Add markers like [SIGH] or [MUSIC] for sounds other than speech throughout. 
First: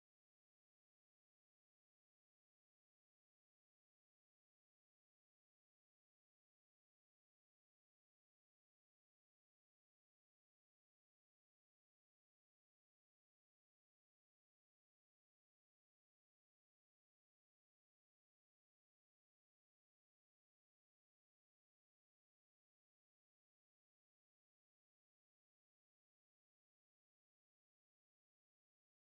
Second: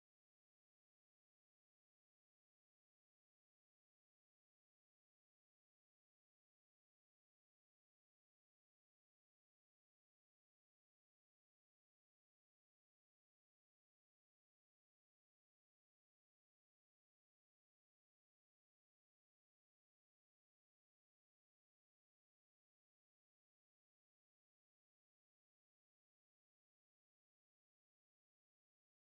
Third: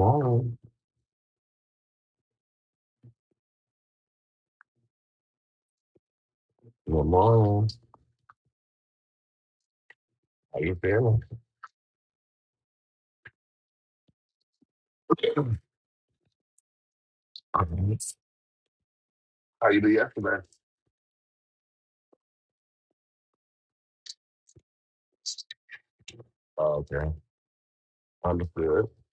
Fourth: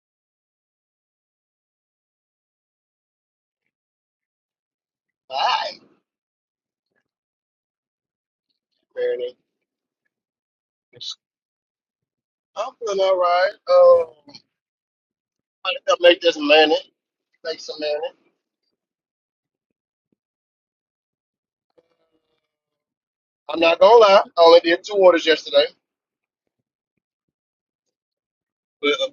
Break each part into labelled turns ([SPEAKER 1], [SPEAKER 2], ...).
[SPEAKER 1] morning.
[SPEAKER 2] Hi,
[SPEAKER 1] Good morning.
[SPEAKER 2] Bernie.
[SPEAKER 1] How you feeling?
[SPEAKER 2] I'm feeling all right. Um,
[SPEAKER 1] [CLEARS THROAT]
[SPEAKER 2] I think I'll make this money, make some money.
[SPEAKER 1] Mhm. How you do yesterday?
[SPEAKER 2] I'm not gonna lie. I only did two orders yesterday,
[SPEAKER 1] Oh, okay. Understood.
[SPEAKER 2] but uh,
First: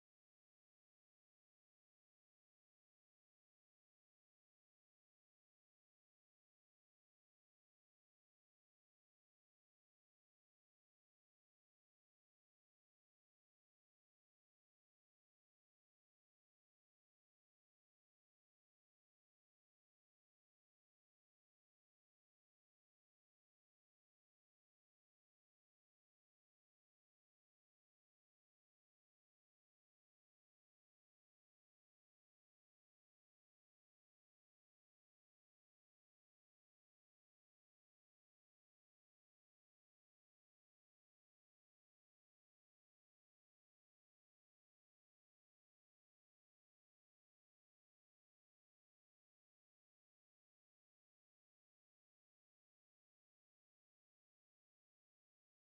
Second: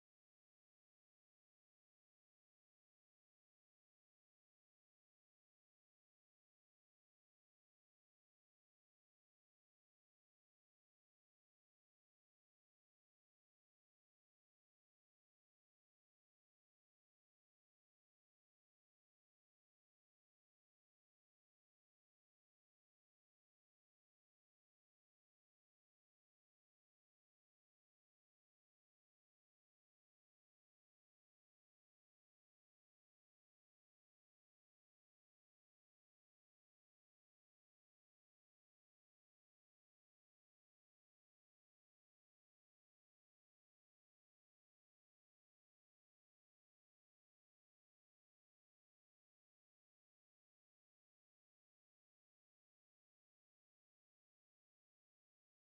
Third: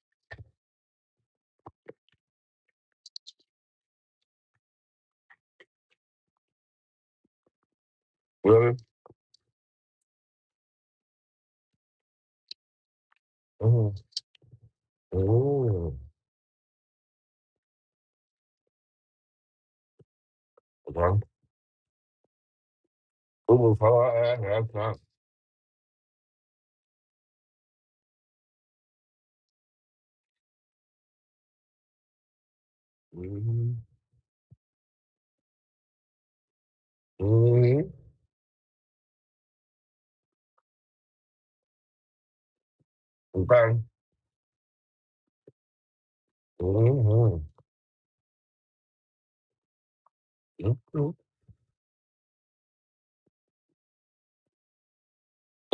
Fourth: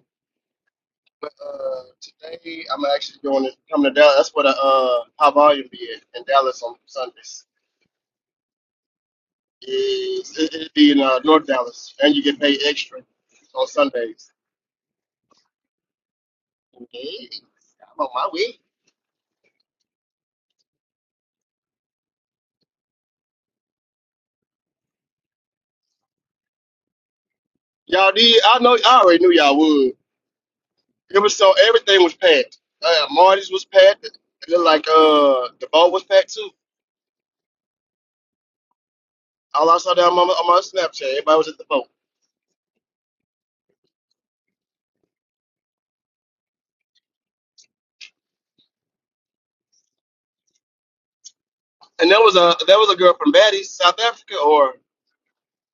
[SPEAKER 2] but, uh, today I'm actually going to come to Dallas. That's what a uh, high volume be in, in Dallas on Sundays.
[SPEAKER 1] Really?
[SPEAKER 2] Is it, it be in uh, North Dallas, and you get paid extra on
[SPEAKER 1] Mm-hmm.
[SPEAKER 2] Sundays.
[SPEAKER 1] Mm-hmm.
[SPEAKER 2] Hey, I'm on my way.
[SPEAKER 1] Okay. It was hard last time.
[SPEAKER 2] Y'all did. I know. I already knew y'all would. It was so everything was packed. Uh, Marty's was
[SPEAKER 1] Mm-hmm.
[SPEAKER 2] packed. It looked like uh the boat was packed too.
[SPEAKER 1] Mm-hmm.
[SPEAKER 2] All I saw down on my, on my Snapchat, everybody was at the boat.
[SPEAKER 1] Okay. Mm-hmm. Mm-hmm.
[SPEAKER 2] And there was a there was a girl from Baddies, South Africa, or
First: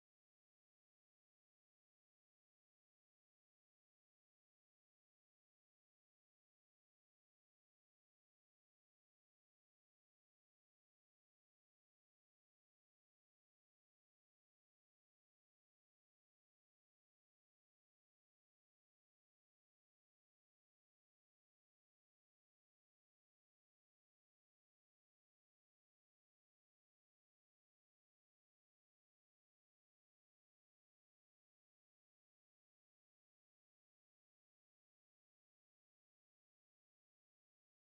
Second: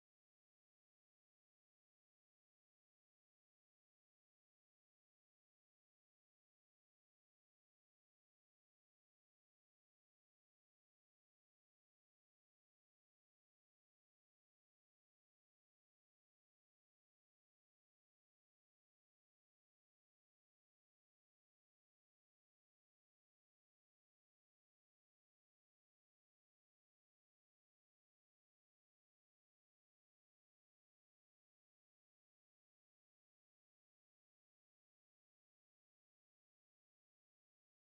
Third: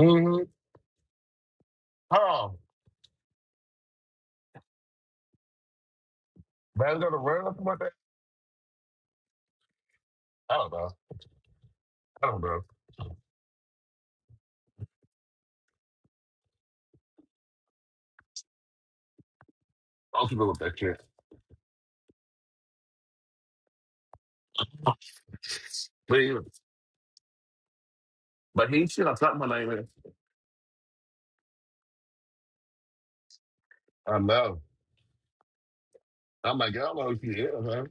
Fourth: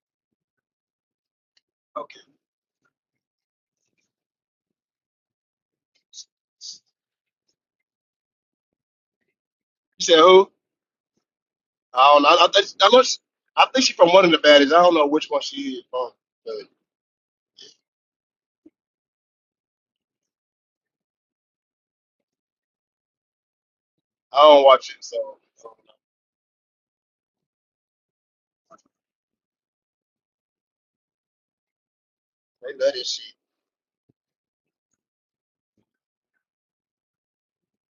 [SPEAKER 1] Mm-hmm.
[SPEAKER 2] okay,
[SPEAKER 1] Oh, man, gonna run or something like that?
[SPEAKER 2] you said who?
[SPEAKER 1] I don't know.
[SPEAKER 2] I don't
[SPEAKER 1] I
[SPEAKER 2] know.
[SPEAKER 1] don't
[SPEAKER 2] I, I,
[SPEAKER 1] know.
[SPEAKER 2] think, I, know she, I think she's from one of the Baddies. I don't know which one she is from. But
[SPEAKER 1] I don't know with that shit.
[SPEAKER 2] I don't watch it, so so
[SPEAKER 1] But he, but he should have talked my name in.
[SPEAKER 2] they love this shit.
[SPEAKER 1] I know. I'm like, I don't know if you hear, man.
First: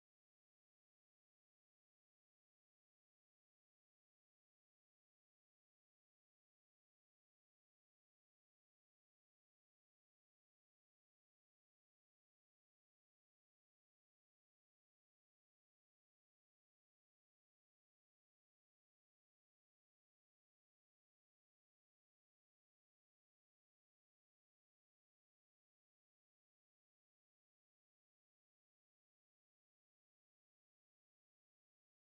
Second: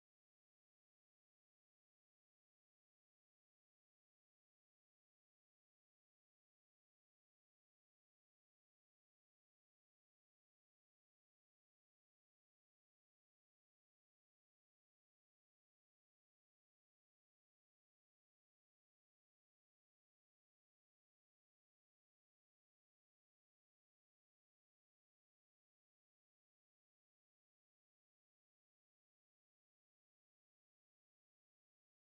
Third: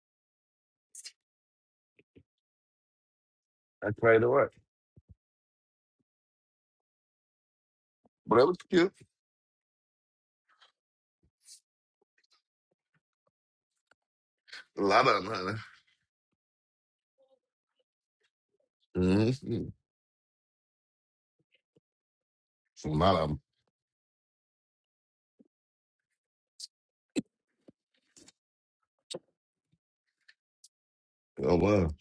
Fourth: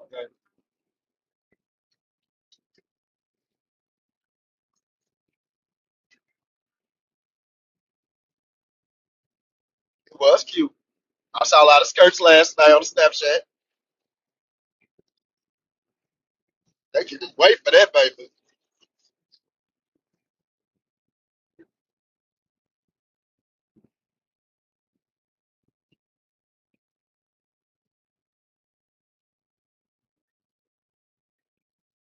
[SPEAKER 2] Okay.
[SPEAKER 1] I played it away. But it was cute.
[SPEAKER 2] It was cute. I saw a lot of skirts last night on Snapchat.
[SPEAKER 1] A lot of them, honey.
[SPEAKER 2] They can wait for that, baby.
[SPEAKER 1] Mm-hmm. A lot of them. Oh well,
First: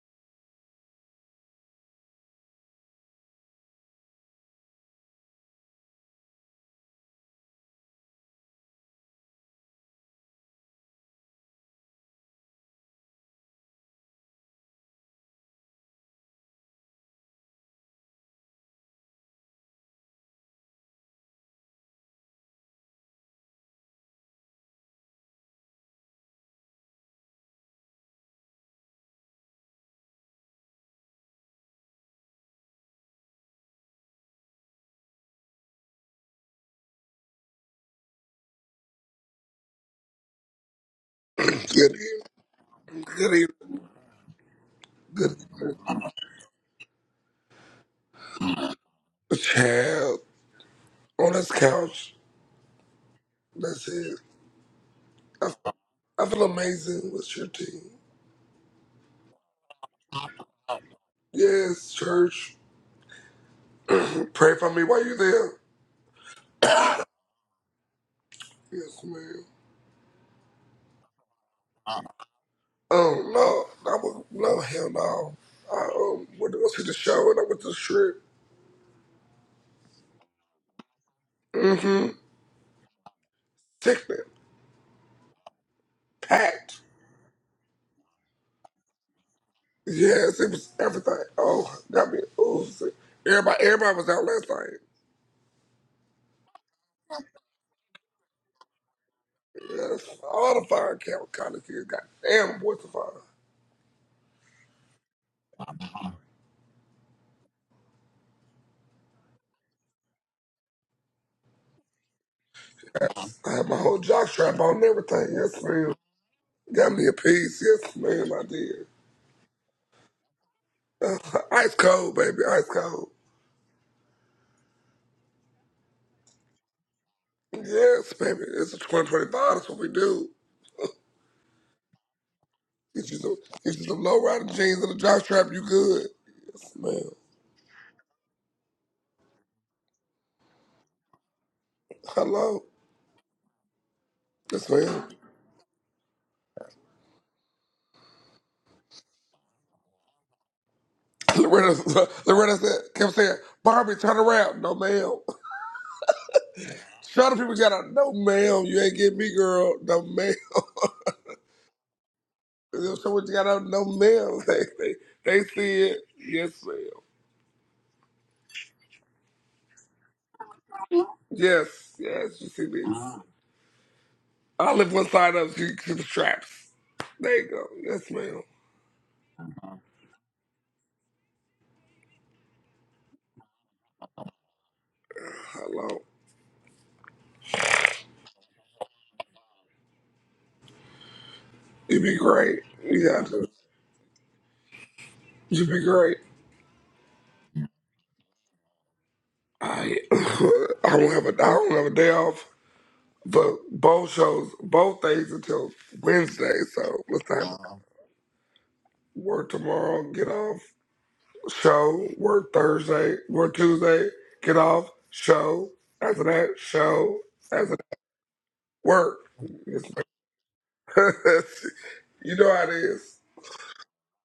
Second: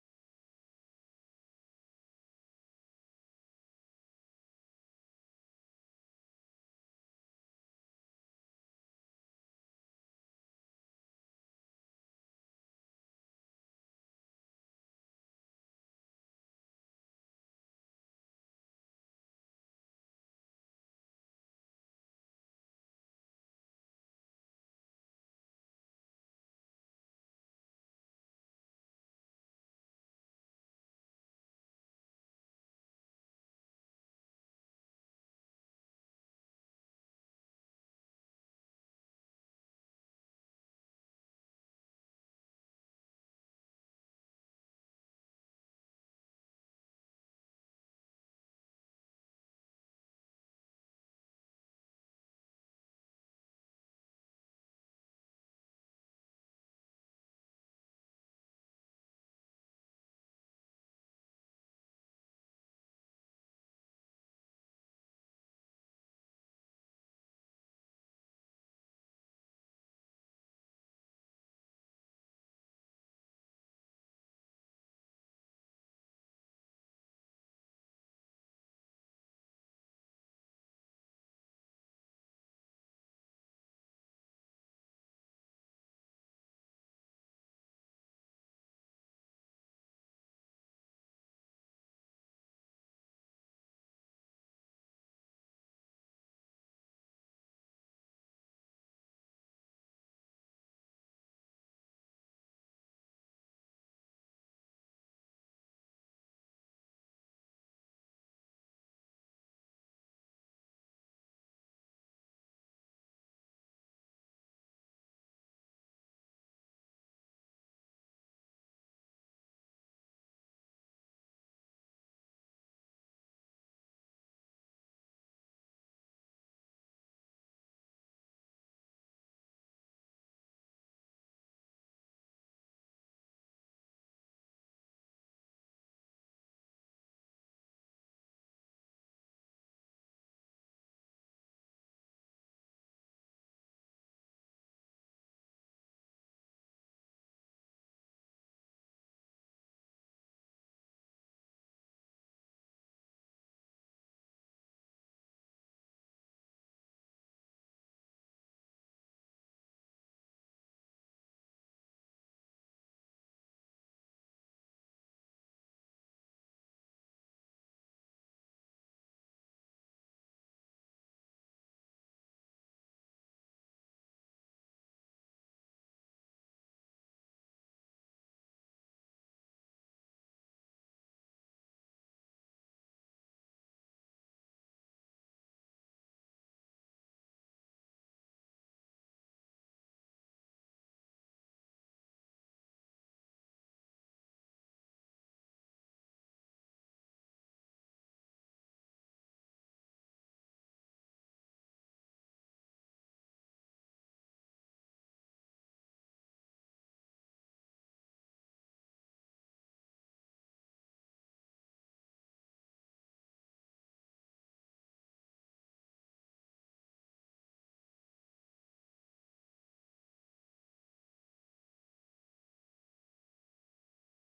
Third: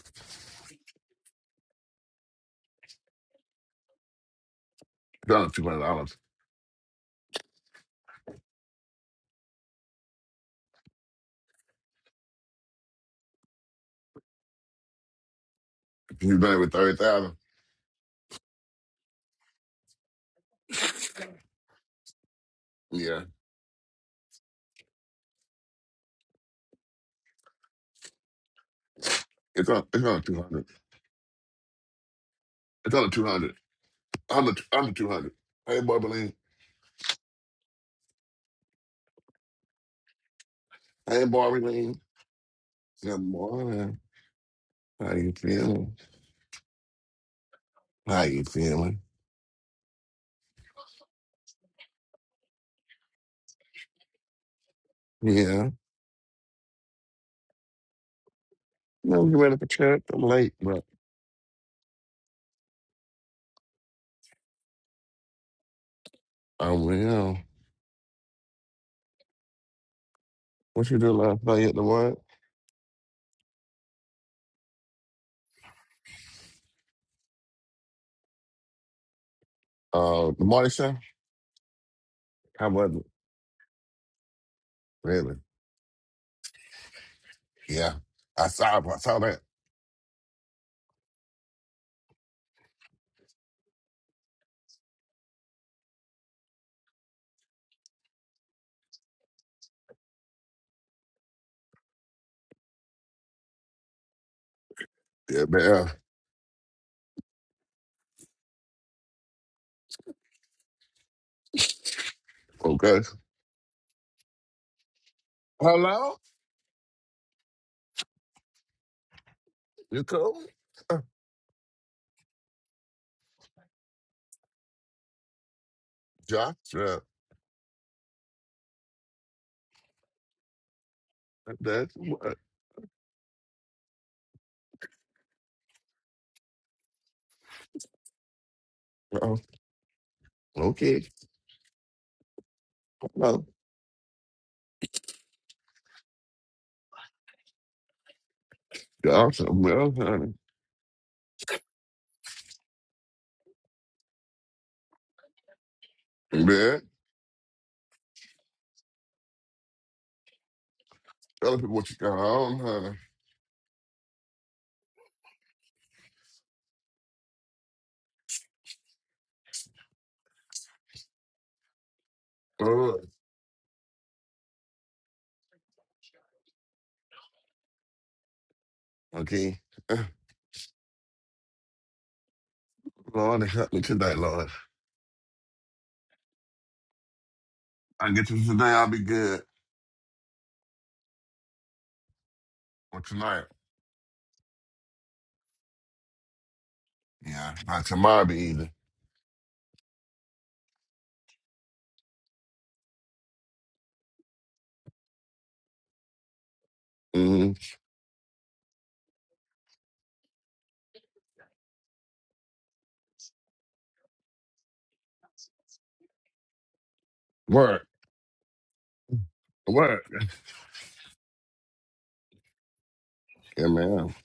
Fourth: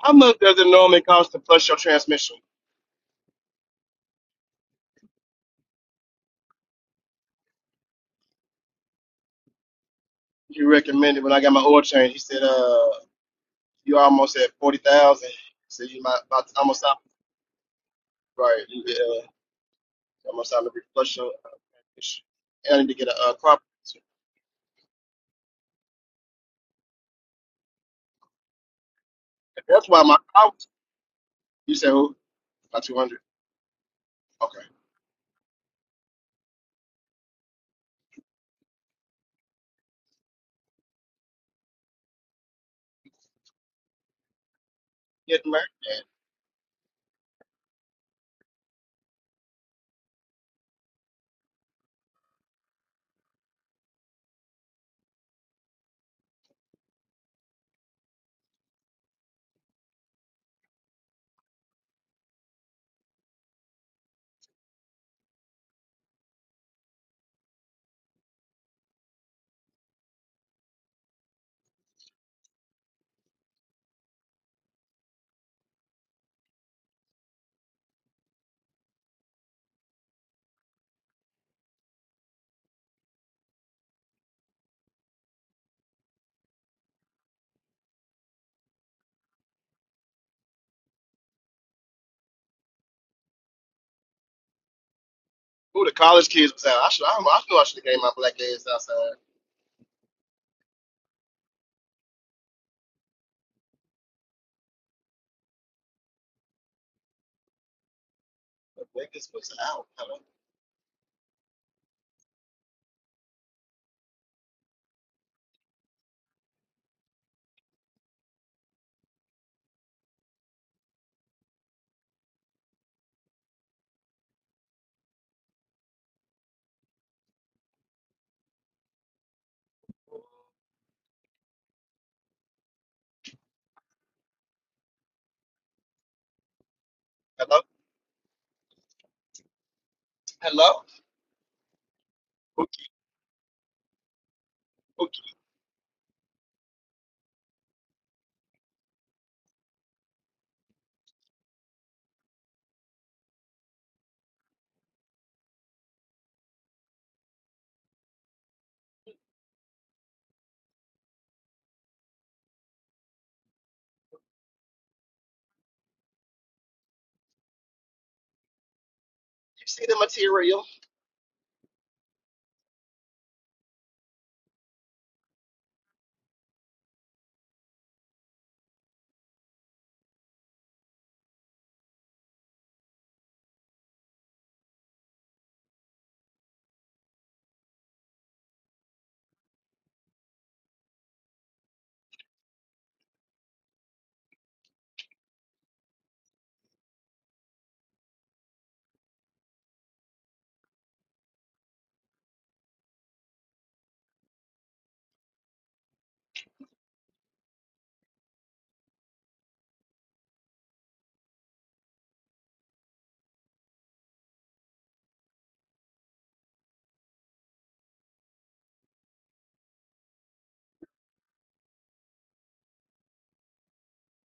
[SPEAKER 2] How much does it normally cost to flush your transmission?
[SPEAKER 1] it's only two hundred dollars.
[SPEAKER 2] He recommended when I got my oil change. He said, "Uh, you almost at forty thousand. So you might
[SPEAKER 1] If you
[SPEAKER 2] about
[SPEAKER 1] bet
[SPEAKER 2] to,
[SPEAKER 1] it with
[SPEAKER 2] almost time
[SPEAKER 1] thirty thousand,
[SPEAKER 2] right. You uh, almost time to reflush your uh, fish. And I need to get a
[SPEAKER 1] yeah,
[SPEAKER 2] uh, crop.
[SPEAKER 1] it's on.
[SPEAKER 2] That's why
[SPEAKER 1] It's
[SPEAKER 2] my
[SPEAKER 1] only two
[SPEAKER 2] I
[SPEAKER 1] hundred.
[SPEAKER 2] was- You said who? About two
[SPEAKER 1] It's only
[SPEAKER 2] hundred.
[SPEAKER 1] two hundred. Under
[SPEAKER 2] Okay.
[SPEAKER 1] under two hundred. Hey, Barbeline. Hey,
[SPEAKER 3] Good
[SPEAKER 1] Barbeline.
[SPEAKER 3] evening.
[SPEAKER 1] Good
[SPEAKER 3] Good evening.
[SPEAKER 1] morning. How
[SPEAKER 3] Good
[SPEAKER 1] you
[SPEAKER 2] Get married.
[SPEAKER 3] evening.
[SPEAKER 1] feeling?
[SPEAKER 2] Man.
[SPEAKER 1] How you feeling?
[SPEAKER 3] Child, on this couch, that's it. I,
[SPEAKER 1] Yeah.
[SPEAKER 3] I feel amazing with your team.
[SPEAKER 1] No, you ready for church? I'm late, but
[SPEAKER 3] Yes, church. Pray for me. Why you there?
[SPEAKER 1] I'm real.
[SPEAKER 3] Yes, ma'am.
[SPEAKER 1] What you do last night at the what?
[SPEAKER 3] Oh, no. I was, no, hell no. I um, went to go see the show and I went to the strip.
[SPEAKER 1] Uh, the morning show.
[SPEAKER 3] Mm-hmm.
[SPEAKER 1] How was it?
[SPEAKER 3] Sickening.
[SPEAKER 1] Really?
[SPEAKER 3] Packed.
[SPEAKER 1] Yeah. I saw. I saw that.
[SPEAKER 3] Yes, it was everything. Oh, got me. Oh, sick. everybody, everybody was out last night.
[SPEAKER 2] Who the college kids was out? I should. I, I knew I should have gave my black ass outside.
[SPEAKER 3] Yes, all the fire camp college kids got damn voice of fire.
[SPEAKER 1] Yeah, man.
[SPEAKER 2] The niggas was out. Hello.
[SPEAKER 1] Okay.
[SPEAKER 3] I had my whole jock strap on and everything. Yes, ma'am.
[SPEAKER 1] Hello.
[SPEAKER 3] Got me a piece. Yes, ma'am, I did. [LAUGHS]
[SPEAKER 1] You cool?
[SPEAKER 3] Uh, ice cold, baby. Ice cold.
[SPEAKER 1] Josh? Yeah.
[SPEAKER 3] Yes, baby. It's a 2025. That's what we do.
[SPEAKER 1] That's what.
[SPEAKER 3] Get you some, get you some low rider jeans and a jock strap. You good. Yes, ma'am.
[SPEAKER 2] Hello.
[SPEAKER 1] Oh,
[SPEAKER 2] Hello.
[SPEAKER 1] okay.
[SPEAKER 3] Hello.
[SPEAKER 2] Who,
[SPEAKER 1] Well,
[SPEAKER 3] Yes,
[SPEAKER 2] who,
[SPEAKER 3] ma'am.
[SPEAKER 1] awesome. Well, honey.
[SPEAKER 3] [LAUGHS] Loretta, Loretta said, kept saying, Barbie, turn around. No, ma'am.
[SPEAKER 1] Yeah.
[SPEAKER 3] [LAUGHS] Shut up, people got out. No, ma'am. You ain't get me, girl. No, ma'am.
[SPEAKER 1] Tell people what you got on, honey.
[SPEAKER 3] If someone got out no mail, [LAUGHS] they, they, they see it. Yes, ma'am.
[SPEAKER 2] you see the material?
[SPEAKER 3] Yes, yes, you see this.
[SPEAKER 1] Lord.
[SPEAKER 3] Uh-huh. Olive was side up to, to the straps. There you go. Yes, ma'am.
[SPEAKER 1] Okay. [SIGHS] Uh, Lord, help me tonight, Lord.
[SPEAKER 3] Hello.
[SPEAKER 1] I get you today, I'll be good.
[SPEAKER 3] You'd be great.
[SPEAKER 1] Or
[SPEAKER 3] You got
[SPEAKER 1] tonight.
[SPEAKER 3] to. You'd be great.
[SPEAKER 1] Yeah. Not tomorrow, be either.
[SPEAKER 3] I [LAUGHS] I don't have a I don't have a day off for both shows, both days until Wednesday. So let's
[SPEAKER 1] Mm-hmm.
[SPEAKER 3] not work tomorrow. Get off. show, work Thursday, work Tuesday, get off, show, after that, show, after
[SPEAKER 1] Work.
[SPEAKER 3] that, work. It's like-
[SPEAKER 1] Work.
[SPEAKER 3] [LAUGHS] you know how it is.
[SPEAKER 1] Yeah, man.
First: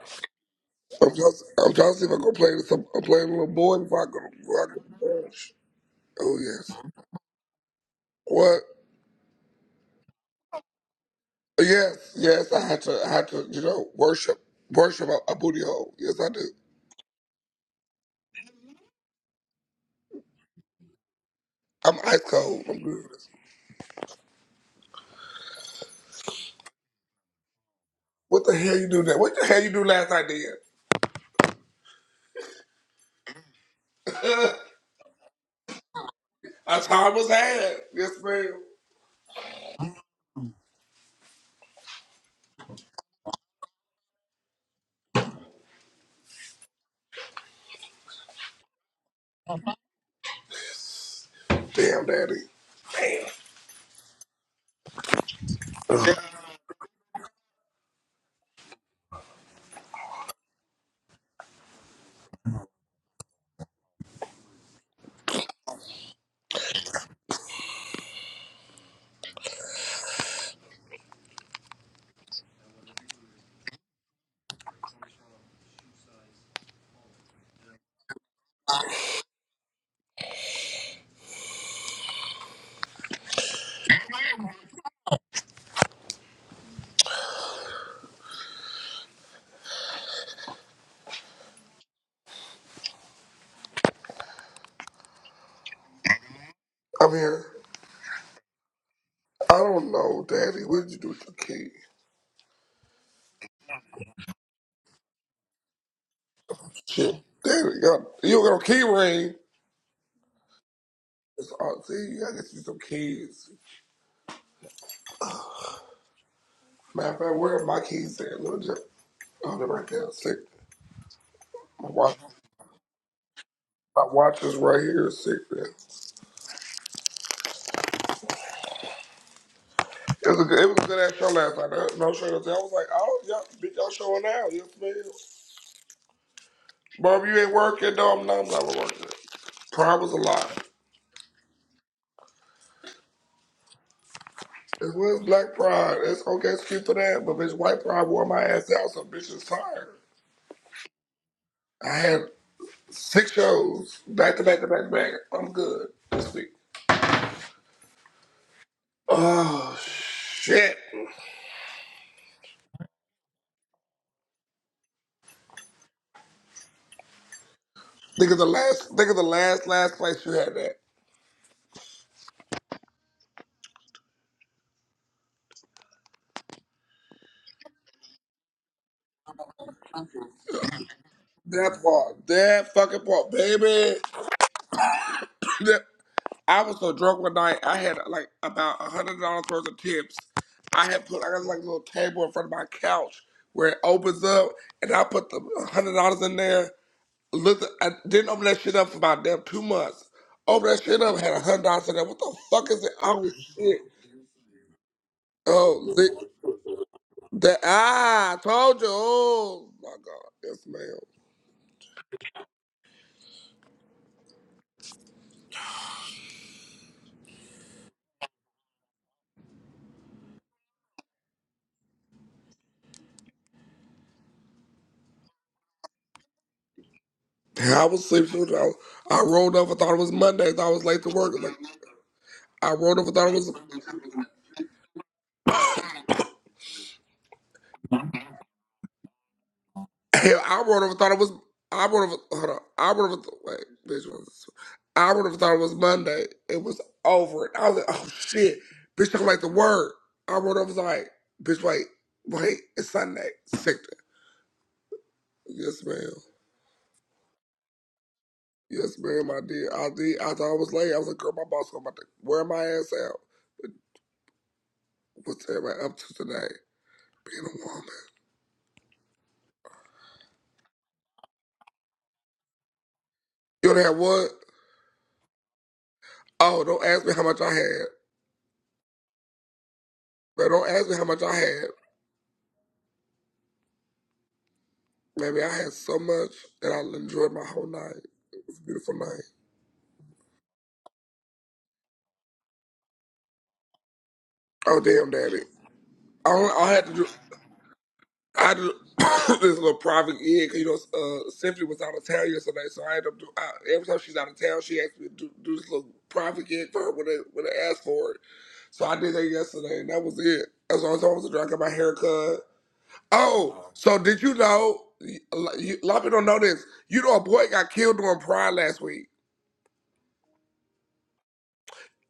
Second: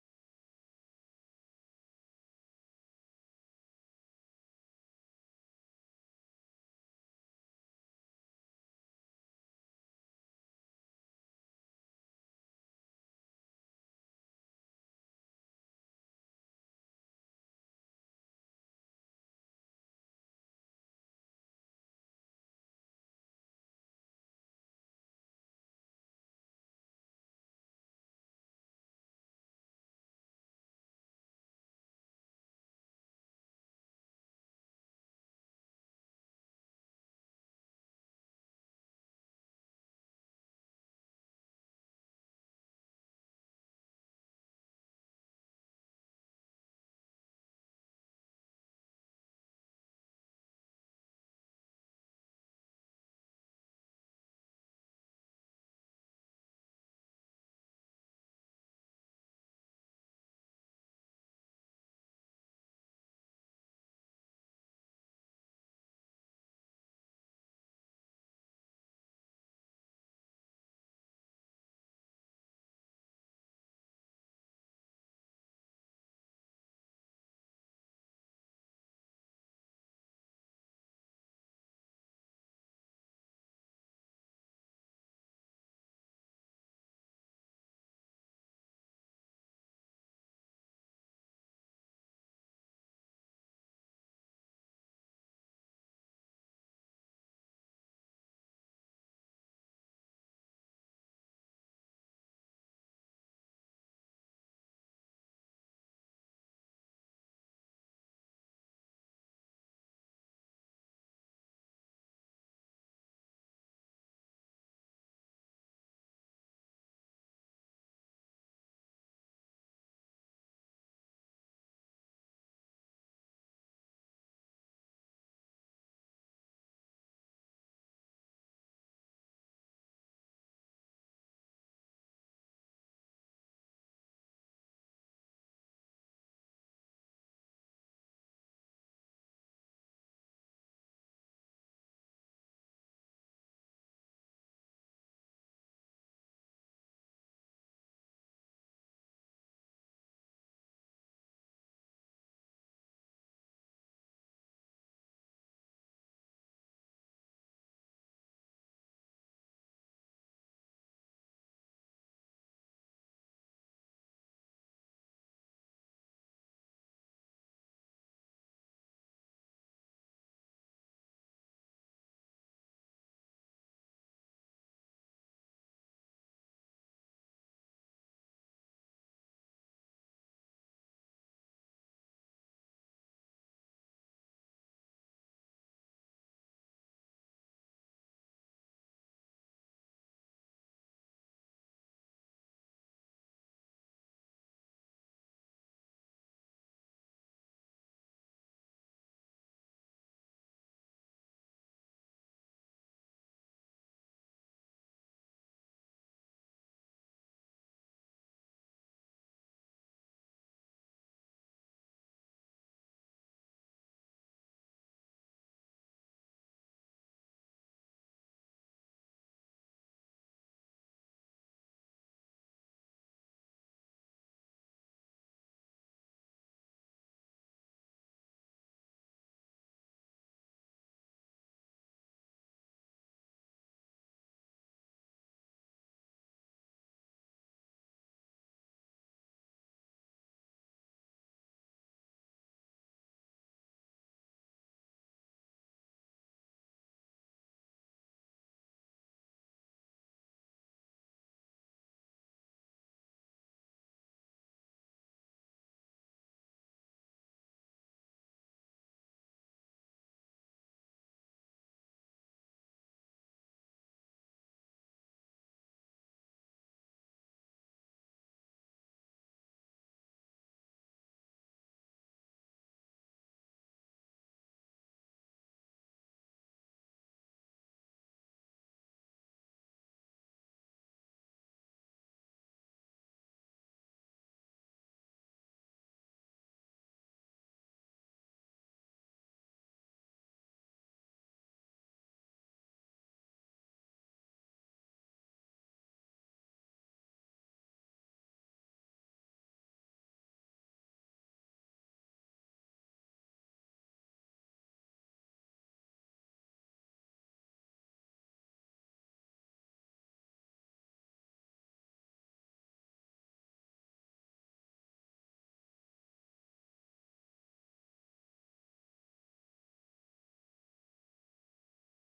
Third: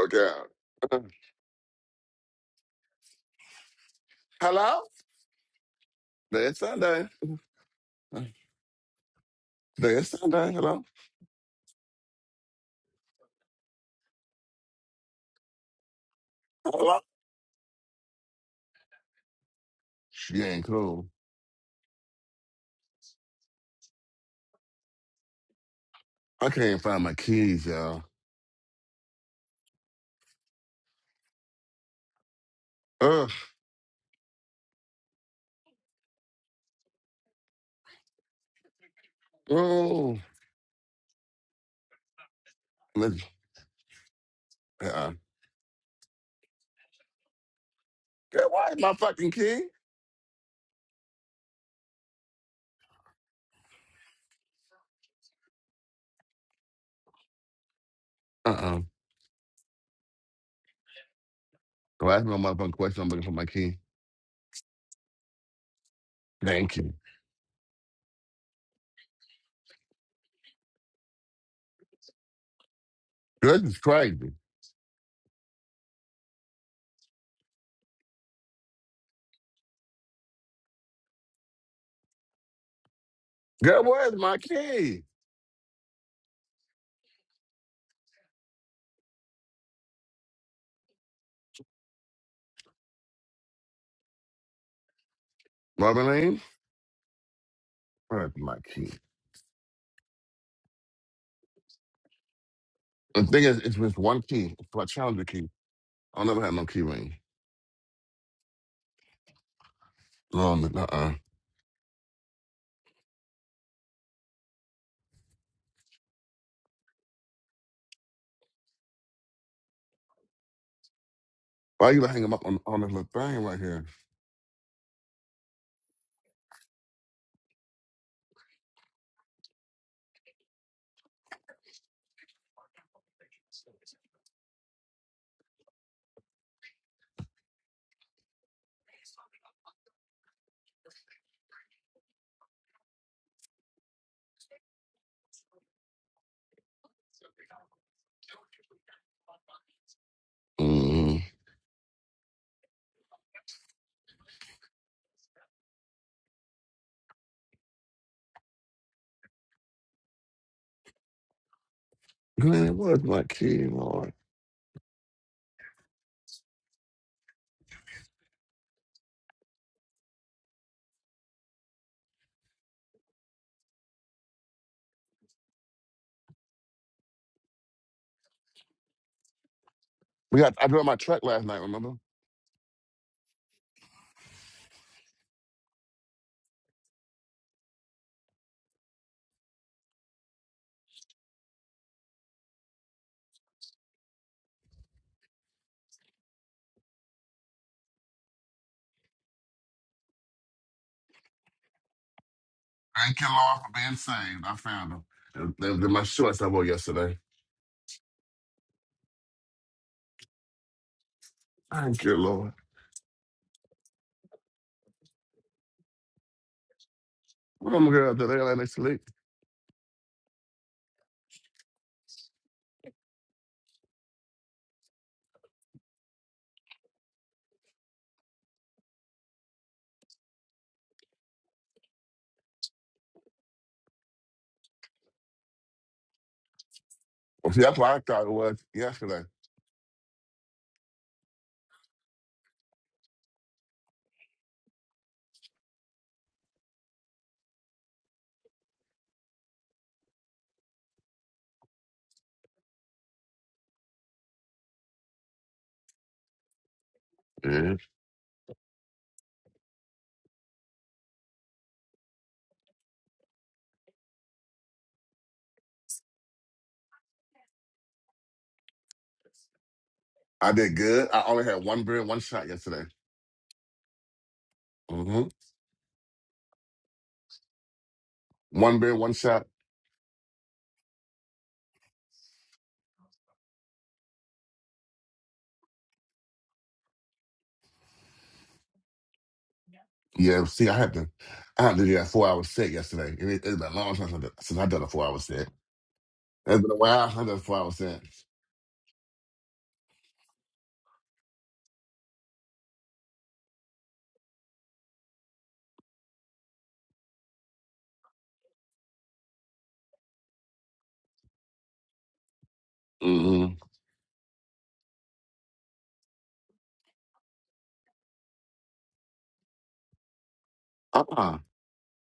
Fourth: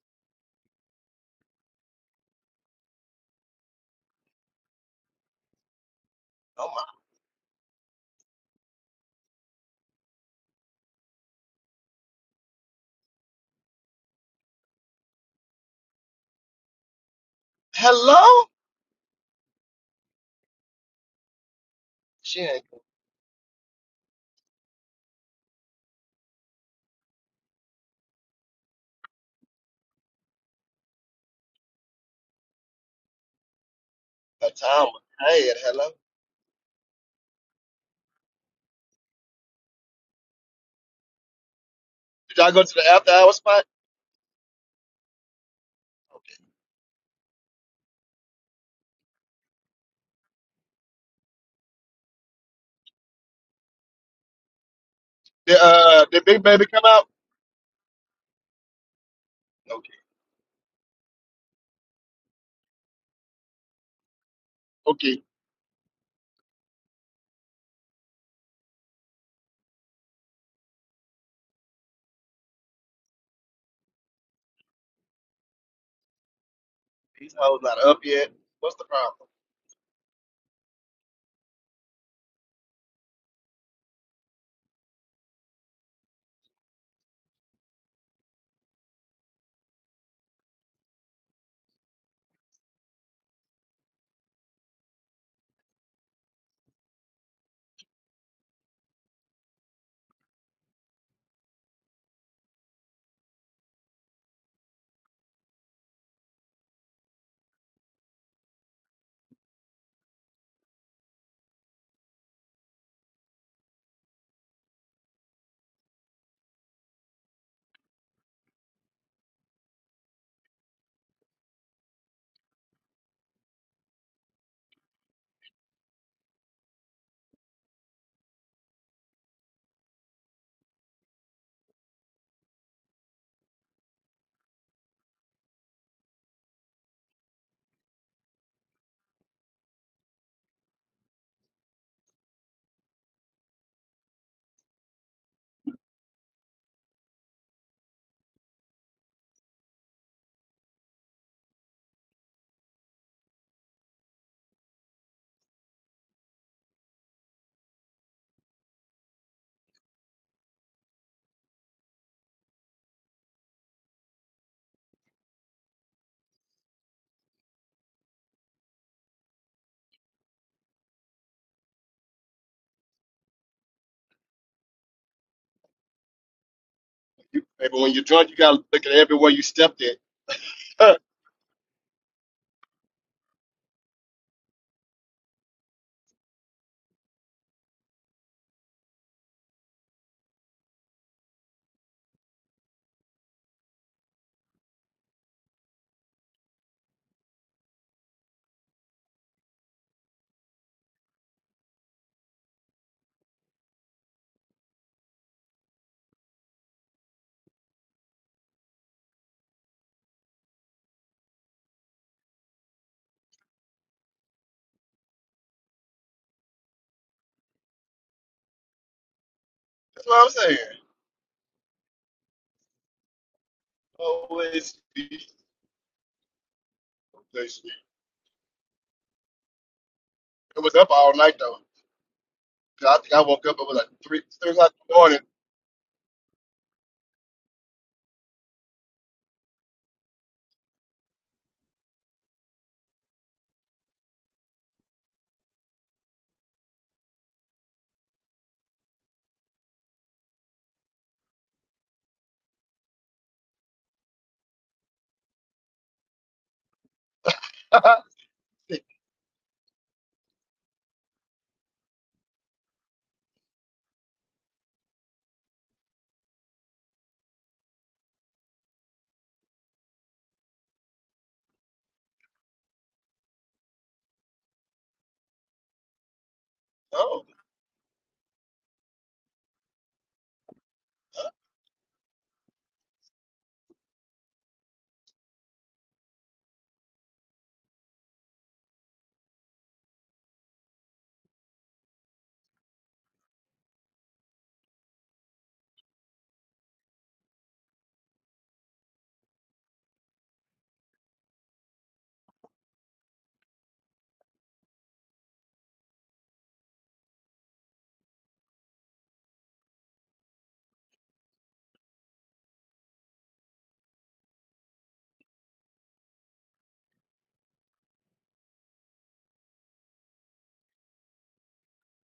[SPEAKER 1] Okay. [CLEARS THROAT] Uh,
[SPEAKER 3] I'm just, I'm trying to see if I can play this. I'm, I'm playing a little boy if I can, if I
[SPEAKER 1] Hello?
[SPEAKER 3] can dance. Oh
[SPEAKER 1] Today is
[SPEAKER 2] Oh
[SPEAKER 3] yes.
[SPEAKER 2] my.
[SPEAKER 1] Sunday. [SIGHS] Uh,
[SPEAKER 3] What?
[SPEAKER 1] Today is Sunday. Hello?
[SPEAKER 3] Yes, yes. I had to, I had to, you know, worship, worship a, a booty hole. Yes, I do.
[SPEAKER 1] Hello?
[SPEAKER 2] Hello.
[SPEAKER 1] She ain't cool.
[SPEAKER 3] I'm ice
[SPEAKER 2] She ain't.
[SPEAKER 3] cold. I'm good.
[SPEAKER 1] I can't find my keys, y'all.
[SPEAKER 3] What the hell you do that? What the hell you do last night, then?
[SPEAKER 1] Uh,
[SPEAKER 3] [LAUGHS]
[SPEAKER 2] That time was bad. Hello.
[SPEAKER 3] I time was had. Yes, ma'am.
[SPEAKER 1] oh.
[SPEAKER 2] Did y'all go to the after
[SPEAKER 1] Let's-
[SPEAKER 2] hour spot?
[SPEAKER 1] Yeah.
[SPEAKER 2] Okay.
[SPEAKER 1] Girl, why is my fucking key?
[SPEAKER 3] Damn, daddy.
[SPEAKER 2] The, uh, did Big Baby come out?
[SPEAKER 1] Uh-uh.
[SPEAKER 2] Okay.
[SPEAKER 1] Don't ask me no motherfucking question. I'm looking for my key.
[SPEAKER 2] Okay.
[SPEAKER 1] Thank you. Girl, this is crazy.
[SPEAKER 2] These hoes not up yet. What's the problem?
[SPEAKER 1] Girl, where's my key? Robin Lane?
[SPEAKER 3] I'm here.
[SPEAKER 1] Where's my key?
[SPEAKER 3] I don't know, Daddy. What did you do with your key?
[SPEAKER 1] The thing is, it's just one key. It's my challenger key. I'll never have no key ring.
[SPEAKER 3] Shit, Daddy, got, you got a key ring.
[SPEAKER 1] Um, uh-uh.
[SPEAKER 3] It's all, see, you gotta get you some keys. Matter of fact, where are my keys at? Look, just, oh, they're right there. Sick. My
[SPEAKER 1] Why you gonna
[SPEAKER 3] watch,
[SPEAKER 1] hang 'em up on, on this little thing right here?
[SPEAKER 3] my watch is right here. Sick. Man. It was a good, it was a good ass show last night. There- was No shit. I was like, oh, y'all, bitch, y'all showing out? Yes, ma'am. Bob, you ain't working. No, I'm not. I'm not working. Pride was a lie. It was black pride. It's okay, it's cute for that, but bitch, white pride wore my ass out, so bitch is tired.
[SPEAKER 1] Mm.
[SPEAKER 3] I had six shows back to back to back to back. I'm good this week. Oh shit!
[SPEAKER 1] Man, where's my key, Lord?
[SPEAKER 3] Think of the last. Think of the last last place you had that.
[SPEAKER 2] You, baby, when you're drunk, you gotta look at everywhere you stepped in. [LAUGHS]
[SPEAKER 1] We got, I dropped
[SPEAKER 2] Huh,
[SPEAKER 1] my truck last night,
[SPEAKER 3] That
[SPEAKER 1] remember?
[SPEAKER 3] part. That fucking part, baby. [LAUGHS] That- I was so drunk one night. I had like about a hundred dollars worth of tips. I had put. I got like a little table in front of my couch where it opens up, and I put the hundred dollars in there. Looked, I didn't open that shit up for about damn two months. Opened that shit up, had a hundred dollars in there. What the fuck is it?
[SPEAKER 1] Thank
[SPEAKER 3] Oh
[SPEAKER 1] you, Lord, for
[SPEAKER 3] shit!
[SPEAKER 1] being saved. I found them. They they- they were
[SPEAKER 3] Oh,
[SPEAKER 1] my
[SPEAKER 3] the,
[SPEAKER 1] shorts I wore yesterday.
[SPEAKER 3] the ah, I told you. Oh my god, yes ma'am.
[SPEAKER 1] Thank you, Lord. What am I gonna do? They let me sleep.
[SPEAKER 2] That's what I'm saying. Always be. always be.
[SPEAKER 3] And I was sleeping. I, I rolled up. I thought it was Monday. I
[SPEAKER 2] It
[SPEAKER 3] thought I
[SPEAKER 2] was
[SPEAKER 3] was
[SPEAKER 2] up
[SPEAKER 3] late to
[SPEAKER 2] all
[SPEAKER 3] work.
[SPEAKER 2] night
[SPEAKER 3] Like,
[SPEAKER 2] though.
[SPEAKER 3] I
[SPEAKER 2] 'Cause
[SPEAKER 3] rolled
[SPEAKER 2] I
[SPEAKER 3] up. I
[SPEAKER 2] think I
[SPEAKER 3] thought it
[SPEAKER 2] woke up. It was
[SPEAKER 3] was.
[SPEAKER 2] like three, three o'clock in the morning.
[SPEAKER 1] Well, see, that's what I thought it was yesterday.
[SPEAKER 3] [COUGHS] I would have thought it was. I would have. Hold on. I would have. Wait, bitch. what Was, I would have thought it was Monday. It was over. And I was like, oh shit, bitch. I'm like the word. I would have was like, bitch. Wait, wait. It's Sunday. Sector. Yes, ma'am.
[SPEAKER 2] [LAUGHS]
[SPEAKER 1] hmm
[SPEAKER 3] Yes, ma'am. I did. I did. I thought I was late. I was like, girl, my boss going to about to wear my ass out. What's everybody up to today? Being a woman.
[SPEAKER 1] I did good. I only had one beer, and one shot yesterday.
[SPEAKER 3] You done had what?
[SPEAKER 1] hmm
[SPEAKER 3] Oh, don't ask me how
[SPEAKER 2] oh,
[SPEAKER 3] much I had.
[SPEAKER 1] One beer, one shot.
[SPEAKER 3] But don't ask me how much I had. Maybe I had so much that I enjoyed my whole night. Beautiful night.
[SPEAKER 1] Yeah. See, I had to, I had to do that four hour set yesterday. It, it's been a long time since I since I
[SPEAKER 3] Oh
[SPEAKER 1] done a four
[SPEAKER 3] damn,
[SPEAKER 1] hour
[SPEAKER 3] daddy.
[SPEAKER 1] set.
[SPEAKER 3] I
[SPEAKER 1] It's
[SPEAKER 3] don't,
[SPEAKER 1] been
[SPEAKER 3] I
[SPEAKER 1] a
[SPEAKER 3] had to do.
[SPEAKER 1] while since I done a four hour set.
[SPEAKER 3] I had to do [COUGHS] this little private gig. 'cause, You know, uh, Symphony was out of town yesterday, so I ended up doing. I, every time she's out of town, she asked me to do, do this little private gig for her when I when I asked for it. So I did that yesterday, and that was it. As long as I was there, I got my hair cut.
[SPEAKER 1] hmm
[SPEAKER 3] Oh, so did you know? y- A lot a lot of people don't know this. You know, a boy got killed during Pride last week.
[SPEAKER 1] Uh-uh.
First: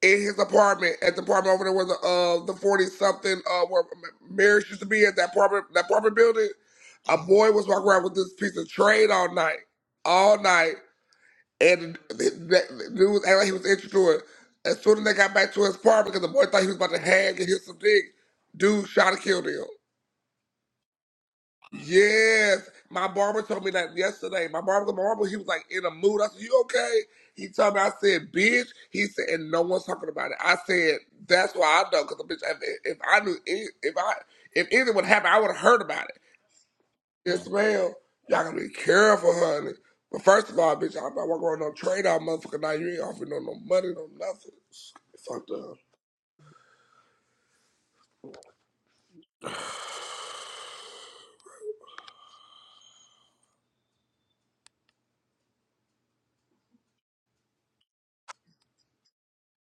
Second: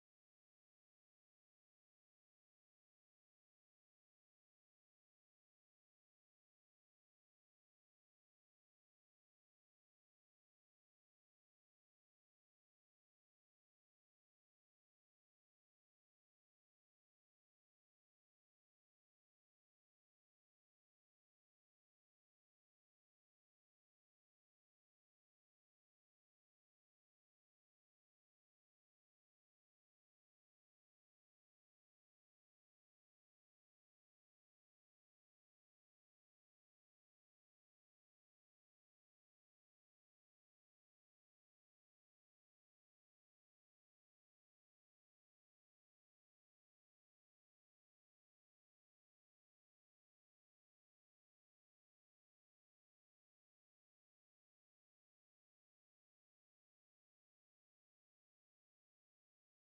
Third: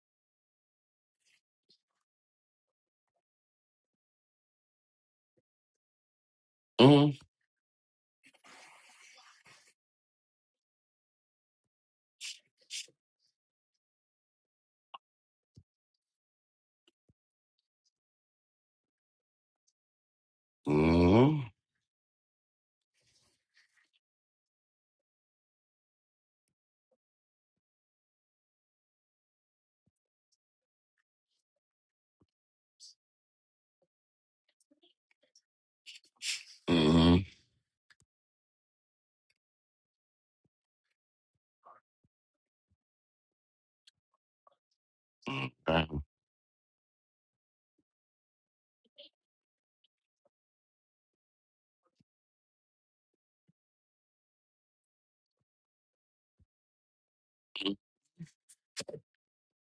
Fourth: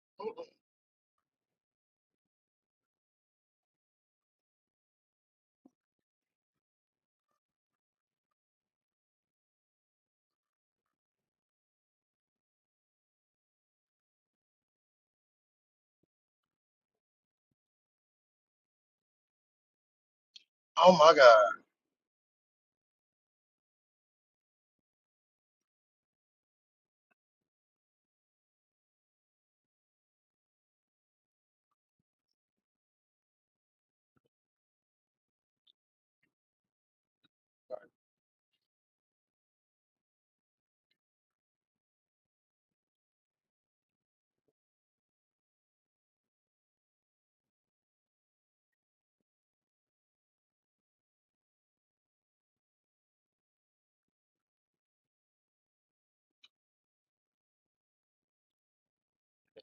[SPEAKER 3] in his apartment at the apartment over there where the uh the forty something uh where M- Marriage used to be at that apartment that apartment building.
[SPEAKER 1] hmm
[SPEAKER 3] A boy was walking around with this piece of trade all night, all night, and the, the, the dude was acting like he was interested to it. As soon as they got back to his apartment, because the boy thought he was about to hang and hit some dick, dude shot and killed him.
[SPEAKER 2] oh my
[SPEAKER 1] hmm
[SPEAKER 2] God.
[SPEAKER 3] Yes, my barber told me that yesterday. My barber, my barber, he was like in a mood. I said, "You okay?" He told me. I said, "Bitch." He said, and no one's talking about it. I said, "That's why I know, because bitch, if, if I knew, any- if I, if anything would happen, I would have heard about it."
[SPEAKER 1] hmm
[SPEAKER 3] Yes, ma'am. Y'all gotta be careful, honey. But first of all, bitch, I'm not working on no trade off, motherfucker. Now you ain't offering no no money, no nothing. It's Fucked up.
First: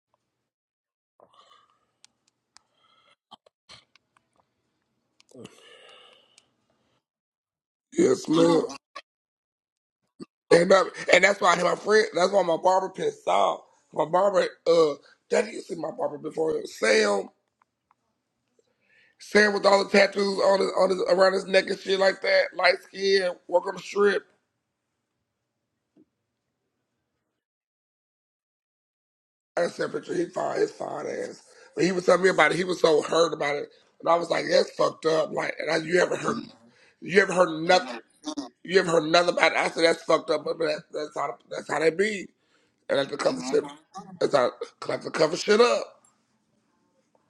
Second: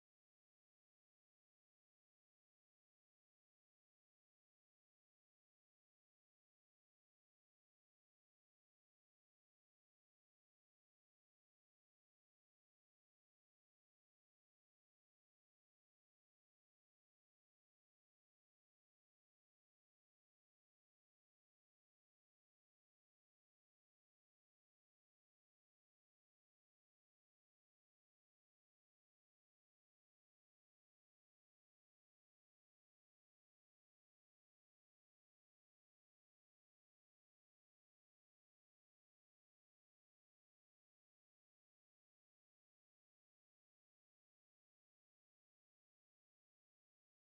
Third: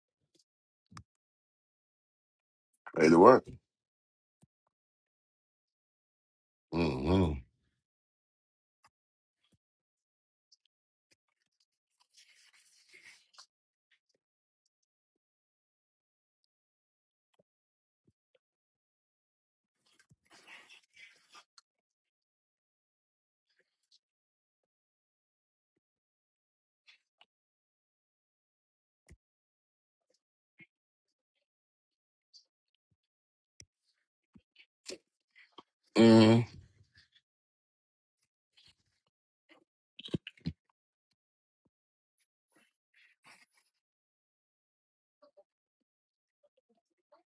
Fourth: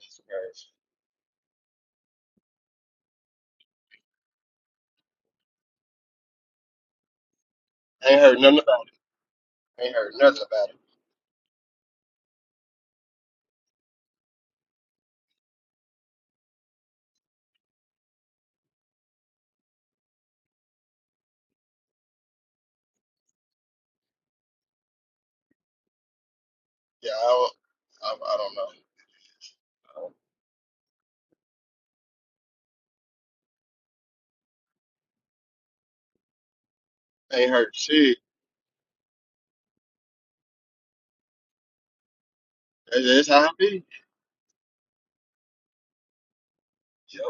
[SPEAKER 2] Jesus Christ.
[SPEAKER 1] Ready to work. hmm
[SPEAKER 2] I ain't
[SPEAKER 3] Yes,
[SPEAKER 2] heard nothing
[SPEAKER 3] ma'am.
[SPEAKER 2] about it. ain't heard nothing about
[SPEAKER 3] And,
[SPEAKER 2] it.
[SPEAKER 3] that- and that's why my friend, that's why my barber pissed off. My barber, uh, Daddy, you see my barber before Sam. Sam with all the tattoos on his, on his around his neck and shit like that, light skin, work on the strip.
[SPEAKER 2] Yeah, I don't. I, I don't know.
[SPEAKER 3] I
[SPEAKER 2] I
[SPEAKER 3] sent a picture, he fine, his fine ass. But he was telling me about it. He was so hurt about it, and I was like, that's fucked up. Like, and I, you not heard,
[SPEAKER 1] hmm
[SPEAKER 3] you haven't
[SPEAKER 2] don't- ain't
[SPEAKER 3] heard
[SPEAKER 2] heard
[SPEAKER 3] nothing,
[SPEAKER 2] shit.
[SPEAKER 3] you haven't heard nothing about it? I said, that's fucked up, but that, that's how that's how they be. And I
[SPEAKER 2] That's,
[SPEAKER 3] have to
[SPEAKER 2] that's
[SPEAKER 3] cover
[SPEAKER 2] how I
[SPEAKER 3] shit.
[SPEAKER 2] be.
[SPEAKER 3] That's how, 'cause I have to cover shit up.
[SPEAKER 2] Yep.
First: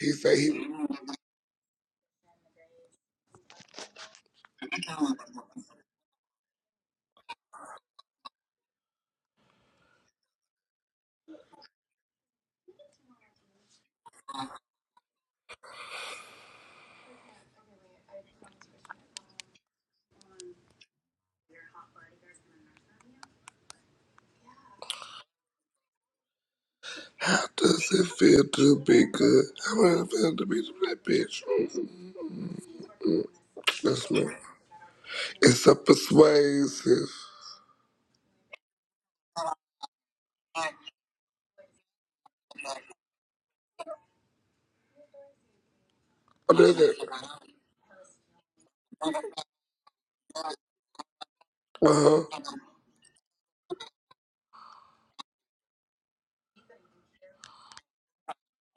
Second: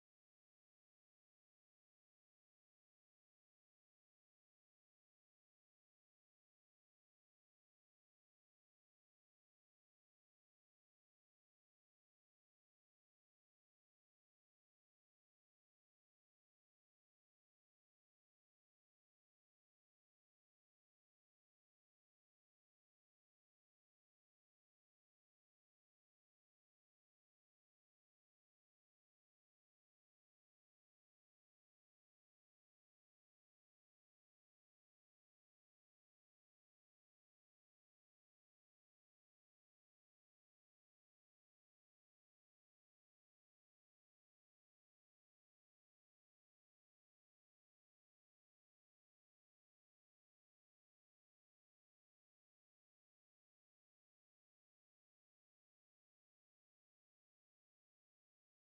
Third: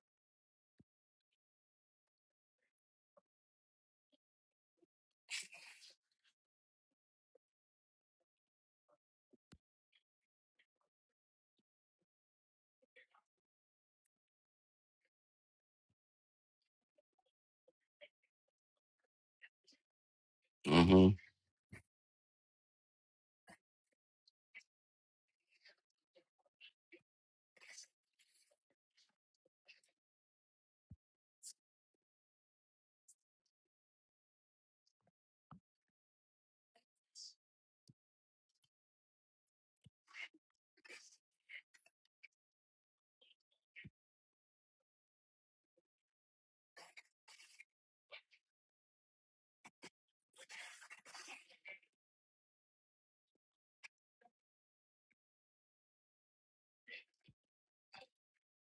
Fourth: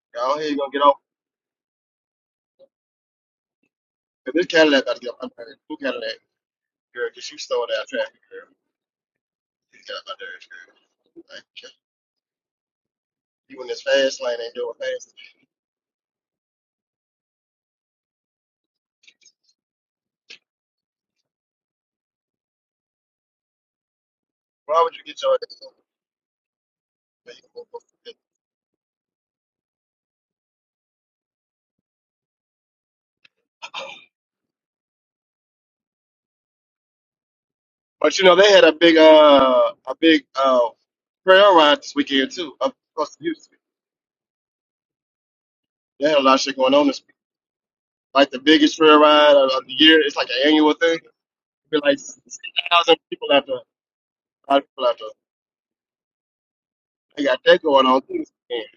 [SPEAKER 3] He
[SPEAKER 2] Go
[SPEAKER 3] said
[SPEAKER 2] ahead. You
[SPEAKER 3] he.
[SPEAKER 2] gonna get on? And this Cadillac about to get up under her. Who Cadillac? Girl, because you stole that traffic, girl. You got up under her, girl. Like, you in this fast lane ain't doing fast.
[SPEAKER 1] hmm
[SPEAKER 2] Why would you get your
[SPEAKER 3] How does it feel to be good? How does it feel to be that bitch? Mm-mm. That's me. It's a persuasive.
[SPEAKER 2] But you know, they had a big uh a big uh trail ride this weekend too, up across the Houston. They had a lot of shit
[SPEAKER 3] What
[SPEAKER 2] going
[SPEAKER 3] is
[SPEAKER 2] on
[SPEAKER 3] it?
[SPEAKER 2] this week. Like the biggest trail ride of, of the year. It's like an annual thing. Be like
[SPEAKER 3] Uh huh.
[SPEAKER 2] six thousand people out there. A lot of people out there. They got that going on too this weekend.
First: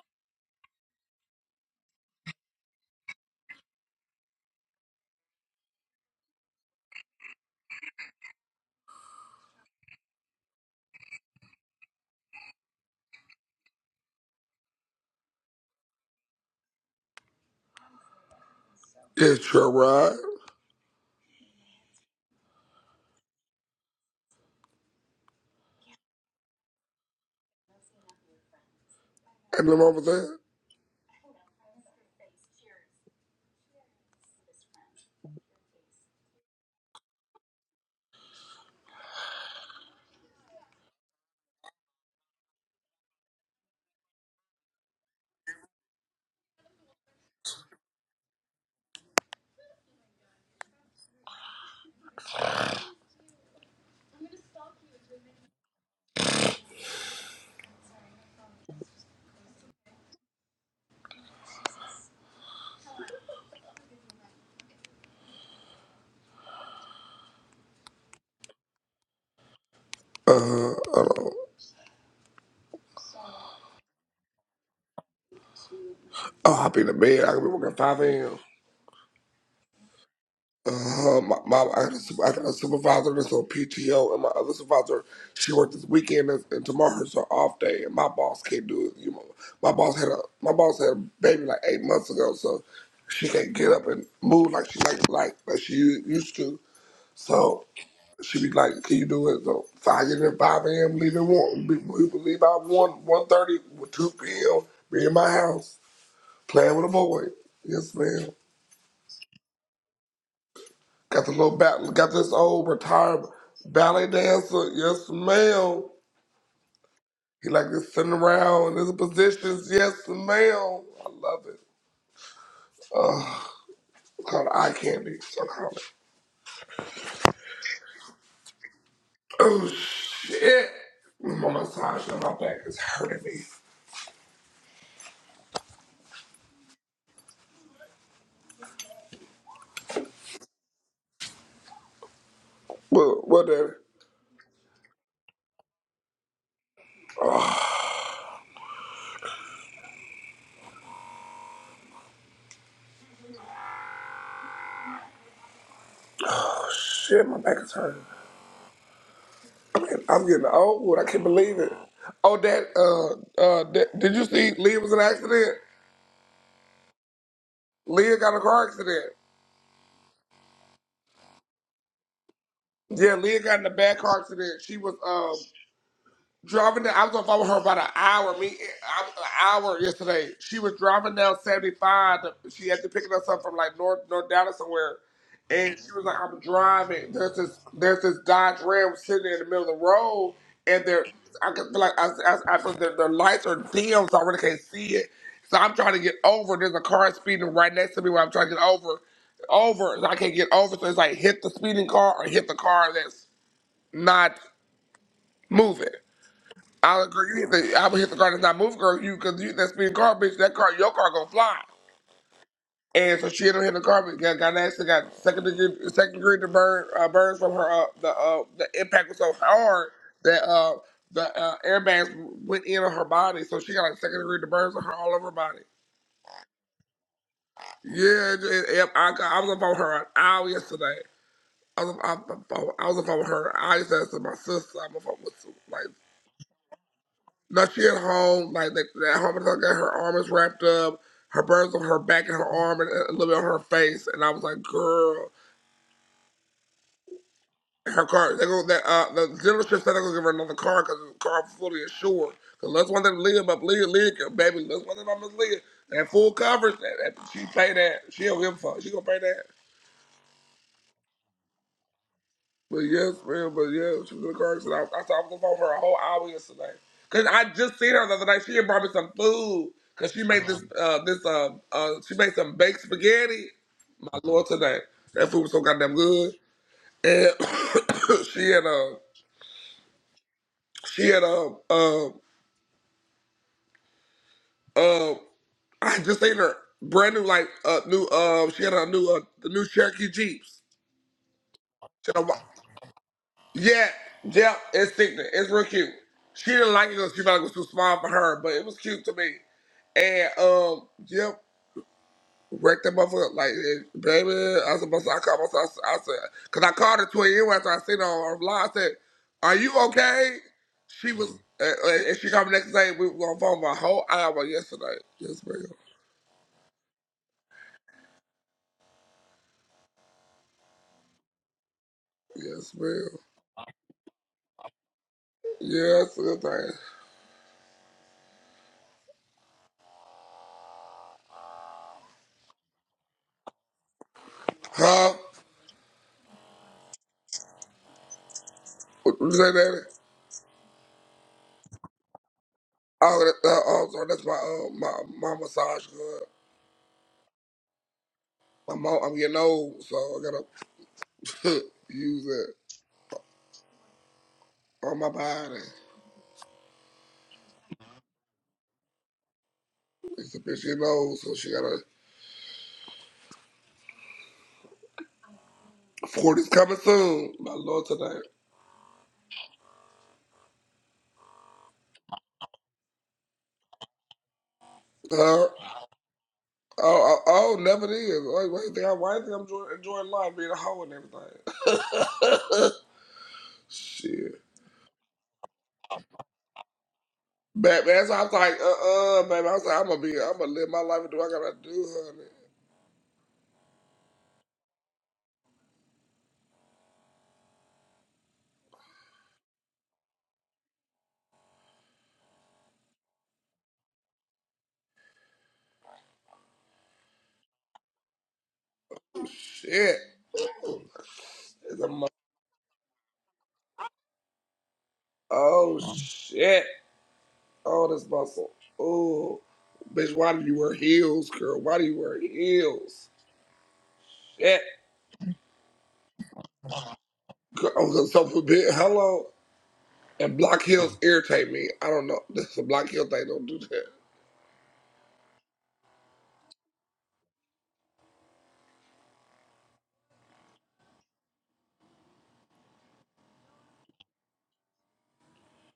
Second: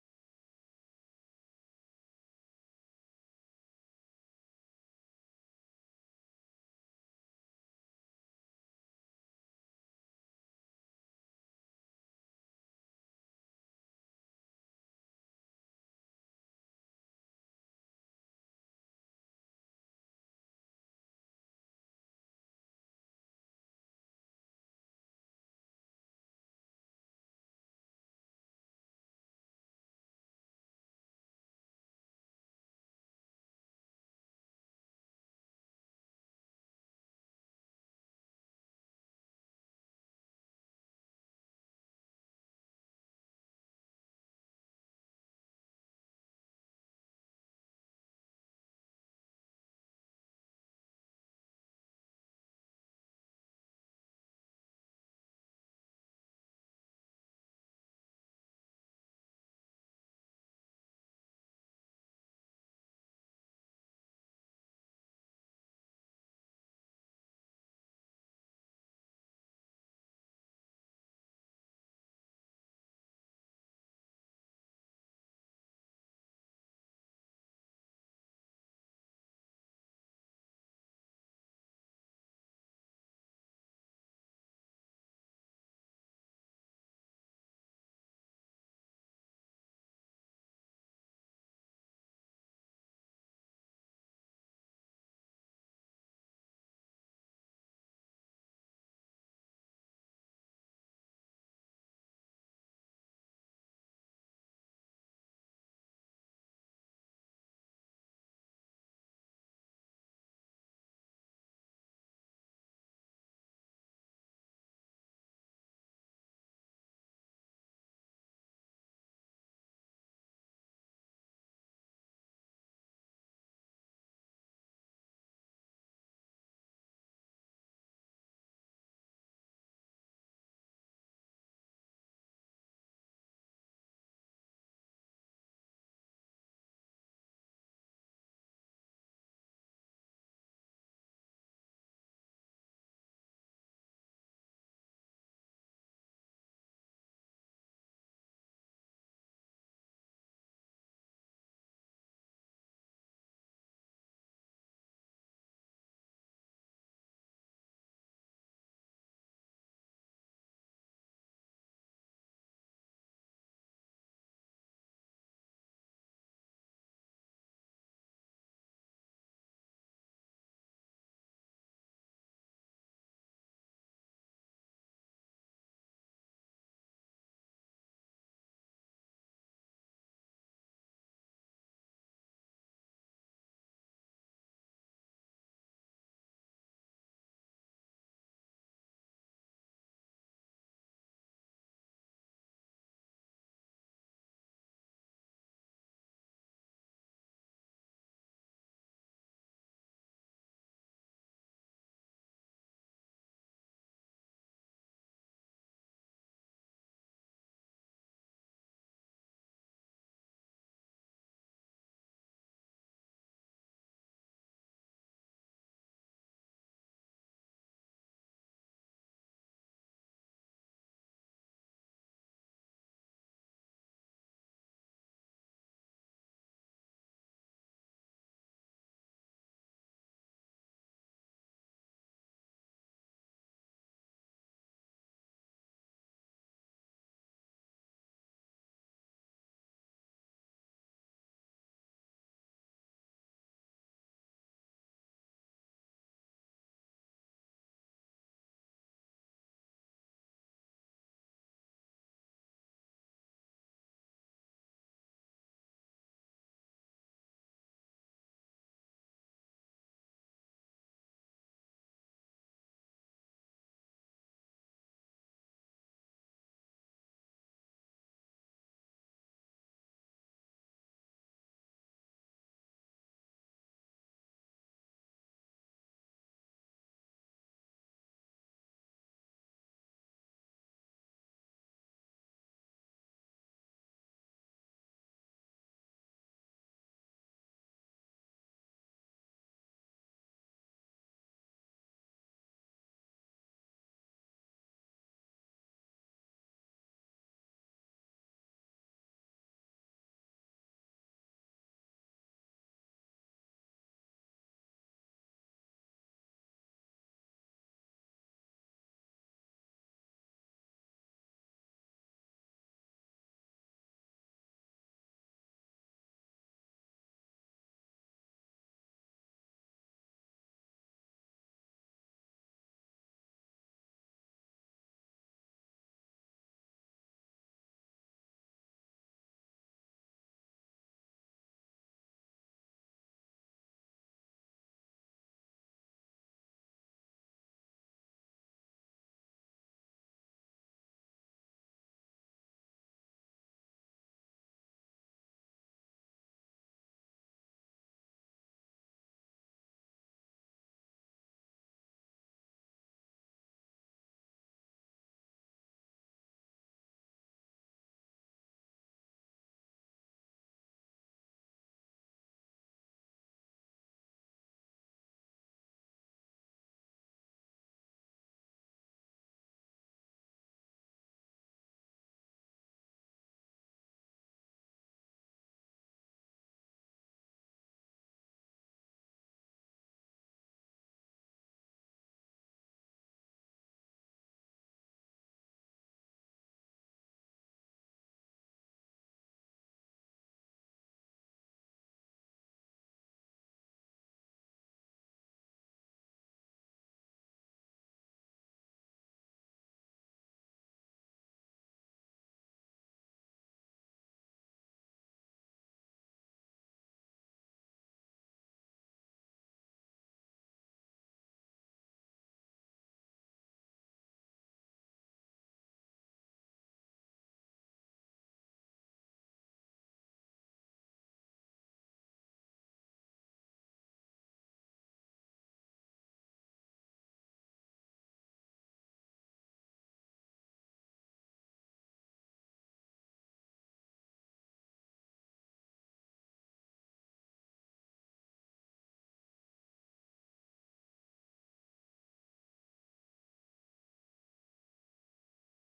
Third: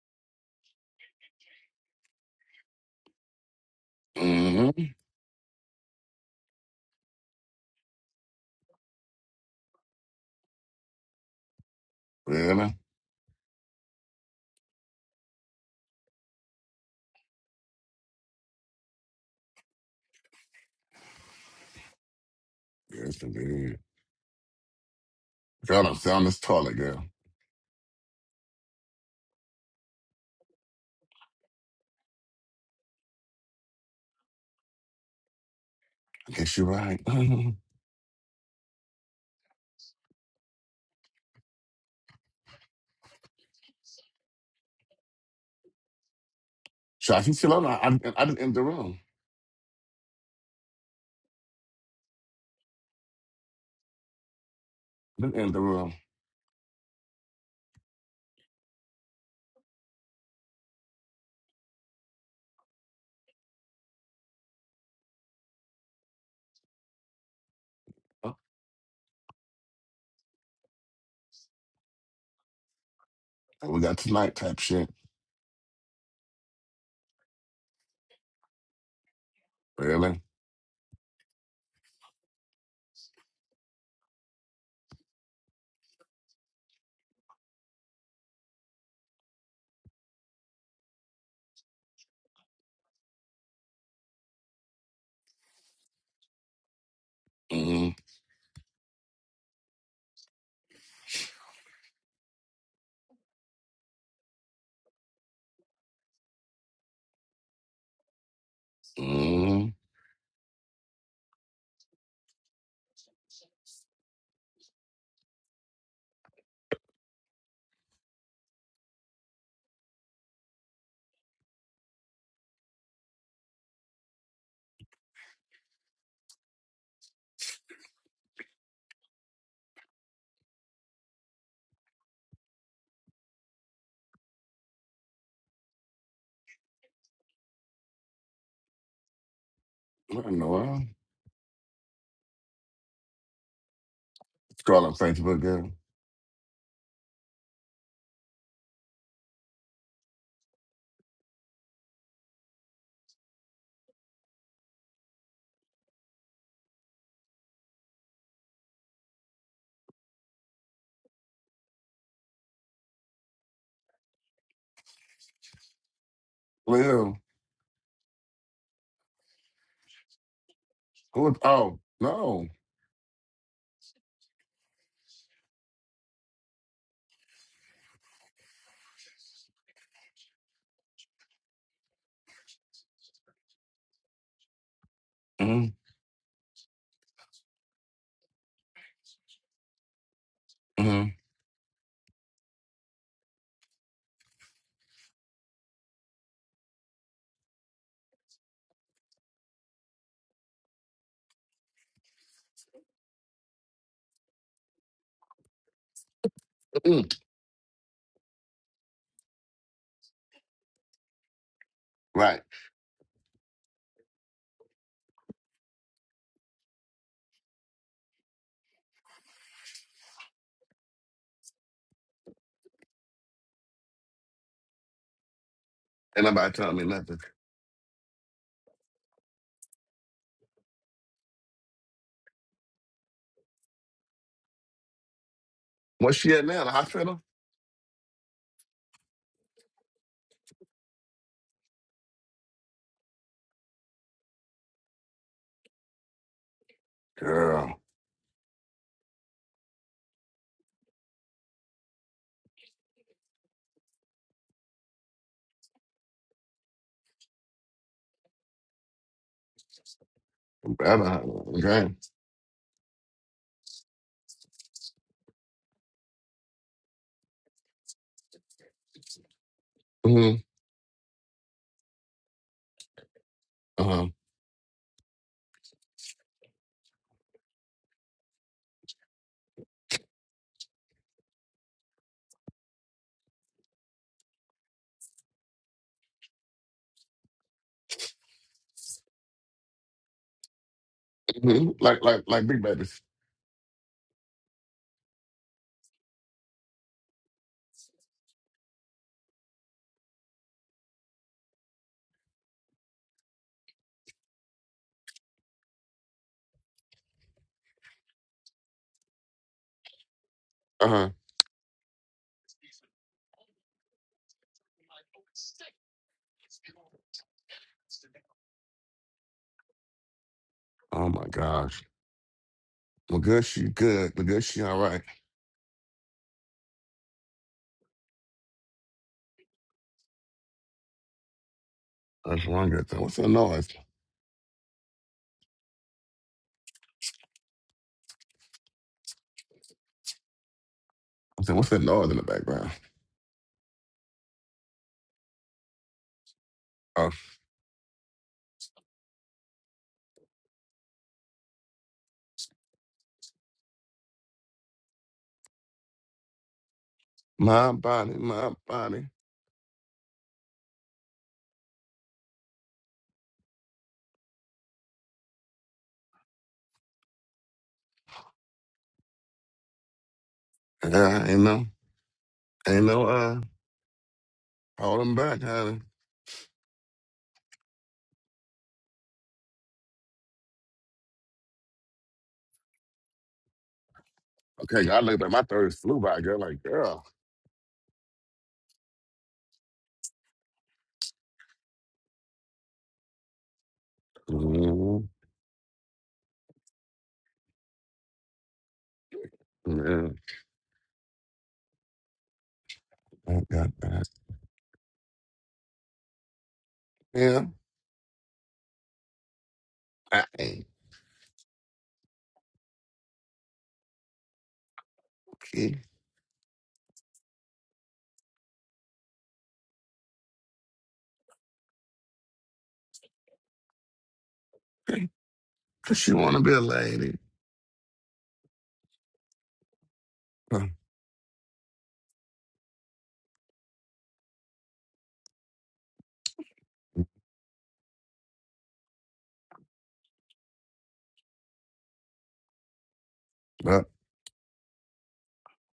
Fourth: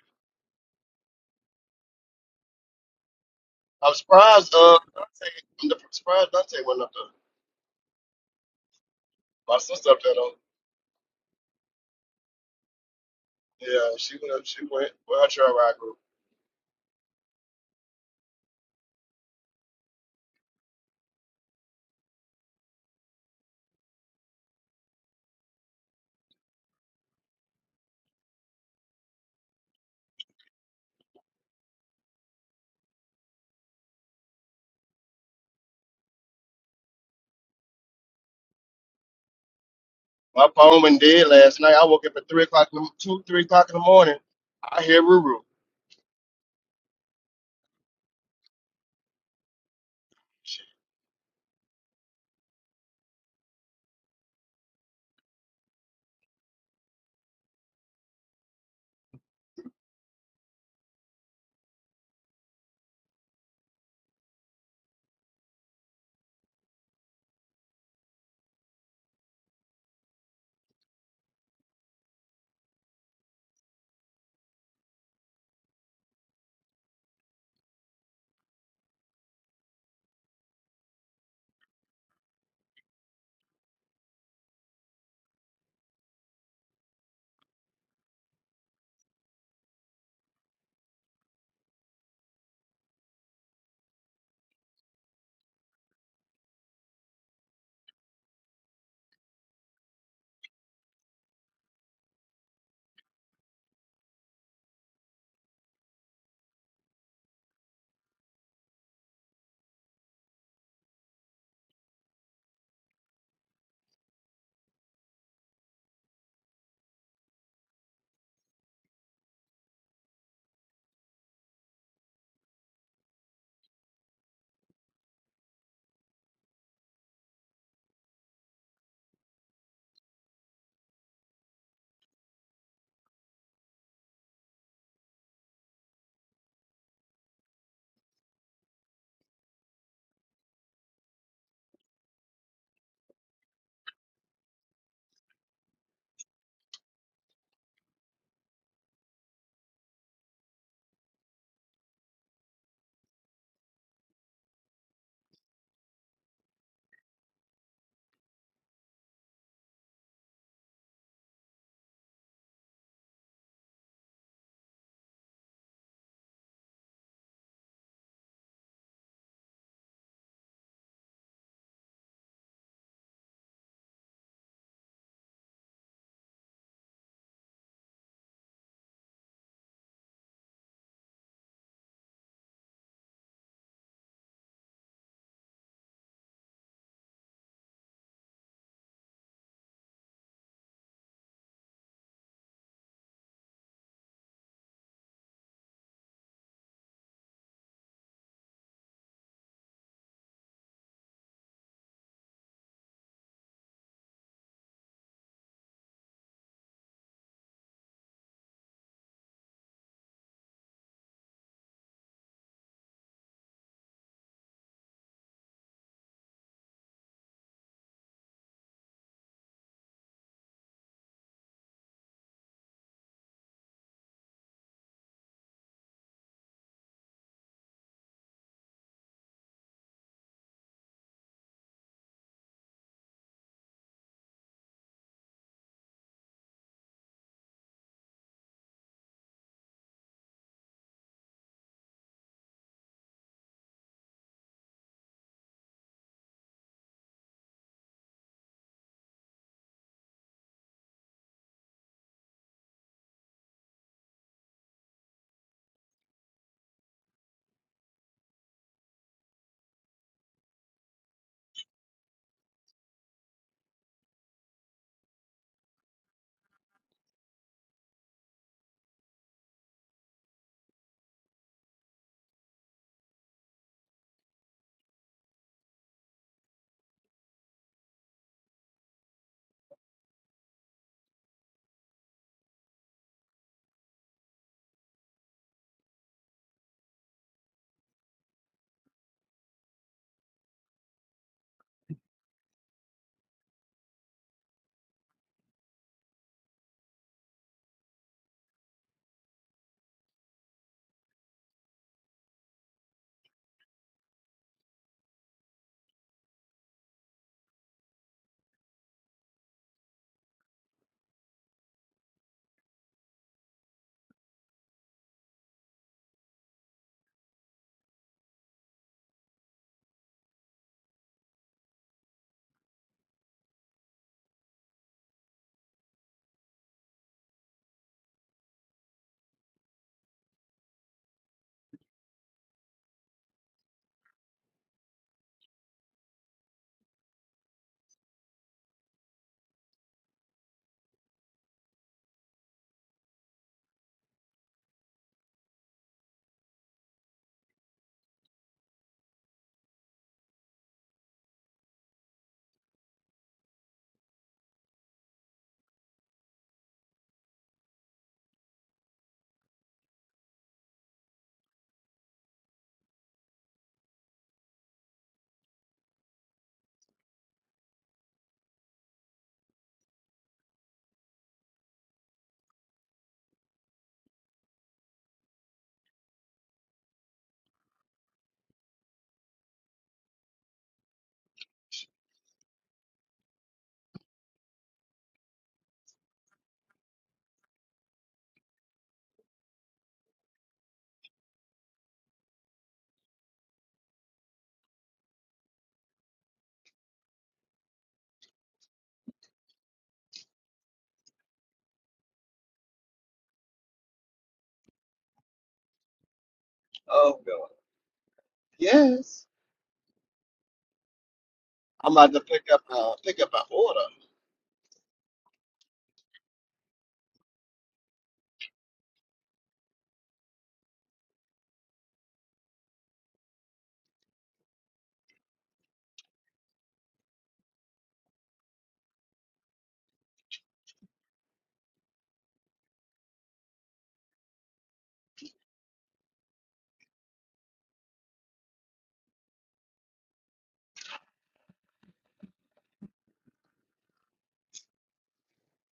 [SPEAKER 2] I'm surprised
[SPEAKER 1] hmm
[SPEAKER 2] uh Dante I'm surprised Dante went up there. My sister up there though.
[SPEAKER 1] Really?
[SPEAKER 2] Yeah, she went. She went with her trail ride group.
[SPEAKER 3] It's your ride.
[SPEAKER 1] Yes, indeed. Girl, I'm sound this toilet, girl.
[SPEAKER 3] And then over there.
[SPEAKER 1] I guess you're right. [LAUGHS]
[SPEAKER 2] My phone went dead last night. I woke up at three o'clock, in the, two, three o'clock in the morning. I hear Ruru.
[SPEAKER 1] Shots, you still on? I, I, I didn't end the room. I didn't end the room. Oh,
[SPEAKER 3] Uh huh. Oh,
[SPEAKER 1] we got tonight type shit.
[SPEAKER 3] I'll be in the bed. I can be working at 5 a.m.
[SPEAKER 1] Really?
[SPEAKER 3] Uh, my, my I, had a, sup- I got a supervisor that's on PTO, and my other supervisor she worked this weekend, and, and tomorrow's her off day, and my boss can't do it. You know, my boss had a my boss had a baby like eight months ago, so she can't get up and move like she like like like she u- used to. So
[SPEAKER 1] Mm,
[SPEAKER 3] she be like, "Can you do it?" So so I get in at five a.m. leave at one. we You can leave out one one thirty, two p.m. Be in my house playing with a boy. Yes, ma'am.
[SPEAKER 1] mm.
[SPEAKER 3] Got the little bat, got this old retired ballet dancer. Yes, ma'am. He like this sitting around in his positions. Yes, ma'am. I love it. It's called eye candy. That's what I call it. Oh shit! My massage on my back is hurting me.
[SPEAKER 1] What in the world?
[SPEAKER 3] What? What? Daddy?
[SPEAKER 1] Scroll on Facebook, girl.
[SPEAKER 3] Oh shit! My back is hurting. I'm getting, I'm getting old. I can't believe it. Oh, that. Uh, uh. That, did you see? Leah was in an accident.
[SPEAKER 1] Well,
[SPEAKER 3] Leah got in a car accident.
[SPEAKER 1] who was, oh, no.
[SPEAKER 3] Yeah, Leah got in a bad car accident. She was. um driving down. I was on the phone with her about an hour. Me, I, an hour yesterday. She was driving down seventy five. She had to pick up something from like North North Dallas somewhere,
[SPEAKER 1] Mm,
[SPEAKER 3] and she was like, "I'm driving." There's this there's this Dodge Ram sitting in the middle of the road, and they're
[SPEAKER 1] mm,
[SPEAKER 3] I can feel like I, I, I feel their, their lights are dim, so I really can't see it. So I'm trying to get over. There's a car speeding right next to me where I'm trying to get over, over. and I can't get over. So it's like hit the speeding car or hit the car that's not moving. I
[SPEAKER 1] mm.
[SPEAKER 3] agree. You hit the, I would hit the car that's not move, girl. You because you hit that speeding car, bitch. That car, your car gonna fly.
[SPEAKER 1] Right.
[SPEAKER 3] And so she ended up hitting the car, but got, got an accident, got second degree, second degree to burn, uh, burns from her. Uh, the uh, the impact was so hard that uh, the uh, airbags went in on her body, so she got like second degree to burns on her all over her body.
[SPEAKER 1] Ain't nobody telling me nothing.
[SPEAKER 3] Yeah, it- it- yep. I, got- I was on the phone with her an hour yesterday. I was, I, I, I was on the phone with her. I used to ask my sister. I'm on the phone with like
[SPEAKER 1] Where's she at now? The hospital?
[SPEAKER 3] No, she at home, like, that. at home, and got her arm is wrapped up, her burns on her back and her arm, and a little bit on her face. And I was like, girl,
[SPEAKER 1] Girl,
[SPEAKER 3] her car. They go that uh, the dealership said they're gonna give her another car because the car was fully insured. Cause let's one thing live up, live, live, baby. Let's one thing I'm live. That full coverage, that, that she pay that. She don't give a fuck. She gonna pay that.
[SPEAKER 1] better. Okay.
[SPEAKER 3] But yes, man, but yeah, she was in a car accident. I, I talked on the phone for a whole hour yesterday. Cause I just seen her the other night. She had brought me some food. Cause she
[SPEAKER 1] Mm,
[SPEAKER 3] made this Um, uh this uh, uh she made some baked spaghetti.
[SPEAKER 1] uh-huh.
[SPEAKER 3] My lord today. That food was so goddamn good. And [COUGHS] she had uh she had um um um I just seen her brand new like uh new uh she had a new uh the new Cherokee Jeeps.
[SPEAKER 1] Mm, like, like, like big babies.
[SPEAKER 3] Yeah, yeah, it's sickening. It's real cute. She didn't like it because she felt like it was too small for her, but it was cute to me. And um, yep, wrecked that motherfucker. Like, eh, baby, I was supposed to, I called myself, I said, because I called her 20 years after I seen her on her live. I said, Are you okay?
[SPEAKER 1] Uh-huh.
[SPEAKER 3] She was, uh, uh, and she called me next day. We were on the phone for a whole hour yesterday. Yes, ma'am.
[SPEAKER 1] Oh my gosh.
[SPEAKER 3] Yes, ma'am.
[SPEAKER 1] Well, good, she good. Well, good, she all right.
[SPEAKER 3] Yes, good thing.
[SPEAKER 1] That's one good thing. What's that noise?
[SPEAKER 3] Huh? What you say, baby?
[SPEAKER 1] I said, what's that noise in the background?
[SPEAKER 3] Oh, that- uh, oh, so that's my, uh, my, my massage good.
[SPEAKER 1] Oh,
[SPEAKER 3] I'm old, I'm getting old, so I gotta [LAUGHS] use it on my body.
[SPEAKER 1] my body, my body.
[SPEAKER 3] It's a bitch getting old, so she gotta. 40's coming soon. My lord today.
[SPEAKER 1] Yeah, ain't no, ain't no, uh, holding back,
[SPEAKER 3] Huh?
[SPEAKER 1] honey.
[SPEAKER 3] Oh, oh, oh, never it is. Like, why do you think, I, why do you think I'm enjoying, enjoying life, being a hoe and everything? [LAUGHS] Shit.
[SPEAKER 1] Okay, I look like my third flew by, girl. Like, girl.
[SPEAKER 3] Batman, so I was like, uh-uh, baby. I was like, I'm gonna be, I'm gonna live my life and do what I gotta do,
[SPEAKER 1] hmm Yeah, I got that.
[SPEAKER 2] Oh
[SPEAKER 1] Yeah,
[SPEAKER 2] God. Yes.
[SPEAKER 3] honey. Shit.
[SPEAKER 1] I ain't
[SPEAKER 3] It's a
[SPEAKER 2] I'm
[SPEAKER 3] mo-
[SPEAKER 2] about to pick up. Uh, pick up my order.
[SPEAKER 1] okay.
[SPEAKER 3] oh, shit. Oh, that's muscle. Oh, bitch, why do you wear heels, girl? Why do you wear heels? Shit.
[SPEAKER 1] Cause you wanna be a lady.
[SPEAKER 3] Girl, I'm gonna so forbid. Hello. And block
[SPEAKER 1] Huh.
[SPEAKER 3] heels irritate me. I don't know. This is a block heel thing. Don't do that.
[SPEAKER 1] But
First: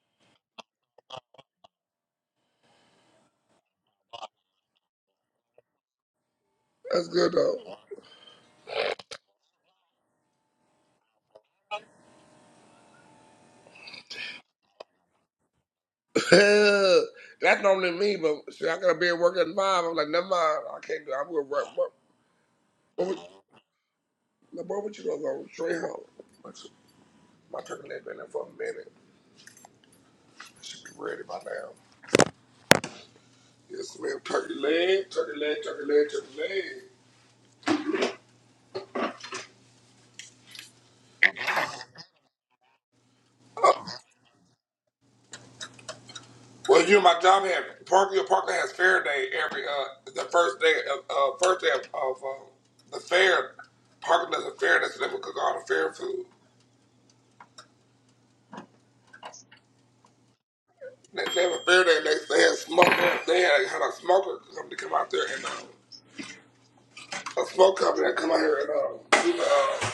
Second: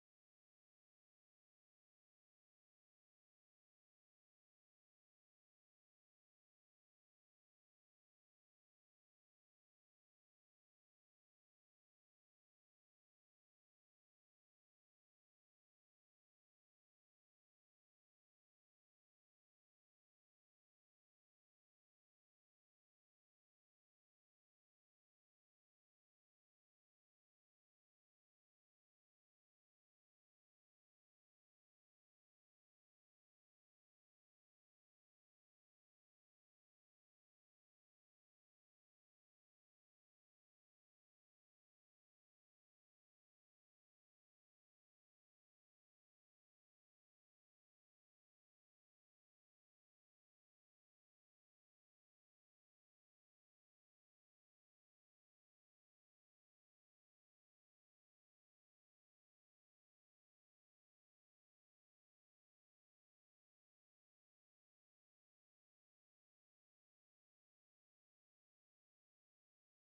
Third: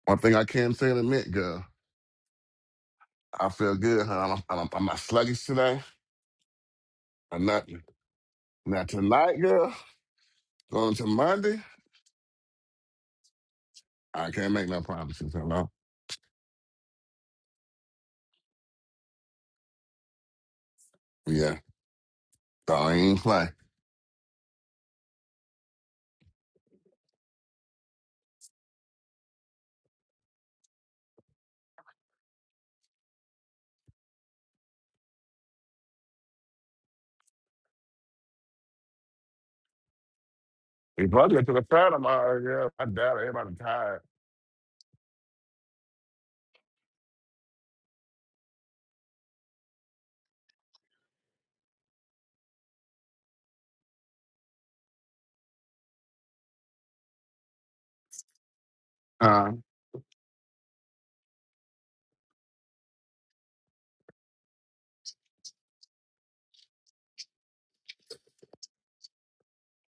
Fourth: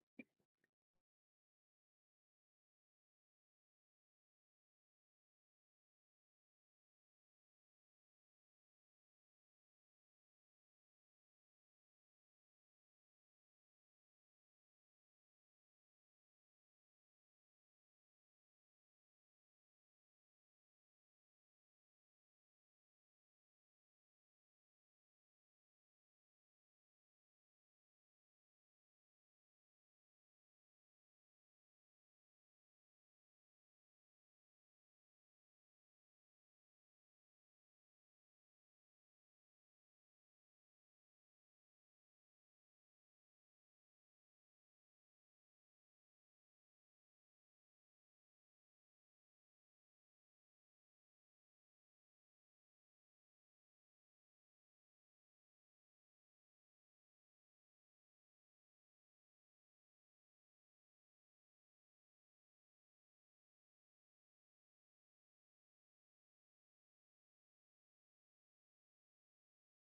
[SPEAKER 1] one thing I can say and admit, girl, I feel good, honey. I'm, I'm, I'm not sluggish today.
[SPEAKER 3] That's good
[SPEAKER 1] I'm
[SPEAKER 3] though.
[SPEAKER 1] not. Now tonight, girl, going to Monday, I can't make no promises. Hello.
[SPEAKER 3] [LAUGHS] that's normally me, but shit, I gotta be at work at five. I'm like, never mind. I can't do. It. I'm gonna
[SPEAKER 1] Yeah,
[SPEAKER 3] work. What?
[SPEAKER 1] so I
[SPEAKER 3] What? would-
[SPEAKER 1] ain't play.
[SPEAKER 3] Now, boy, what you gonna go straight home? My my turkey leg been there for a minute. I should be ready by now. Yes, ma'am. Turkey leg, turkey leg, turkey leg, turkey leg.
[SPEAKER 1] He probably got to the third of my yeah. I doubt it. Everybody tired.
[SPEAKER 3] Well, you know, my job had Parker. Parker has fair day every uh the first day of uh, first day of, of uh, the fair. Parker does a fair. day, so they would cook all the fair food.
[SPEAKER 1] Uh
[SPEAKER 3] They, they have a fair day. They, they had smoke. They had, had a smoker company come out there and uh, a smoke company that come out here and uh, do the, uh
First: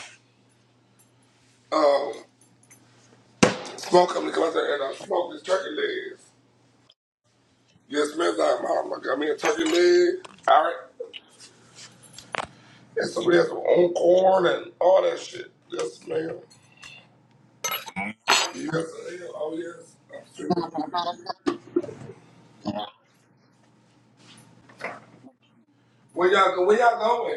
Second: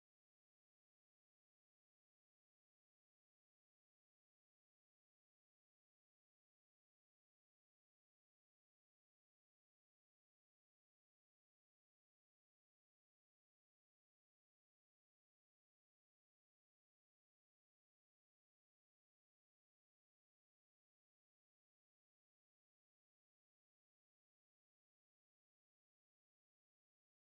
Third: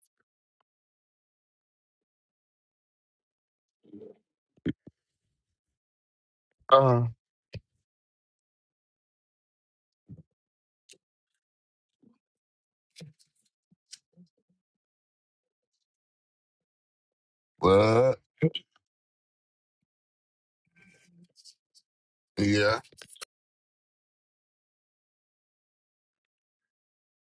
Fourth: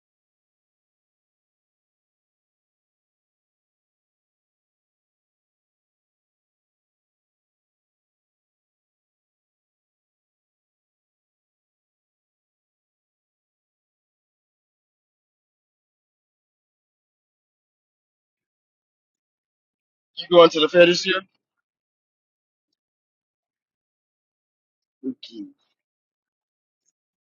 [SPEAKER 3] smoke company come out there and uh, smoke these turkey legs.
[SPEAKER 1] uh.
[SPEAKER 3] Yes, man. I'm out. I got me a turkey leg. All right. And somebody has some own corn and all that shit. Yes, ma'am.
[SPEAKER 1] What?
[SPEAKER 3] Yes, ma'am. Oh
[SPEAKER 2] You going to
[SPEAKER 3] yes.
[SPEAKER 2] the fair this year?
[SPEAKER 1] Yeah.
[SPEAKER 2] Okay.
[SPEAKER 3] Where y'all go? Where y'all going?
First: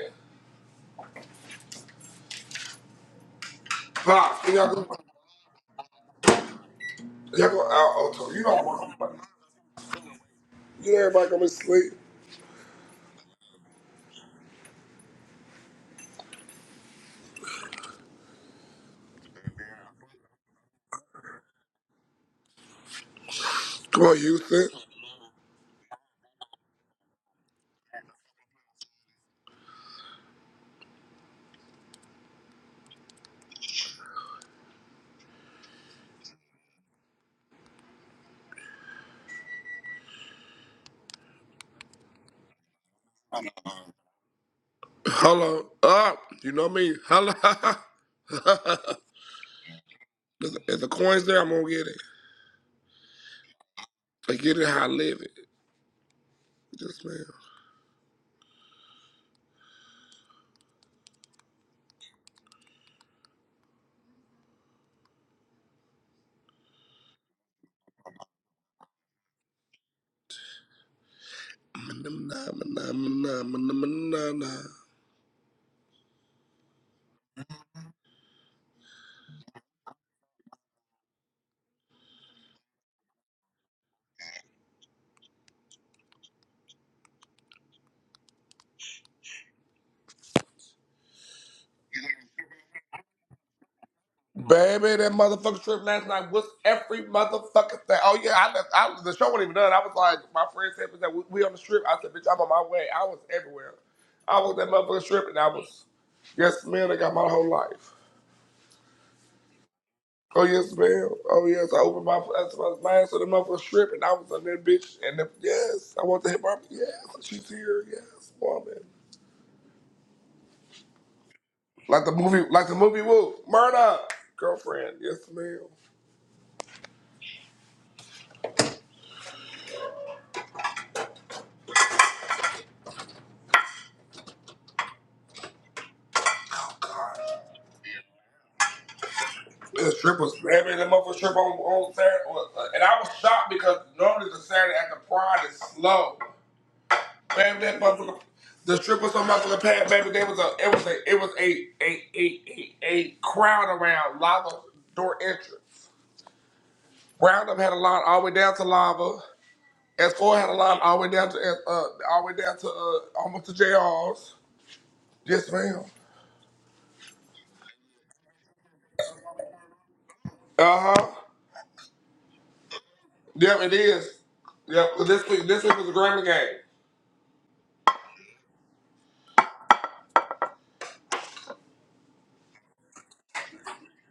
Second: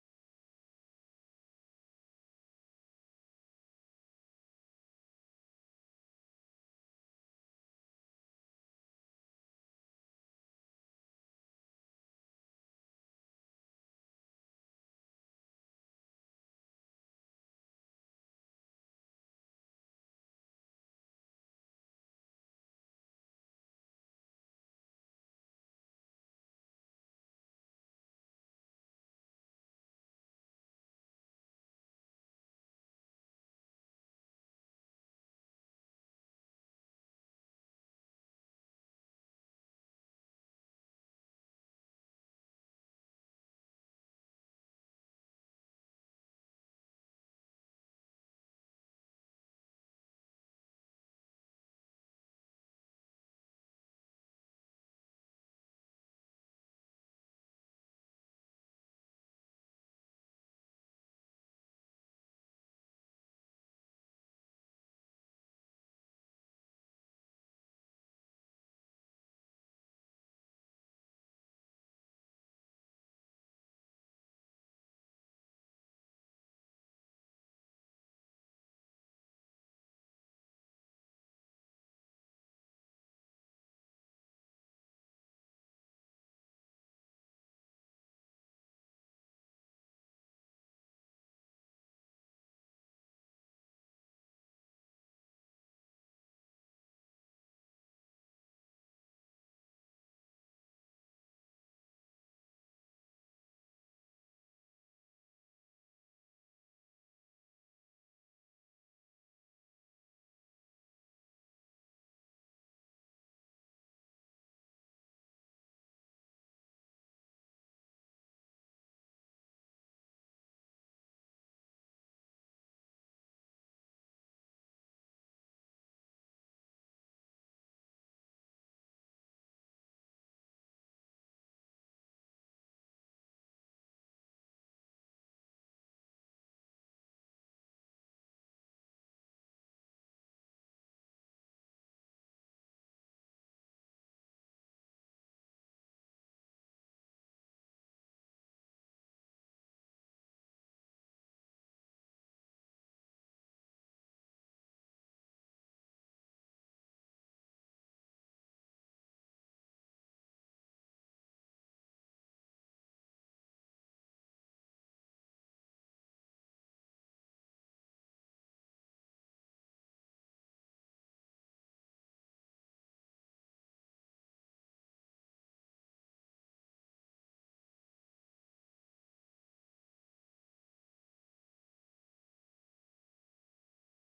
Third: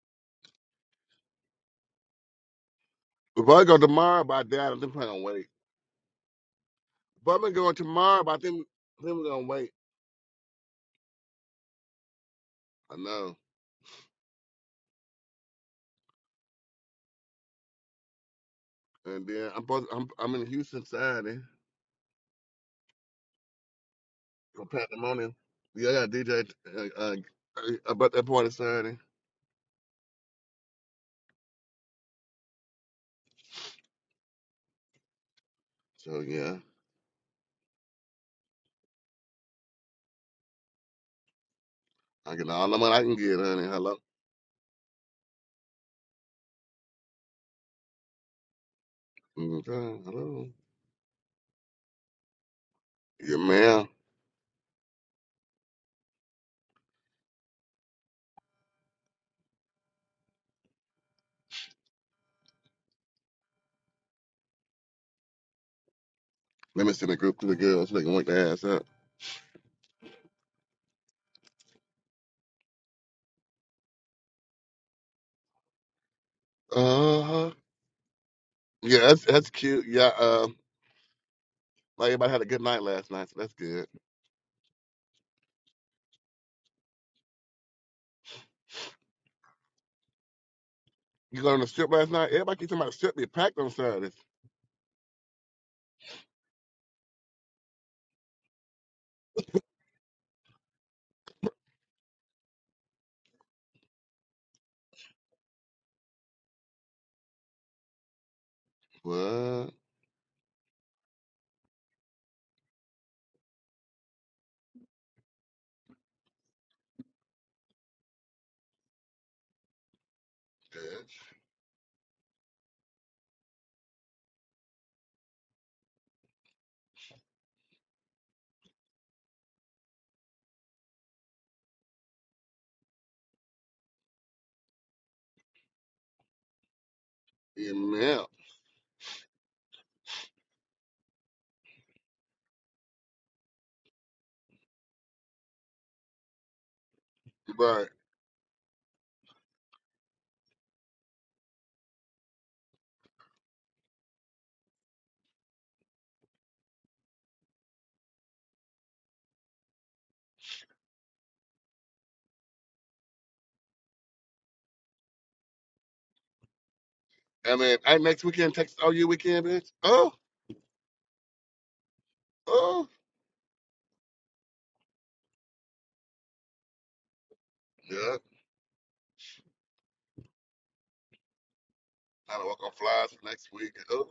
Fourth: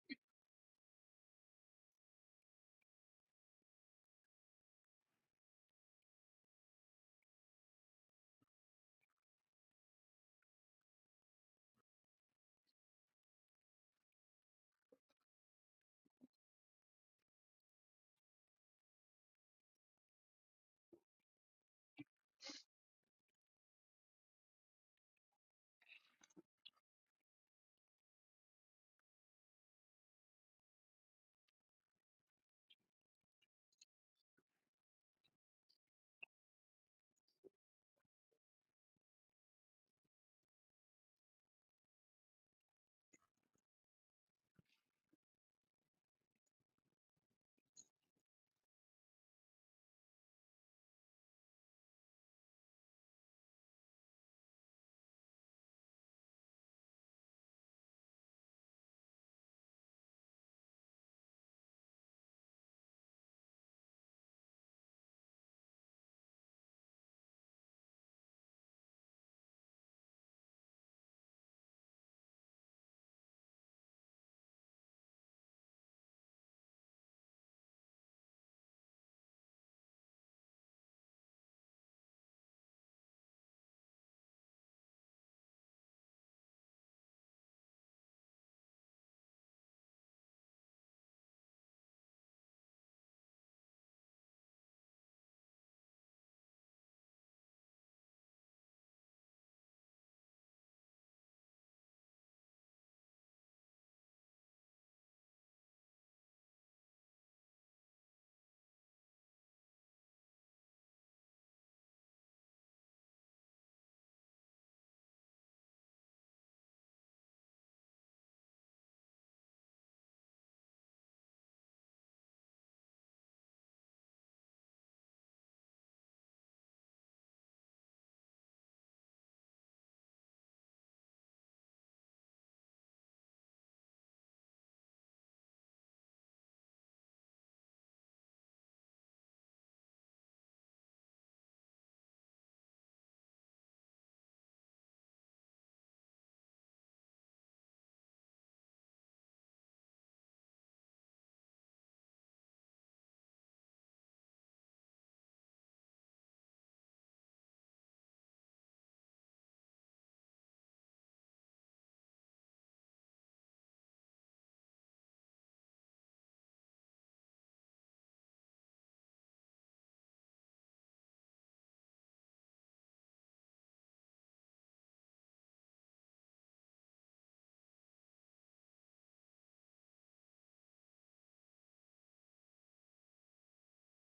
[SPEAKER 1] we probably go tomorrow, but I
[SPEAKER 3] Pop, where y'all
[SPEAKER 1] doubt it.
[SPEAKER 3] going?
[SPEAKER 1] They're probably gonna wait.
[SPEAKER 3] Y'all
[SPEAKER 1] Probably
[SPEAKER 3] go
[SPEAKER 1] going
[SPEAKER 3] out
[SPEAKER 1] tomorrow,
[SPEAKER 3] Alto.
[SPEAKER 1] but I
[SPEAKER 3] You don't
[SPEAKER 1] think
[SPEAKER 3] want
[SPEAKER 1] I
[SPEAKER 3] nobody.
[SPEAKER 1] think we're gonna wait.
[SPEAKER 3] You know everybody coming to sleep.
[SPEAKER 1] I know. And then I'm supposed, I'm I'm in Houston Saturday
[SPEAKER 3] Come on,
[SPEAKER 1] for
[SPEAKER 3] Houston.
[SPEAKER 1] Pandemonium. Yeah, I got DJ uh, uh, uh, about that party Saturday. So yeah, I get all the money I can get, honey. Hello,
[SPEAKER 3] Hello. Up. You know me. Hello. [LAUGHS]
[SPEAKER 1] okay, hello.
[SPEAKER 3] if is the coins there? I'm gonna get it.
[SPEAKER 1] Yeah, ma'am.
[SPEAKER 3] I get it how I live it. Just
[SPEAKER 1] Let me send a group to the girls so they can work their ass up.
[SPEAKER 3] man.
[SPEAKER 1] Uh Yeah, that's that's cute. Yeah, uh, like everybody had a good night last night, so that's good. You go on the strip last night? Everybody keeps talking about the strip being packed on Saturdays.
[SPEAKER 3] Baby, that motherfucking trip last night was every motherfucking thing. Oh yeah, I, left, I the show wasn't even done. I was like, my friend said that we, we on the strip. I said, bitch, I'm on my way. I was everywhere. I was that motherfucking strip, and I was, yes, man. I got my whole life.
[SPEAKER 1] What?
[SPEAKER 3] Oh yes, ma'am. Oh yes, I opened my that's my mind to the motherfucking strip, and I was on that bitch. And the, yes, I want to hit Barbie. Yes, she's here. Yes, woman.
[SPEAKER 1] Bitch.
[SPEAKER 3] Like the movie, like the movie Wolf. Murder, girlfriend. Yes, ma'am.
[SPEAKER 1] Yeah, man.
[SPEAKER 3] The strip was every the motherfucker strip on, on Saturday, on- and I was shocked because normally the Saturday after Pride is slow. Baby, that
[SPEAKER 1] Right.
[SPEAKER 3] motherfucker, the strip was so motherfucking packed. Baby, there was a it was a it was a a a a, a crowd around lava door entrance. Roundup had a line all the way down to lava. S4 had a line all the way down to uh all the way down to uh almost to J R's. Yes, ma'am.
[SPEAKER 1] I mean, I next weekend, Texas OU weekend, bitch. Oh,
[SPEAKER 3] Uh huh.
[SPEAKER 1] oh.
[SPEAKER 3] Yep, it is. Yep. This week, this week was a Grammy game.
[SPEAKER 1] Yeah. Trying to walk on flies for next week. Oh,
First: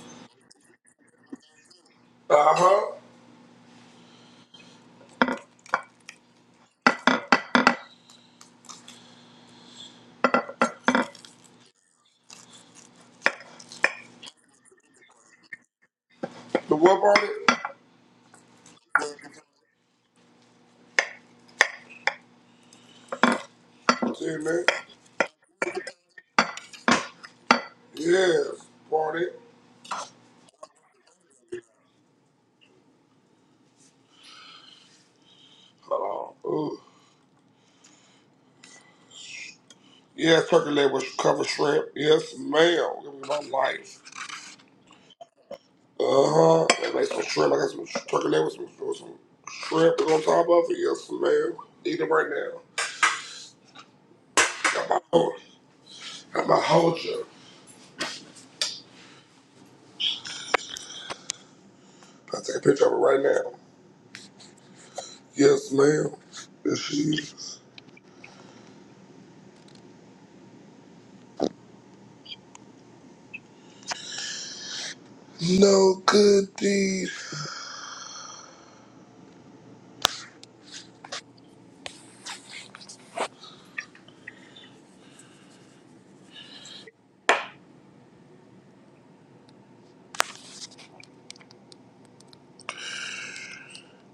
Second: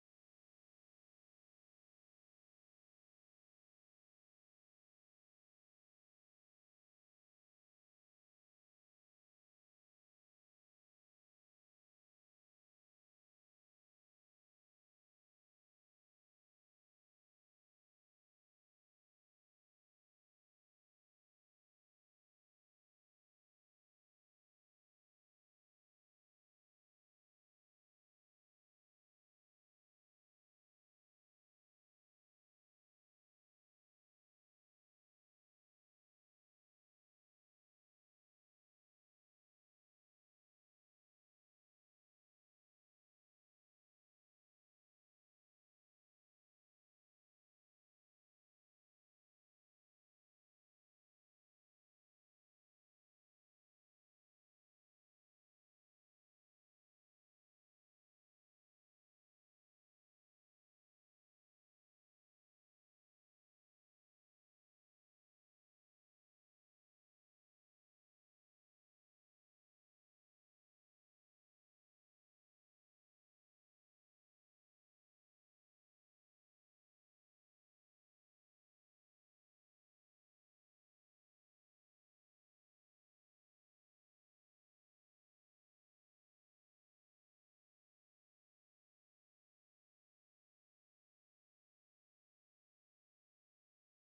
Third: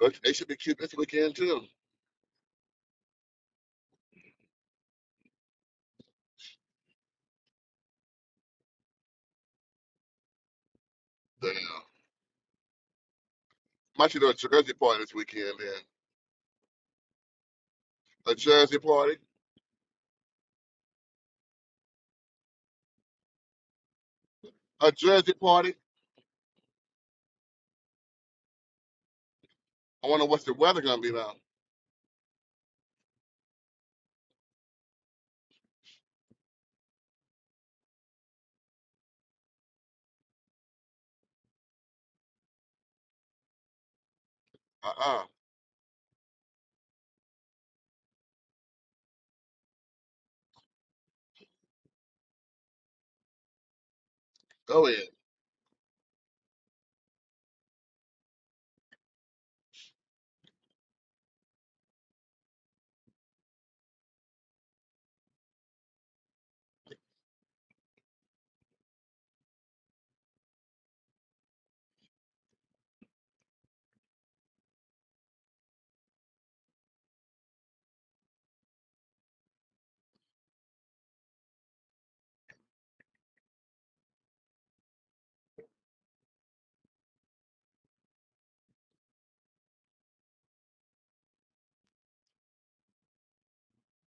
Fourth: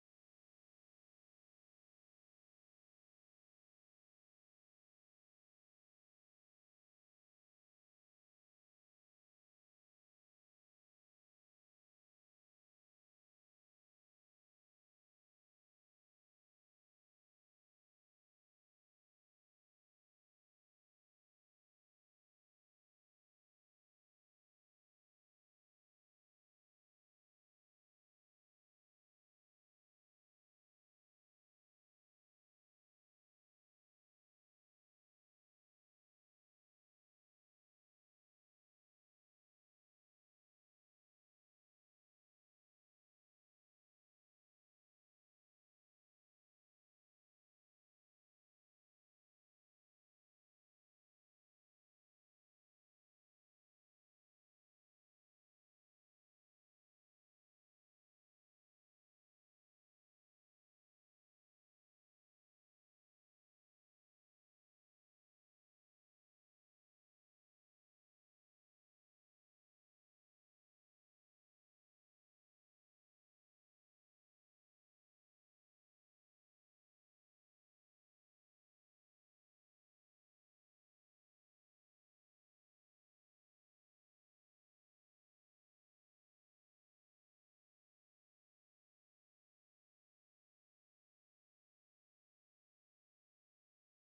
[SPEAKER 1] but they should be cute this weekend, too.
[SPEAKER 3] Uh huh.
[SPEAKER 1] Damn. Might should do a Jersey party this weekend, then.
[SPEAKER 3] The what party?
[SPEAKER 1] A Jersey party.
[SPEAKER 3] See, man?
[SPEAKER 1] A Jersey party.
[SPEAKER 3] Yes, party.
[SPEAKER 1] I wonder what's the weather going to be now.
[SPEAKER 3] Hold on. Ooh. Yes, turkey leg with covered shrimp. Yes, ma'am. Give me my life.
[SPEAKER 1] Uh-uh.
[SPEAKER 3] Uh huh. I made some shrimp. I got some sh- turkey leg with some, with some shrimp on top of it. Yes, ma'am. Eat it right now.
[SPEAKER 1] Go
[SPEAKER 3] Got my
[SPEAKER 1] ahead.
[SPEAKER 3] whole, got my whole jug. I take a picture of it right now. Yes, ma'am. Yes, she is. No good deed.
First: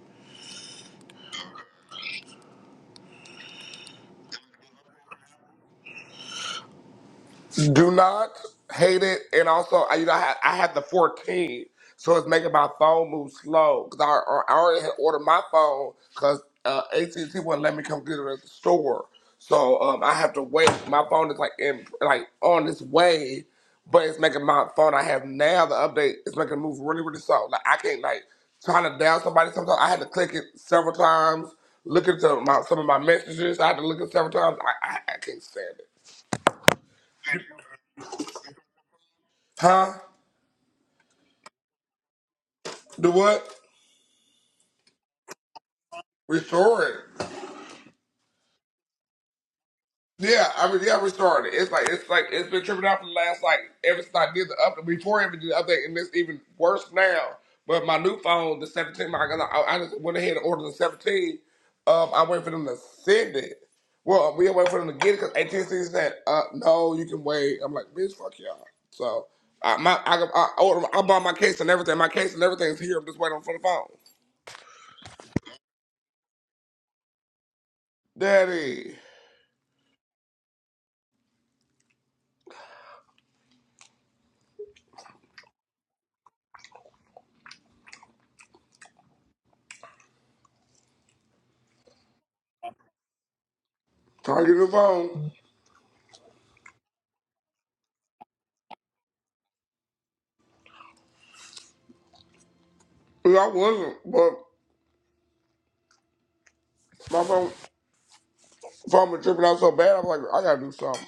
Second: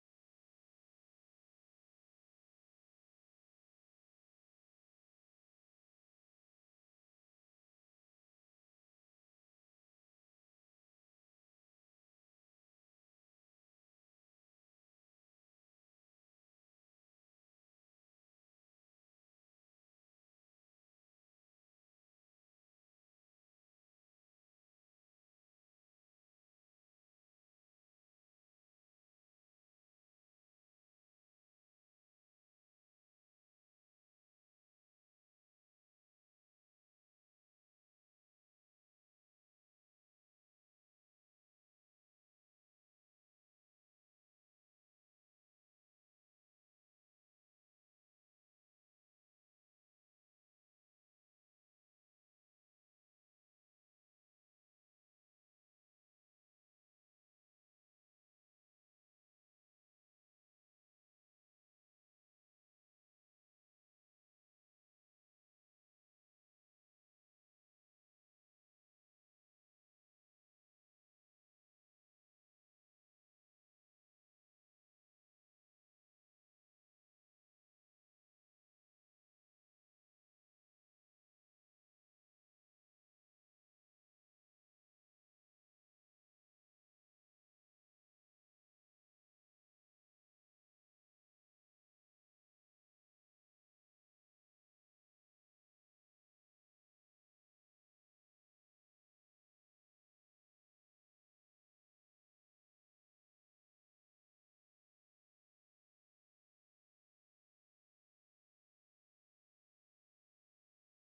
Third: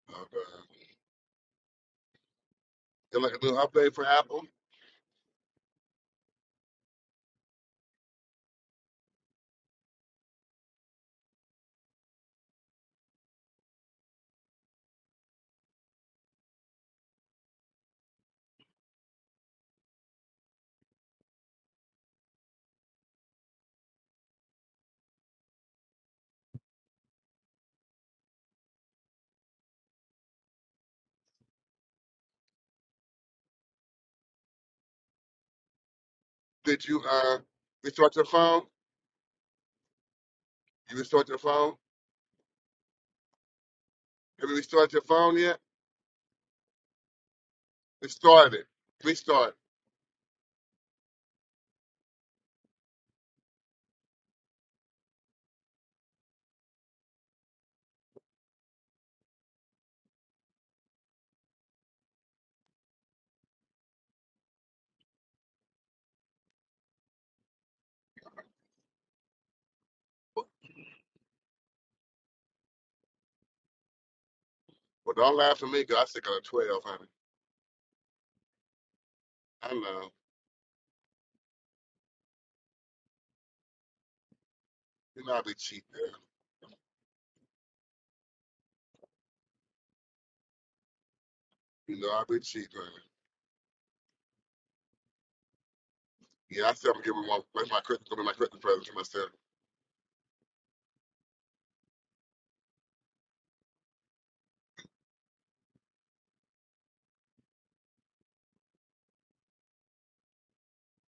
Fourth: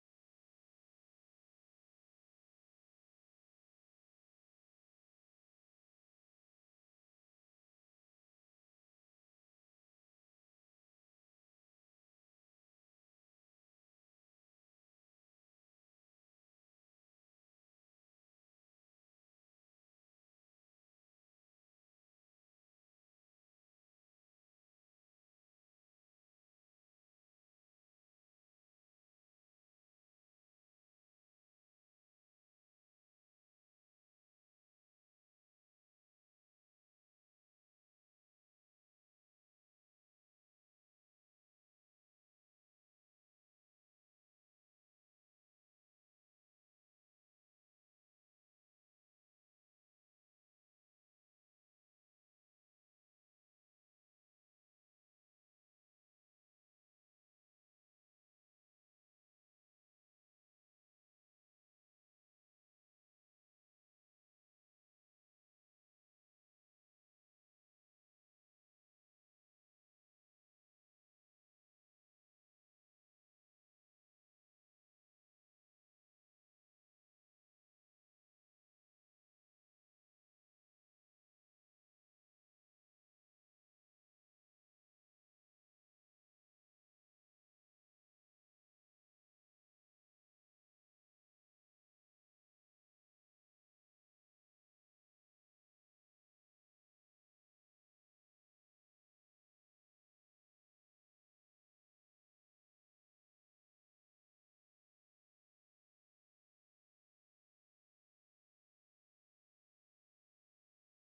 [SPEAKER 1] Okay. And like a little update for Apple.
[SPEAKER 3] Do not hate it, and also I- you know I had, I had the 14, so it's making my phone move slow because I, I already had ordered my phone because uh, AT&T wouldn't let me come get it at the store, so um, I have to wait. My phone is like in like on its way, but it's making my phone I have now the update is making it move really really slow. Like I can't like trying to down somebody sometimes I had to click it several times, look into my some of my messages I had to look at several times. I I, I can't stand it,
[SPEAKER 1] Did you uh, restart your phone?
[SPEAKER 3] huh?
[SPEAKER 1] You restart your phone?
[SPEAKER 3] Do what?
[SPEAKER 1] Have you restarted your phone yet?
[SPEAKER 3] Restore it.
[SPEAKER 1] Restart it. Restart.
[SPEAKER 3] Yeah, I mean, yeah, restore it. It's like it's like it's been tripping out for the last like ever since I did the update before I even did the update, and it's even worse now. But my new phone, the 17, my I, I just went ahead and ordered the 17. Um, I waited for them to send it. Well, we waited for them to get it because AT&T said, uh, "No, you can wait." I'm like, "Bitch, fuck y'all." So I my I I, ordered, I bought my case and everything. My case and everything's here. I'm just waiting for the phone.
[SPEAKER 1] Well, don't laugh at me, me, 'cause I stick on a 12, honey.
[SPEAKER 3] Daddy,
[SPEAKER 1] I know. You know I be cheating. girl. You know I be cheating, honey.
[SPEAKER 3] trying to get the phone.
[SPEAKER 1] Yeah, I said I'm giving one. That's my Christmas, gonna be my Christmas present to myself.
[SPEAKER 3] I wasn't, but my phone. So I'm tripping out so bad. I'm like, I gotta do something.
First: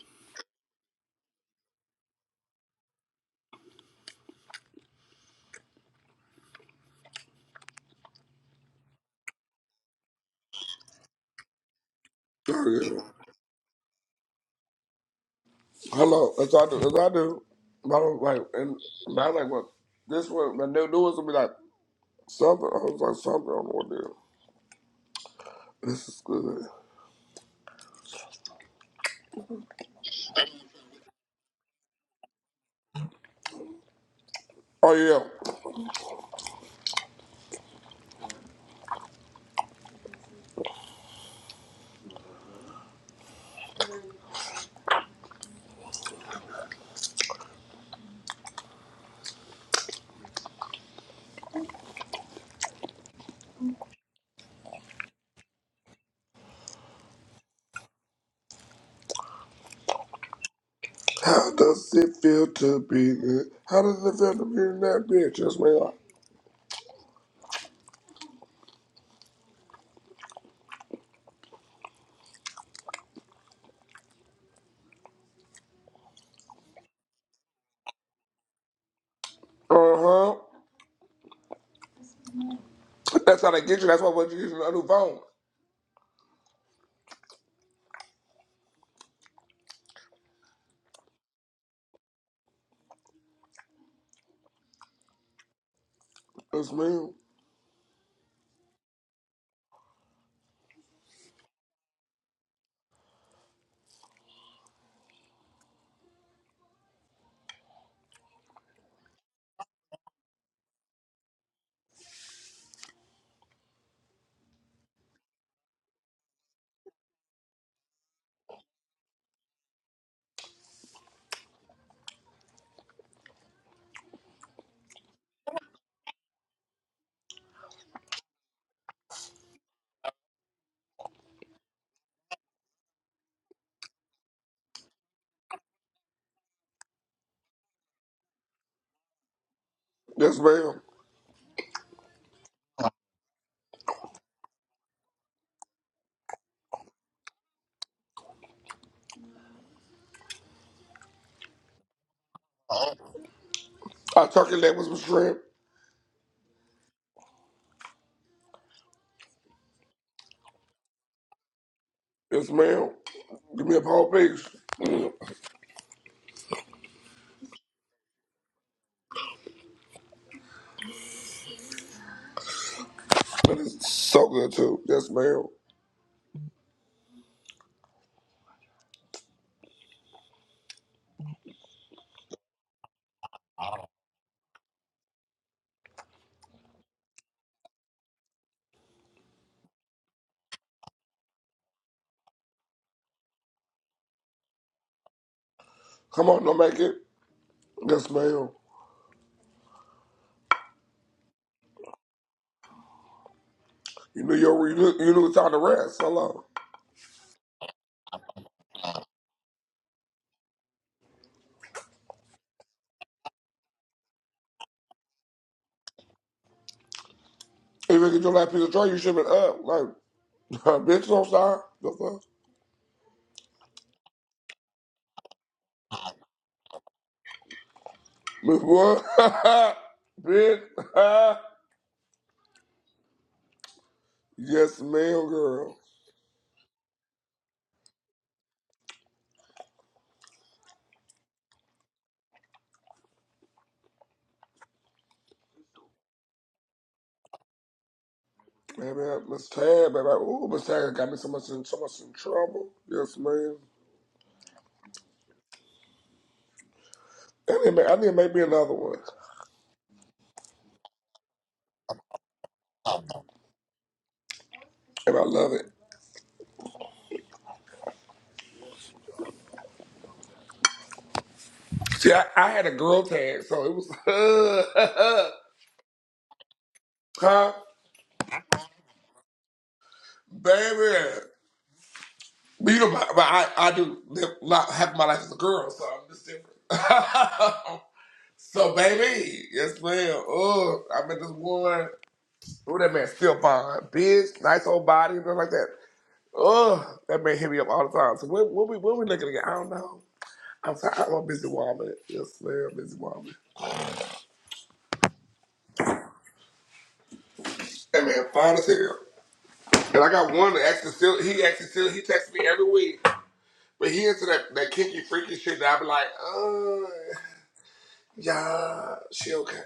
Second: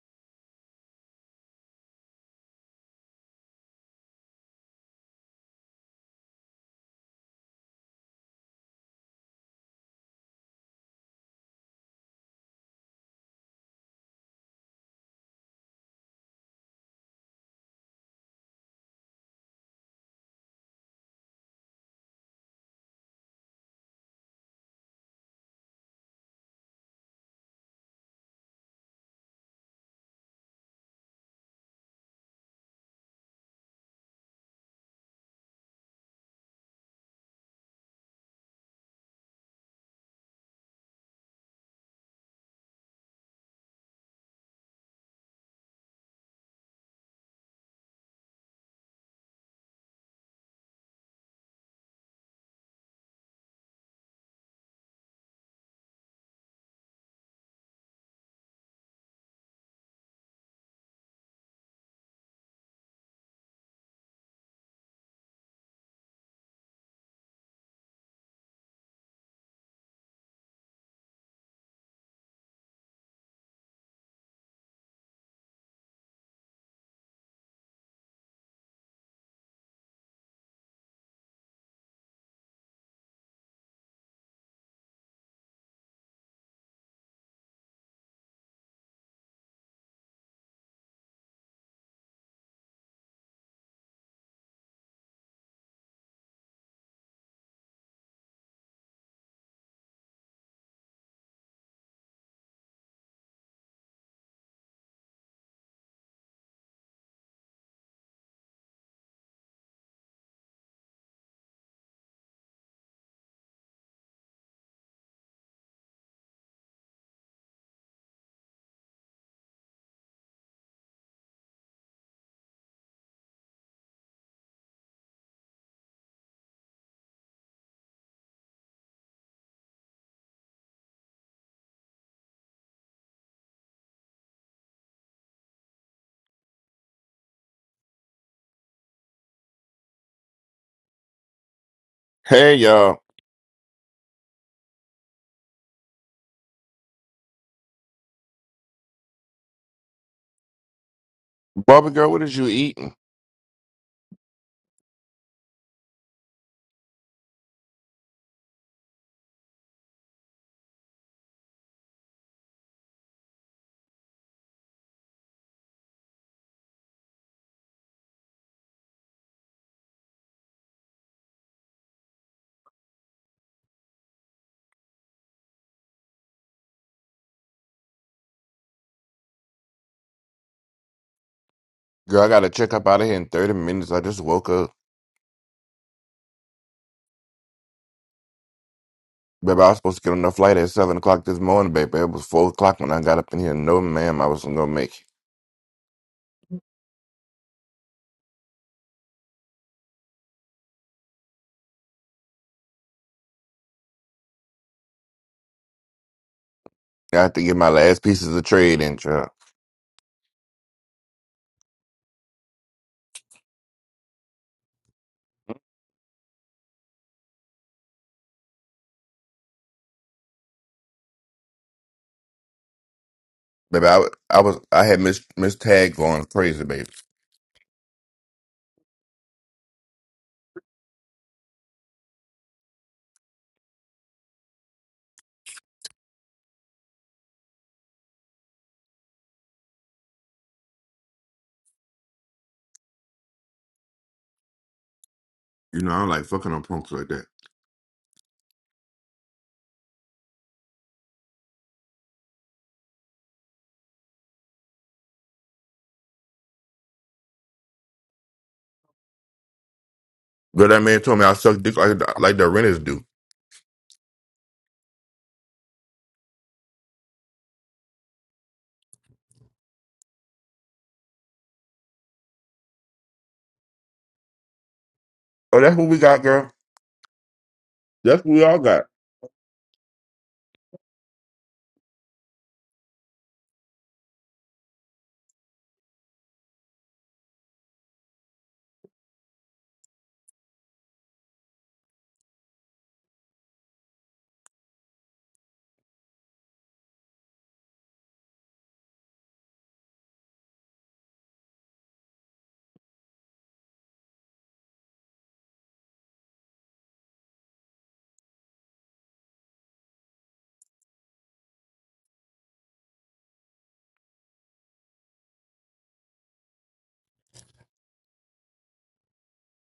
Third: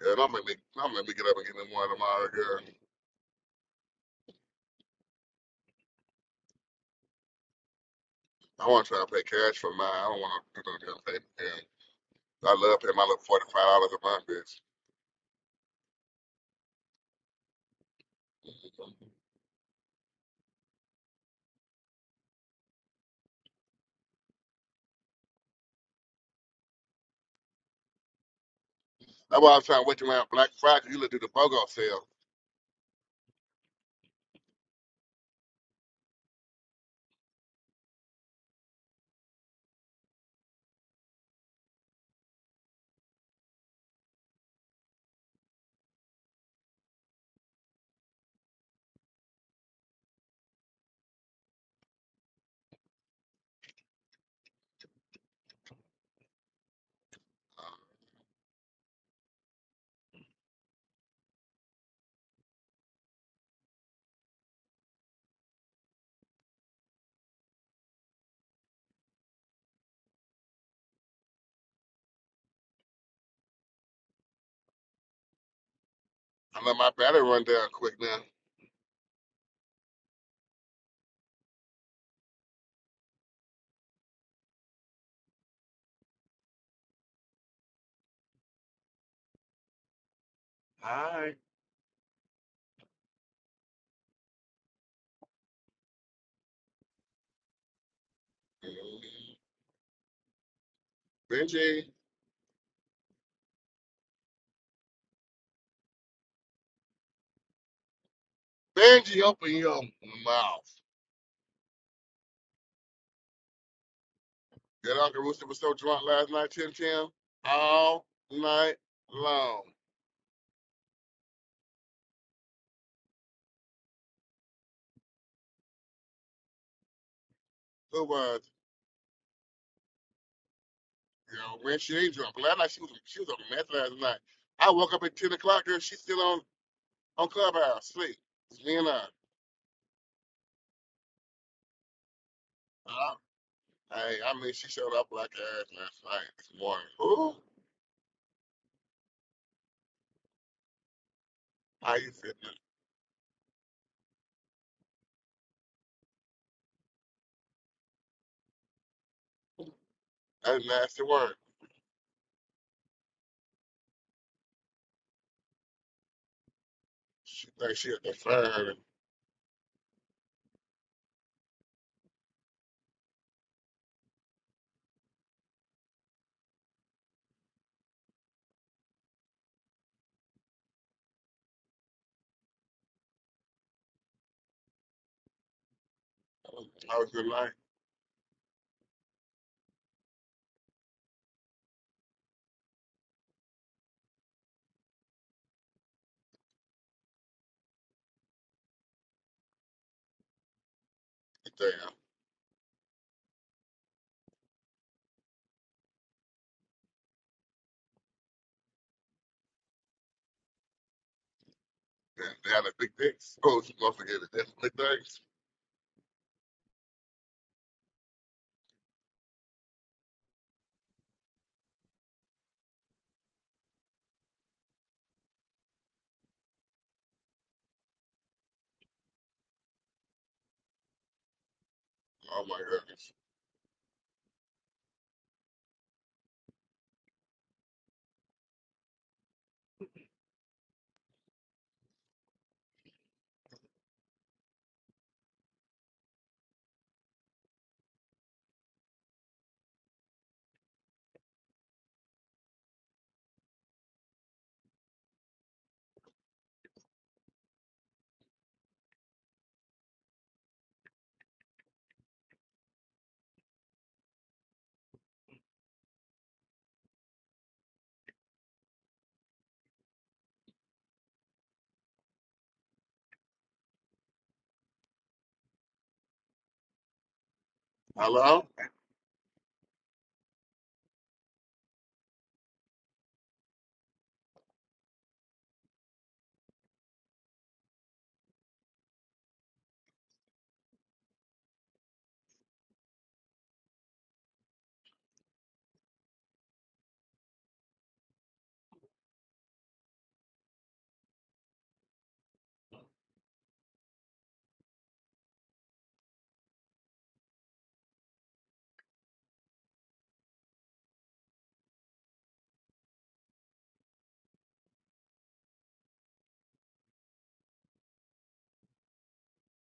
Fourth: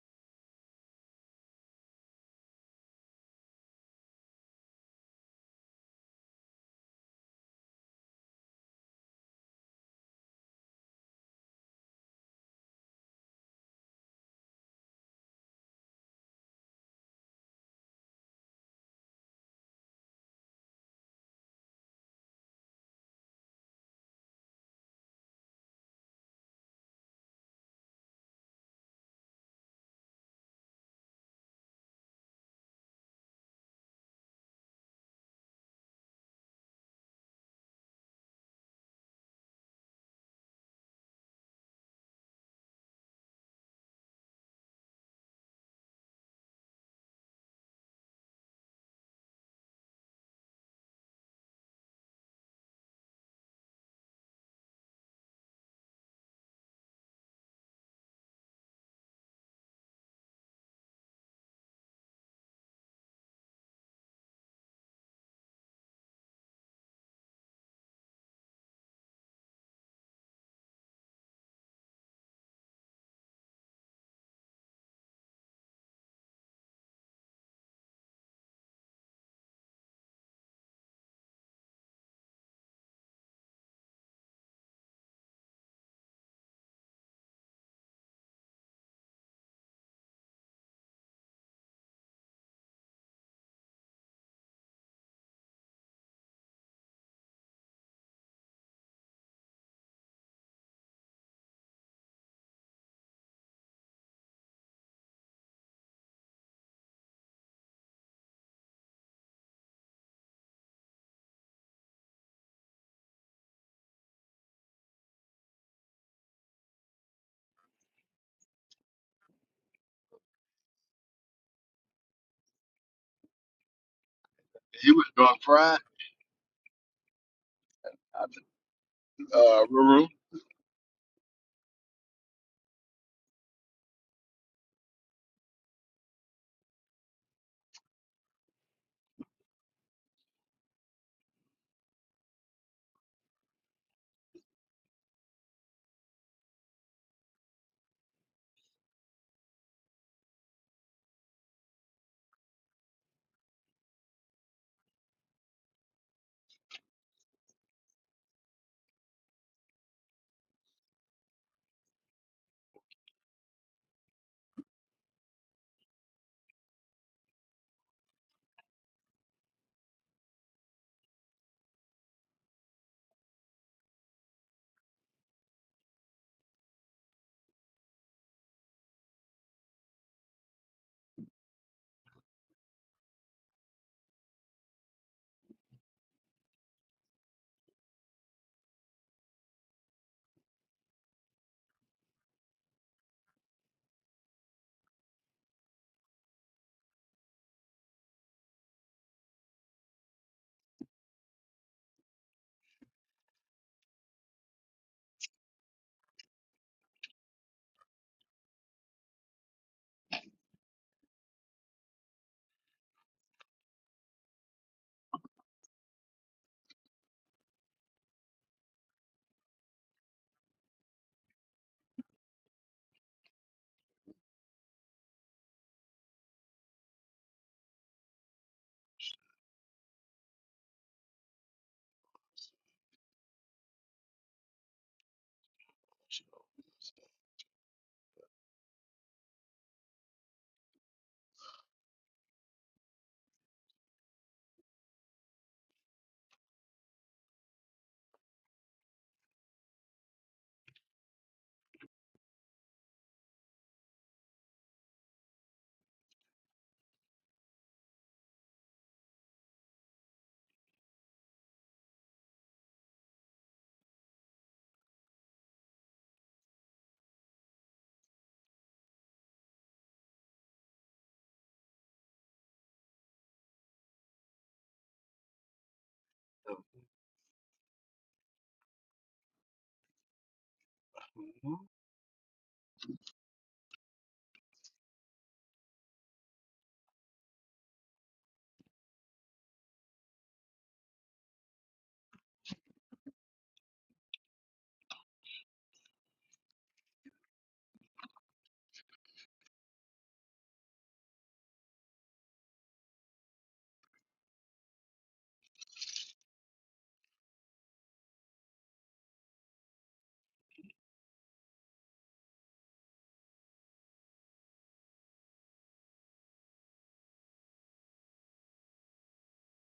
[SPEAKER 1] Yeah, don't make me, don't make me get up and get me one tomorrow, girl. I want to try to pay cash for mine. I don't want to do no damn payment. Yeah. I
[SPEAKER 3] Oh,
[SPEAKER 1] love paying
[SPEAKER 3] yeah.
[SPEAKER 1] my little $45 a month, bitch.
[SPEAKER 3] Hello, that's all I do. That's all I do. But I was like, and but I was like, well, this one, my new new one's gonna be like something. I was like, something. I don't know what to This is good.
[SPEAKER 1] That's why I was trying to wait around Black Friday. You look do the BOGO sale.
[SPEAKER 3] Oh yeah. How does it feel to be? good? How does it feel to be in that bitch? That's me.
[SPEAKER 1] I know my battery run down quick now.
[SPEAKER 3] Uh huh. That's how they get you. That's why when you get a new phone.
[SPEAKER 1] Hi.
[SPEAKER 3] Yes, ma'am.
[SPEAKER 1] Benji. Benji, open your mouth. That Uncle Rooster was so drunk last night, Tim Tim, all night long.
[SPEAKER 2] He was going fried.
[SPEAKER 1] Who
[SPEAKER 2] I
[SPEAKER 1] was?
[SPEAKER 2] think, Uh, Ruru.
[SPEAKER 1] You know, when she ain't drunk. Last night she was she was on meth last night. I woke up at ten o'clock, girl. She's still on on clubhouse sleep. It's me and I.
[SPEAKER 3] Yes, ma'am.
[SPEAKER 4] Hey y'all,
[SPEAKER 1] I, I, I mean, she showed up like her ass last night this morning. Ooh,
[SPEAKER 4] Barbie
[SPEAKER 1] how you
[SPEAKER 4] girl,
[SPEAKER 1] feeling?
[SPEAKER 4] what is you eating?
[SPEAKER 3] I turkey leg with some shrimp.
[SPEAKER 1] That's nasty work.
[SPEAKER 3] Yes, ma'am. Give me a whole piece.
[SPEAKER 1] She think she at the fire.
[SPEAKER 3] But it's so good too. Yes, ma'am.
[SPEAKER 4] Girl, I gotta check up out of here in thirty minutes. I just woke up,
[SPEAKER 1] How was your night
[SPEAKER 4] baby. I was supposed to get on the flight at seven o'clock this morning, baby. It was four o'clock when I got up in here. No, ma'am, I wasn't gonna make it.
[SPEAKER 3] Come on, don't make it. Yes, ma'am.
[SPEAKER 1] today?
[SPEAKER 3] You knew your you knew, you knew it's time to rest. Hello.
[SPEAKER 4] I had to get my last pieces of trade in, child.
[SPEAKER 1] They, they had a big dick. Oh, she must have had a different big dicks.
[SPEAKER 3] If you get your last piece of tray, you should have been up. Like, [LAUGHS] bitch, I'm sorry. The fuck?
[SPEAKER 4] Baby, I, wa- I was, I had Miss Miss Tag going crazy, baby.
[SPEAKER 3] Miss what? [LAUGHS] bitch. [LAUGHS]
[SPEAKER 1] Oh my goodness.
[SPEAKER 3] yes, ma'am, girl.
[SPEAKER 4] You know, I'm like fucking on punks like that.
[SPEAKER 3] Baby, Miss Tag, baby. Ooh, Miss Tag got me so much in so much in trouble. Yes, ma'am. I need, to make, I need to make me another one.
[SPEAKER 4] Girl, that man told me I suck dick like like the renters do.
[SPEAKER 3] And I love it. See, I, I had a girl tag, so it was
[SPEAKER 4] Oh, that's what we got, girl.
[SPEAKER 3] [LAUGHS] huh?
[SPEAKER 4] That's what we
[SPEAKER 1] Hello?
[SPEAKER 4] all got.
[SPEAKER 3] Baby,
[SPEAKER 2] Mhm.
[SPEAKER 3] but you know, but but I, I do live lot, half my life as a girl, so I'm just different. [LAUGHS] so, baby, yes, ma'am. Oh, I met this one. Oh, that man still fine, bitch, nice old body, and stuff like that. Oh, that man hit me up all the time. So, what, what we, what we looking at? I don't know. I'm sorry, I'm a busy woman. Yes, ma'am, busy woman. That man fine as hell. And I got one that actually still, he actually still, he texts me every week. But he into that, that kinky, freaky shit that I be like, uh. Yeah, she okay.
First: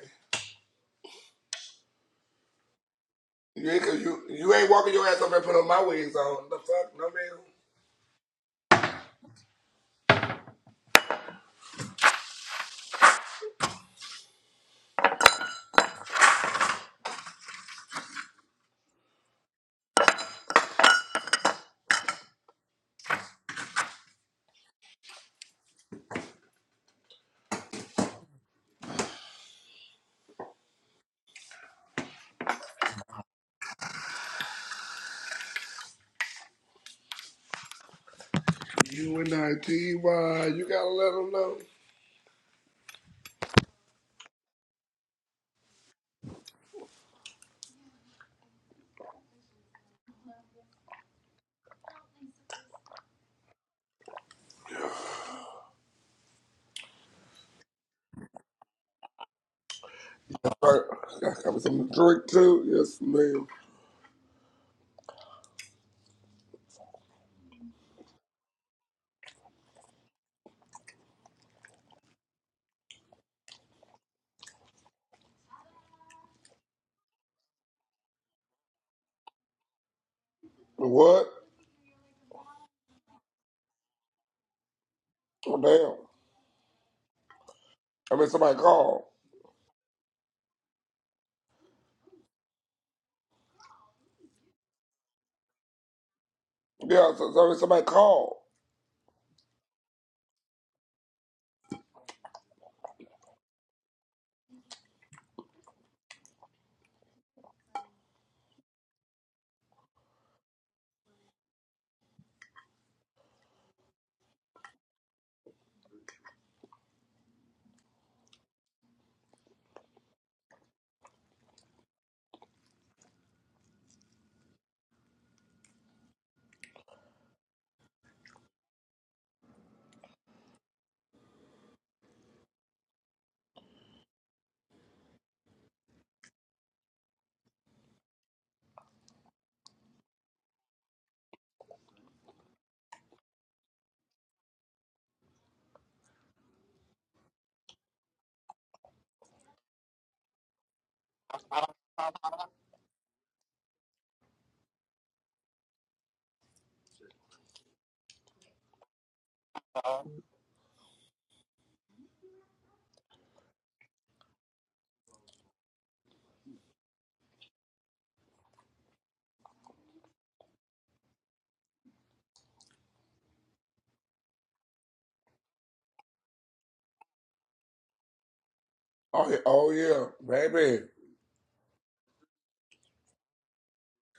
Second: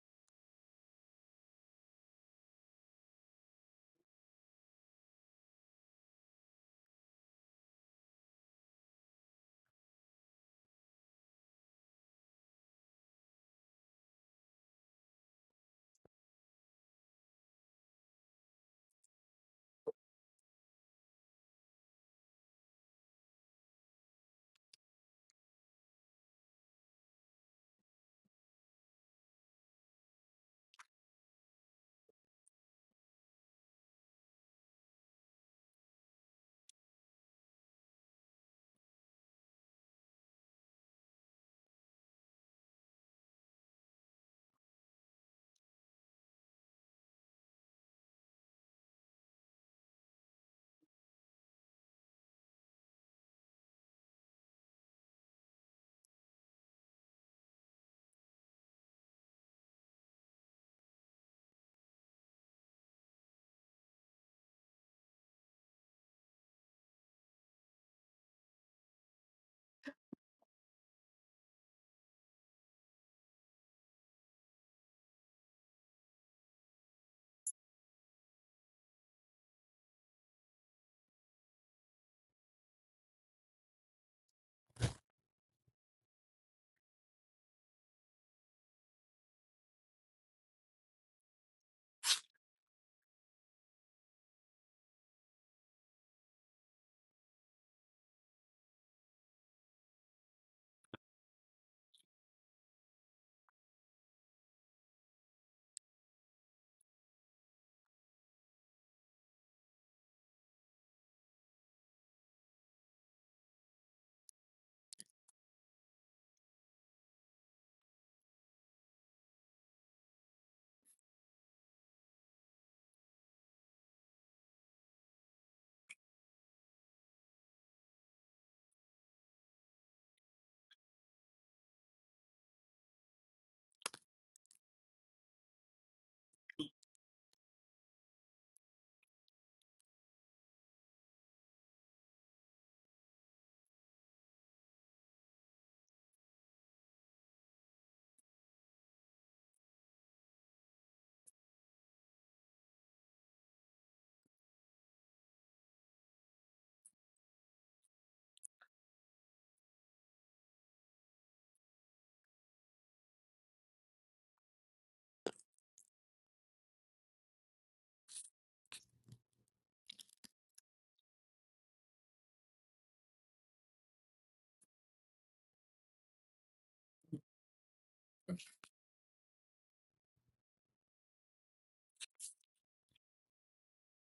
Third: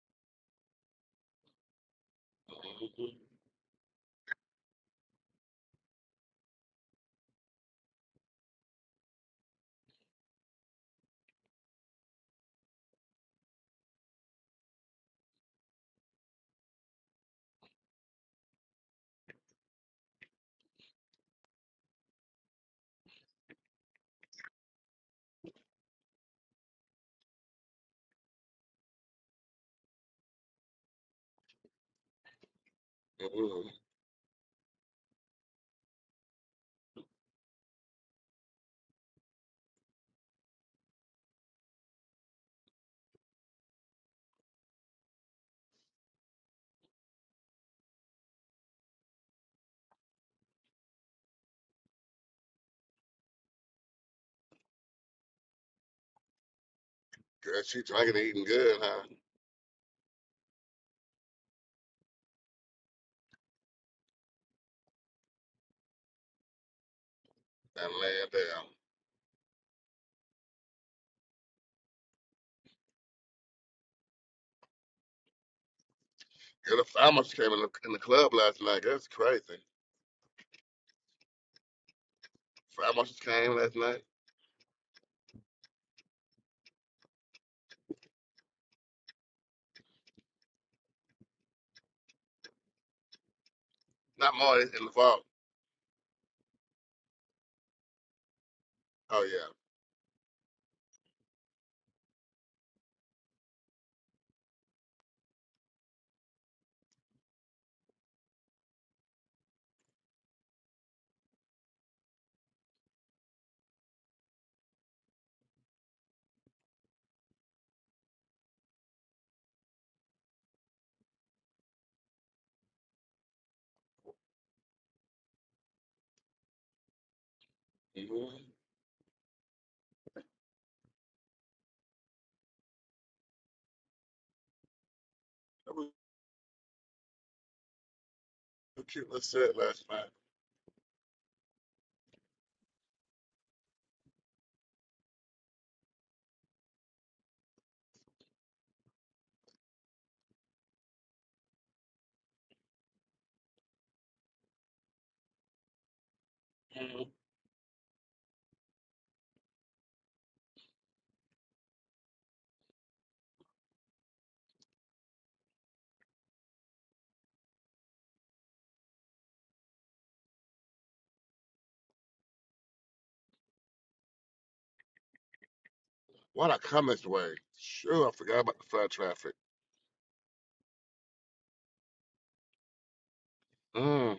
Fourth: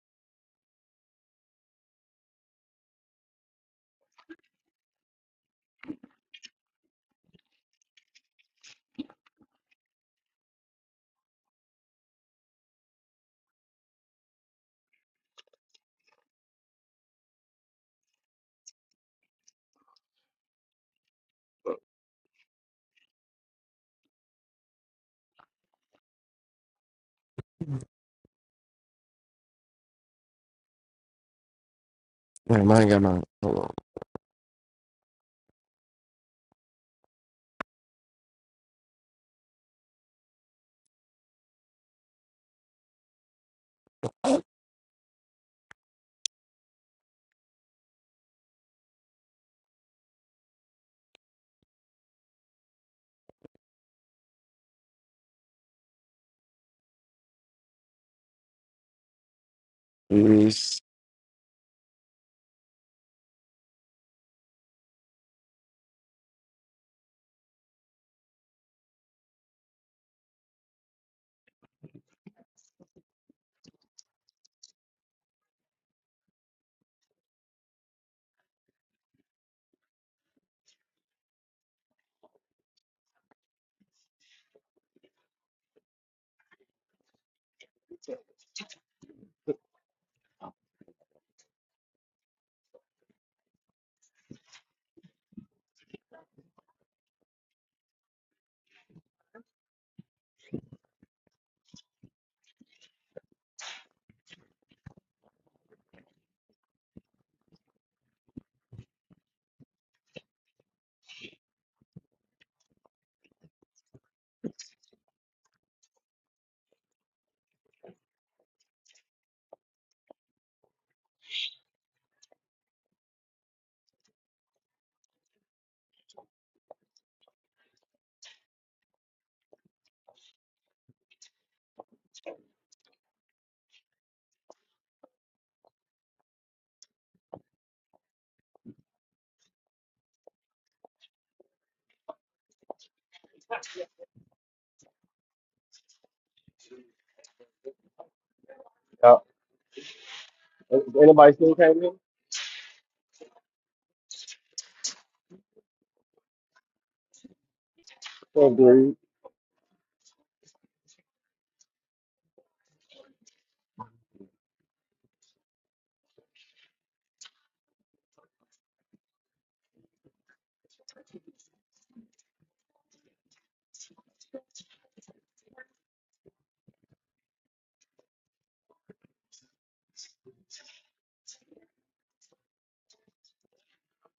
[SPEAKER 3] You ain't you you ain't walking your ass up and putting my wigs on. The fuck, no man.
[SPEAKER 1] Mm-hmm.
[SPEAKER 3] You and I, T Y. You gotta let them know.
[SPEAKER 1] Girl, she drinking and eating good, huh?
[SPEAKER 3] Alright, I got me something to drink too. Yes, ma'am.
[SPEAKER 1] And laying down. Girl, the fire marshal came in the, in the club last night. That's crazy.
[SPEAKER 3] What?
[SPEAKER 1] Fire marshal came last night.
[SPEAKER 3] Oh damn. I mean, somebody called.
[SPEAKER 1] Not more in the vault.
[SPEAKER 3] Yeah, so, so somebody called.
[SPEAKER 1] Oh, yeah. Mm-hmm. That was a cute little set last night.
[SPEAKER 2] Yeah. Is Anybody still came in?
[SPEAKER 1] Mm-hmm.
[SPEAKER 2] Oh, dude.
[SPEAKER 1] What a come way. Sure, I forgot about the flood
[SPEAKER 3] Oh
[SPEAKER 1] traffic.
[SPEAKER 3] yeah, oh yeah, baby.
[SPEAKER 1] Mm.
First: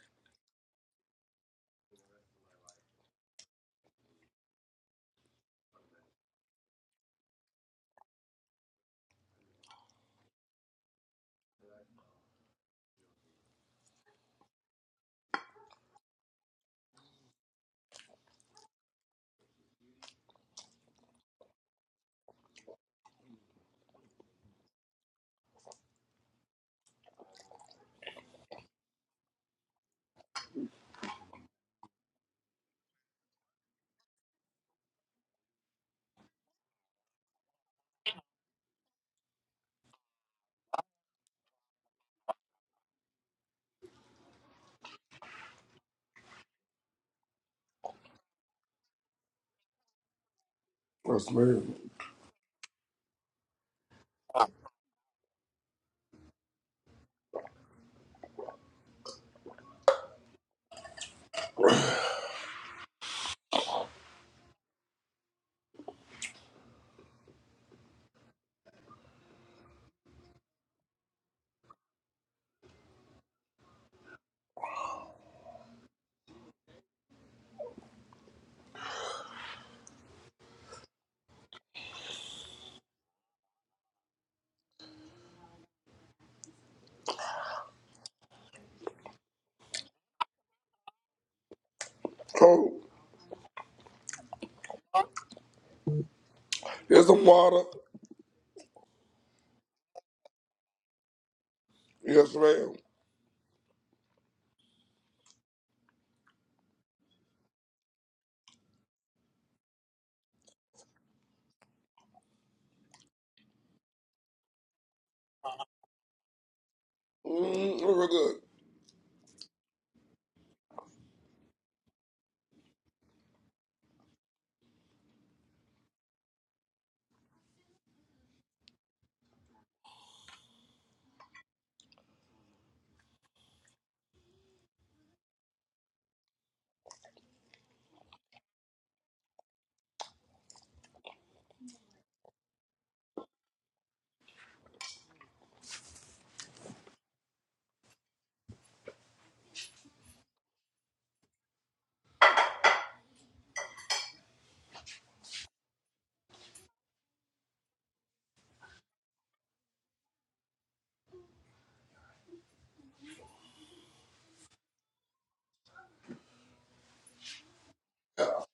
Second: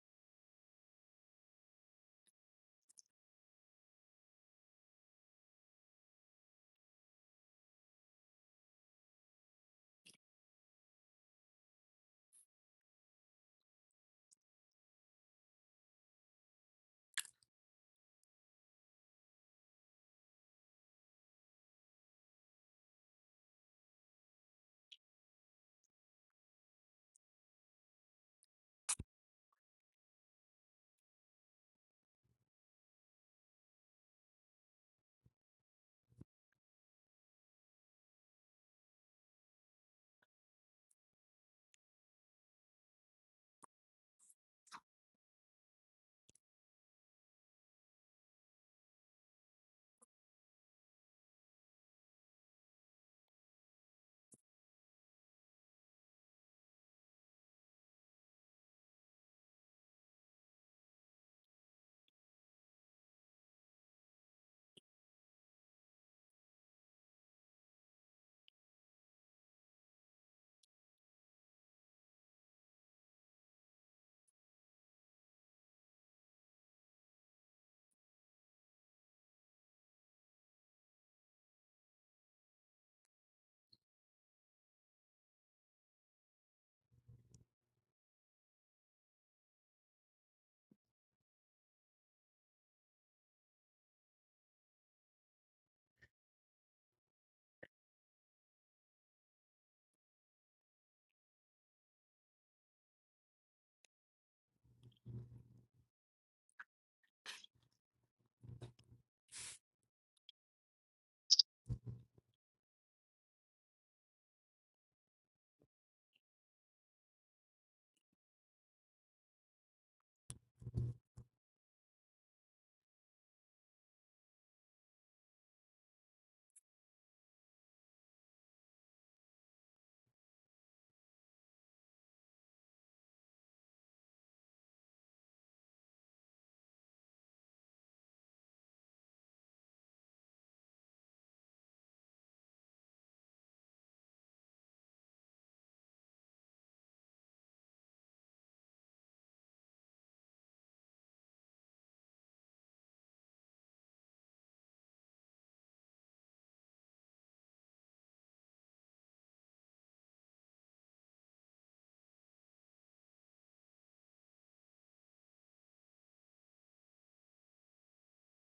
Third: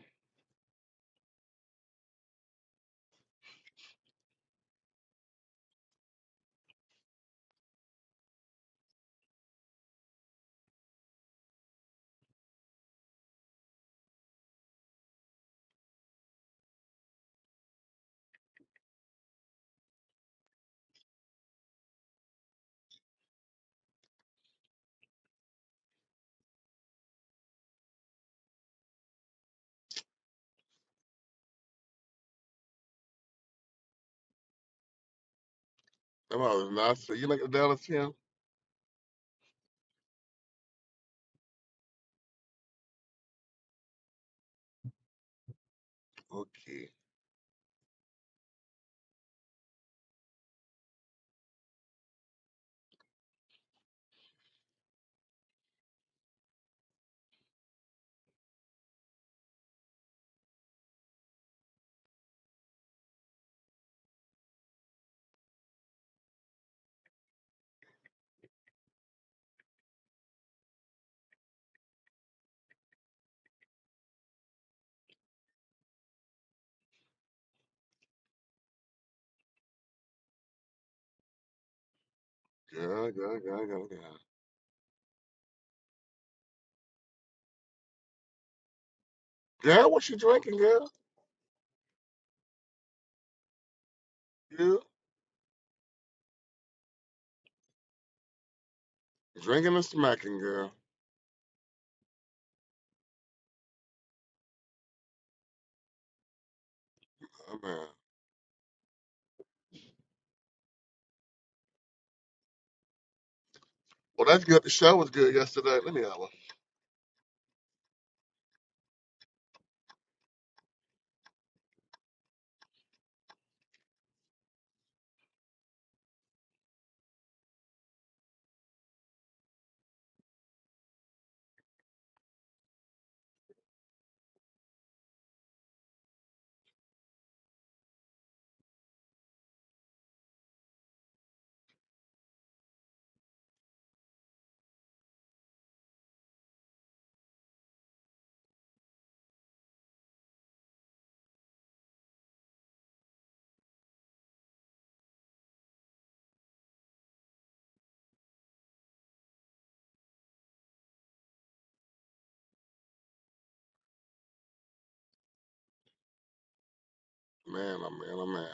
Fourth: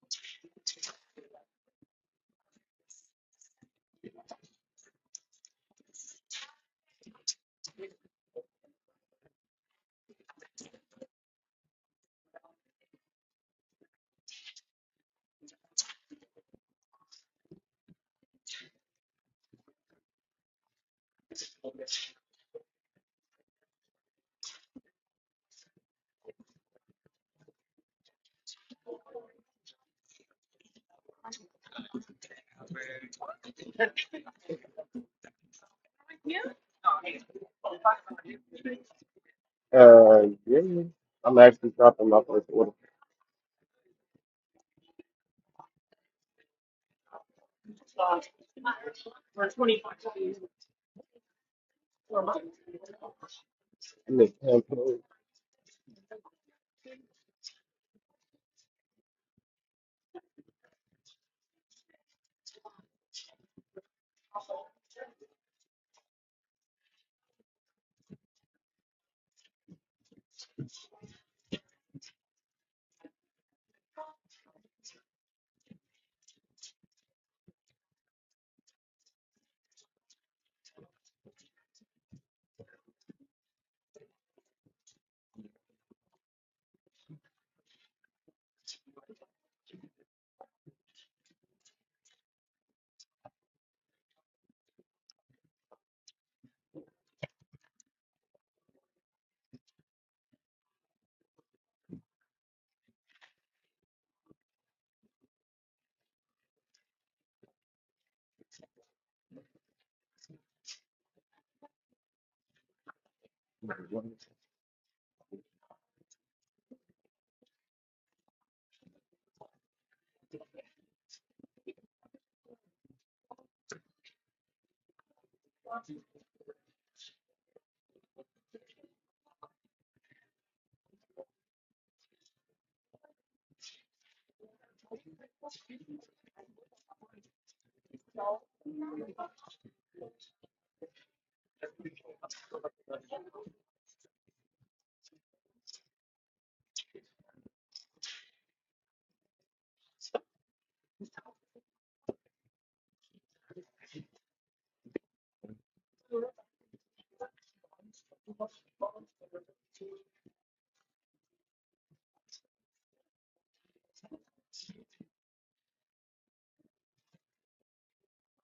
[SPEAKER 1] That was nice. So You make a Dallas here?
[SPEAKER 2] Uh, yeah. I'm actually dropping my first order.
[SPEAKER 1] Okay.
[SPEAKER 3] Yes, ma'am.
[SPEAKER 2] I missed ten pounds.
[SPEAKER 1] Girl, girl, girl, girl, girl. Girl, what you drinking, girl?
[SPEAKER 3] Cool.
[SPEAKER 1] Yeah,
[SPEAKER 3] Here's some water.
[SPEAKER 1] drinking and smacking, girl.
[SPEAKER 3] Yes, ma'am.
[SPEAKER 1] Oh, man. Well, that's good. The show was good yesterday. Let me have a
[SPEAKER 3] Mm, real good.
[SPEAKER 1] man. Oh man. Oh man.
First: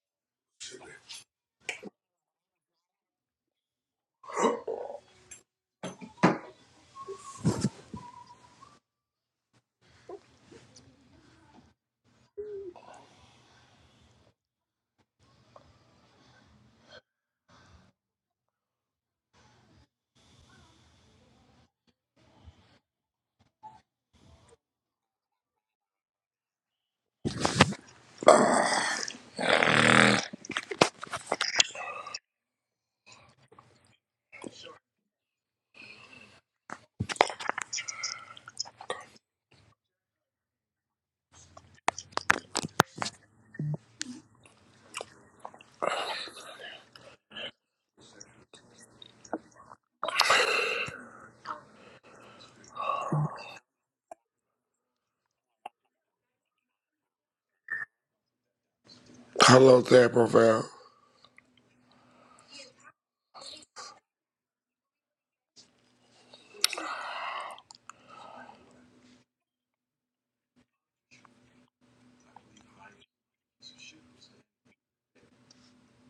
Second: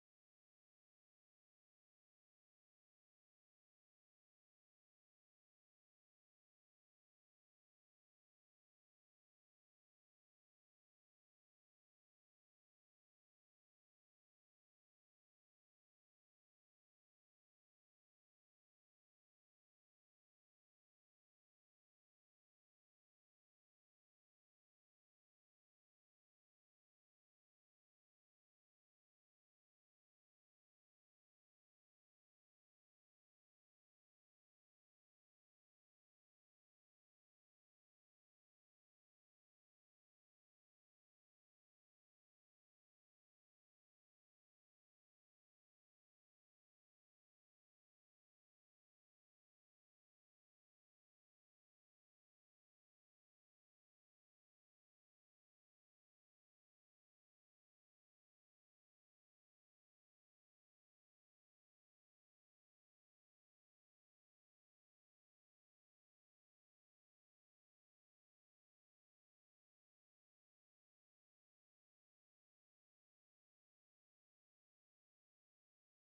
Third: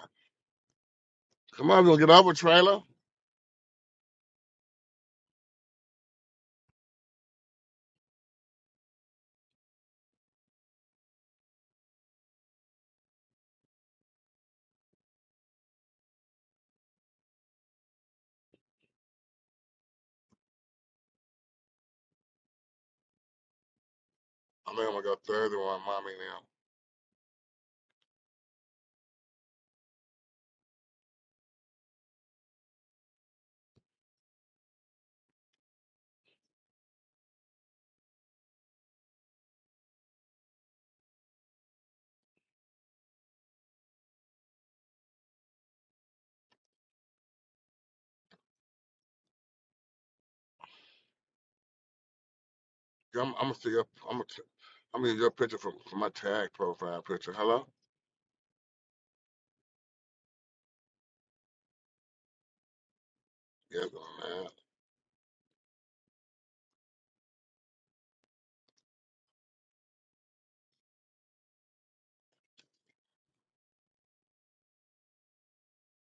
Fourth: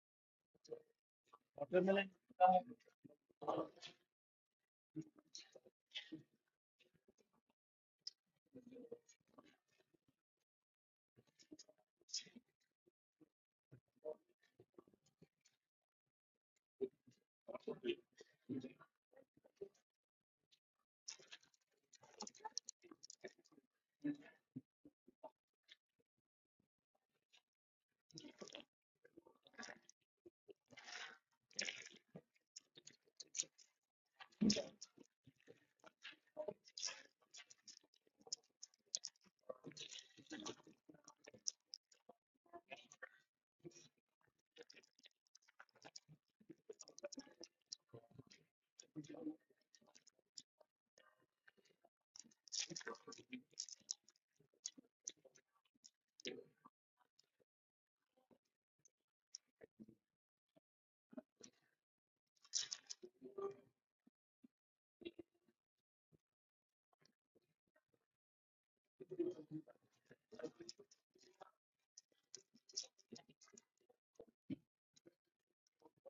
[SPEAKER 1] Come on, we'll get over trailer. I mean, I'm gonna go third one, mommy. Now, Yeah, I'm, I'm gonna see your. I'm gonna. T- I'm gonna get your picture from, from my tag profile picture. Hello.
[SPEAKER 3] Hello, tab profile.
[SPEAKER 1] Yeah, going man.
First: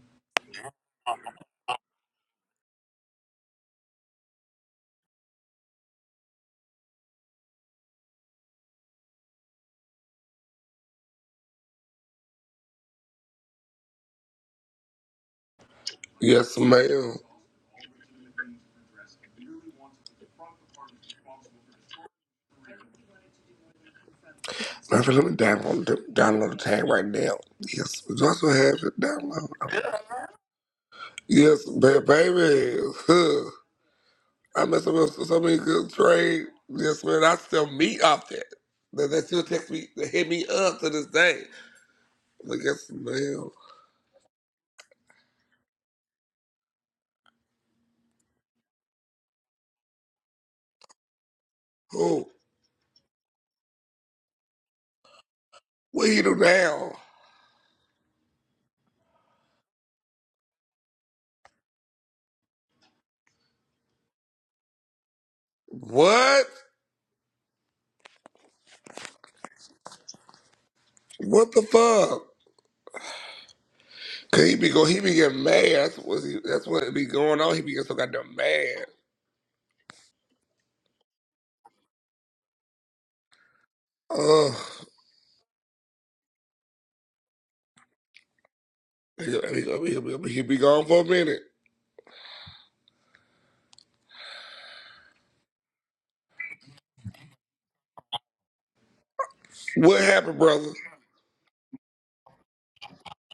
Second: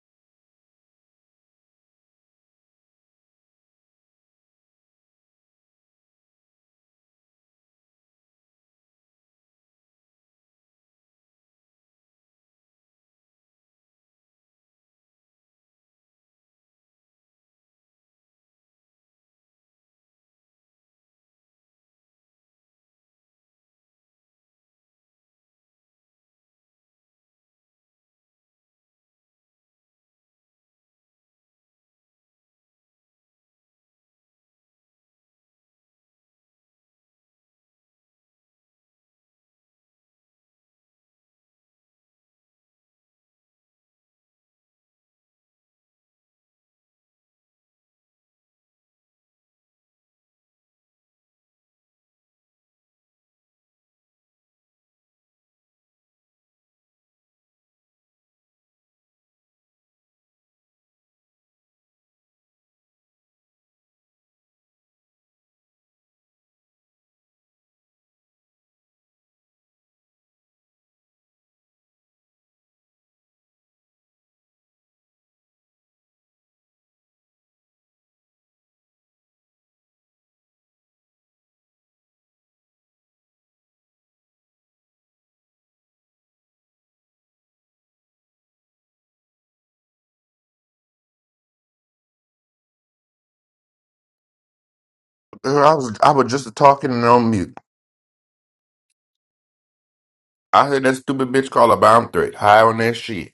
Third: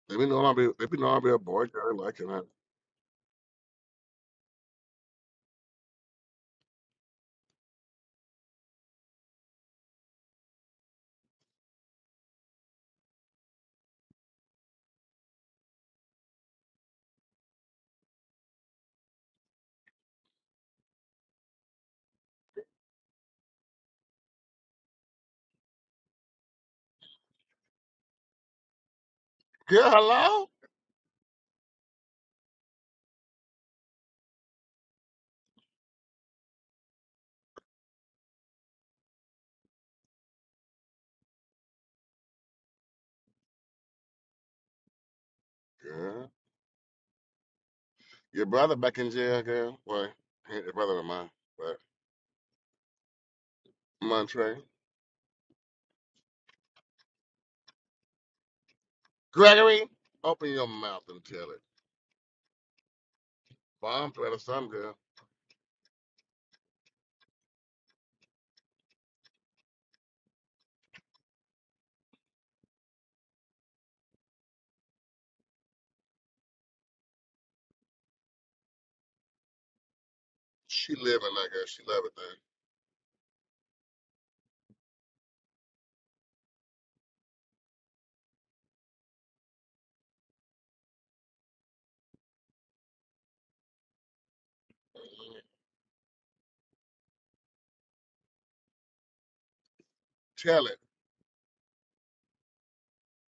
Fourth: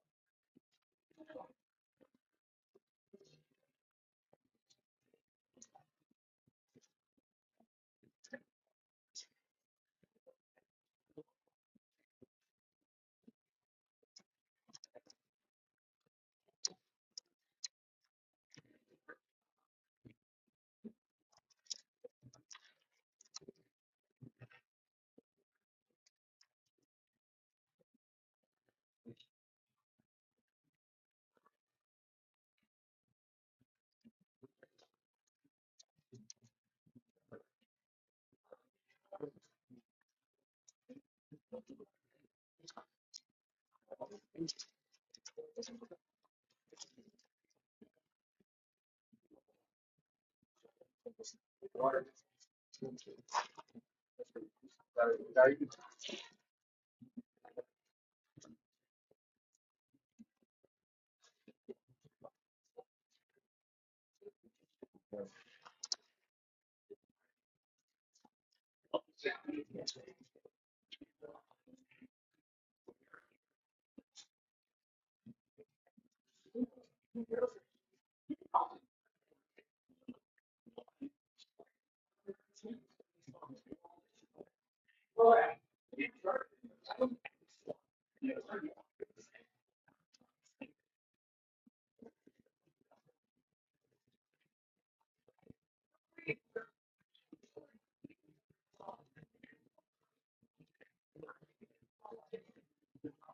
[SPEAKER 1] Let me know I'll be. Let me know I'll be a boy girl liking that.
[SPEAKER 3] Yes, ma'am. My friend, let me download the, download the tag right now. Yes, we also have it download.
[SPEAKER 1] Girl, hello.
[SPEAKER 3] Yes, ba- baby. Huh. I mess up with so many good trades. Yes, man. I still meet off that. They, they still text me, they hit me up to this day. I'm like, yes, man.
[SPEAKER 1] Girl, your brother back in jail, girl. Well, he ain't the brother of mine, but
[SPEAKER 3] Oh,
[SPEAKER 1] Montre.
[SPEAKER 3] what he do now?
[SPEAKER 1] Gregory, open your mouth and tell it. Bomb threat or some girl.
[SPEAKER 3] What? What the fuck? Cause he be go, he be getting mad. That's what he, that's what be going on. He be getting so goddamn mad.
[SPEAKER 1] She living like her. She love it there.
[SPEAKER 3] Ugh. he, he, he, he be gone for a minute.
[SPEAKER 4] Girl, I was, I was just talking and on mute.
[SPEAKER 3] What happened,
[SPEAKER 4] I
[SPEAKER 1] Tell
[SPEAKER 3] brother?
[SPEAKER 1] it.
[SPEAKER 4] heard that stupid bitch call a bomb threat. High on that shit.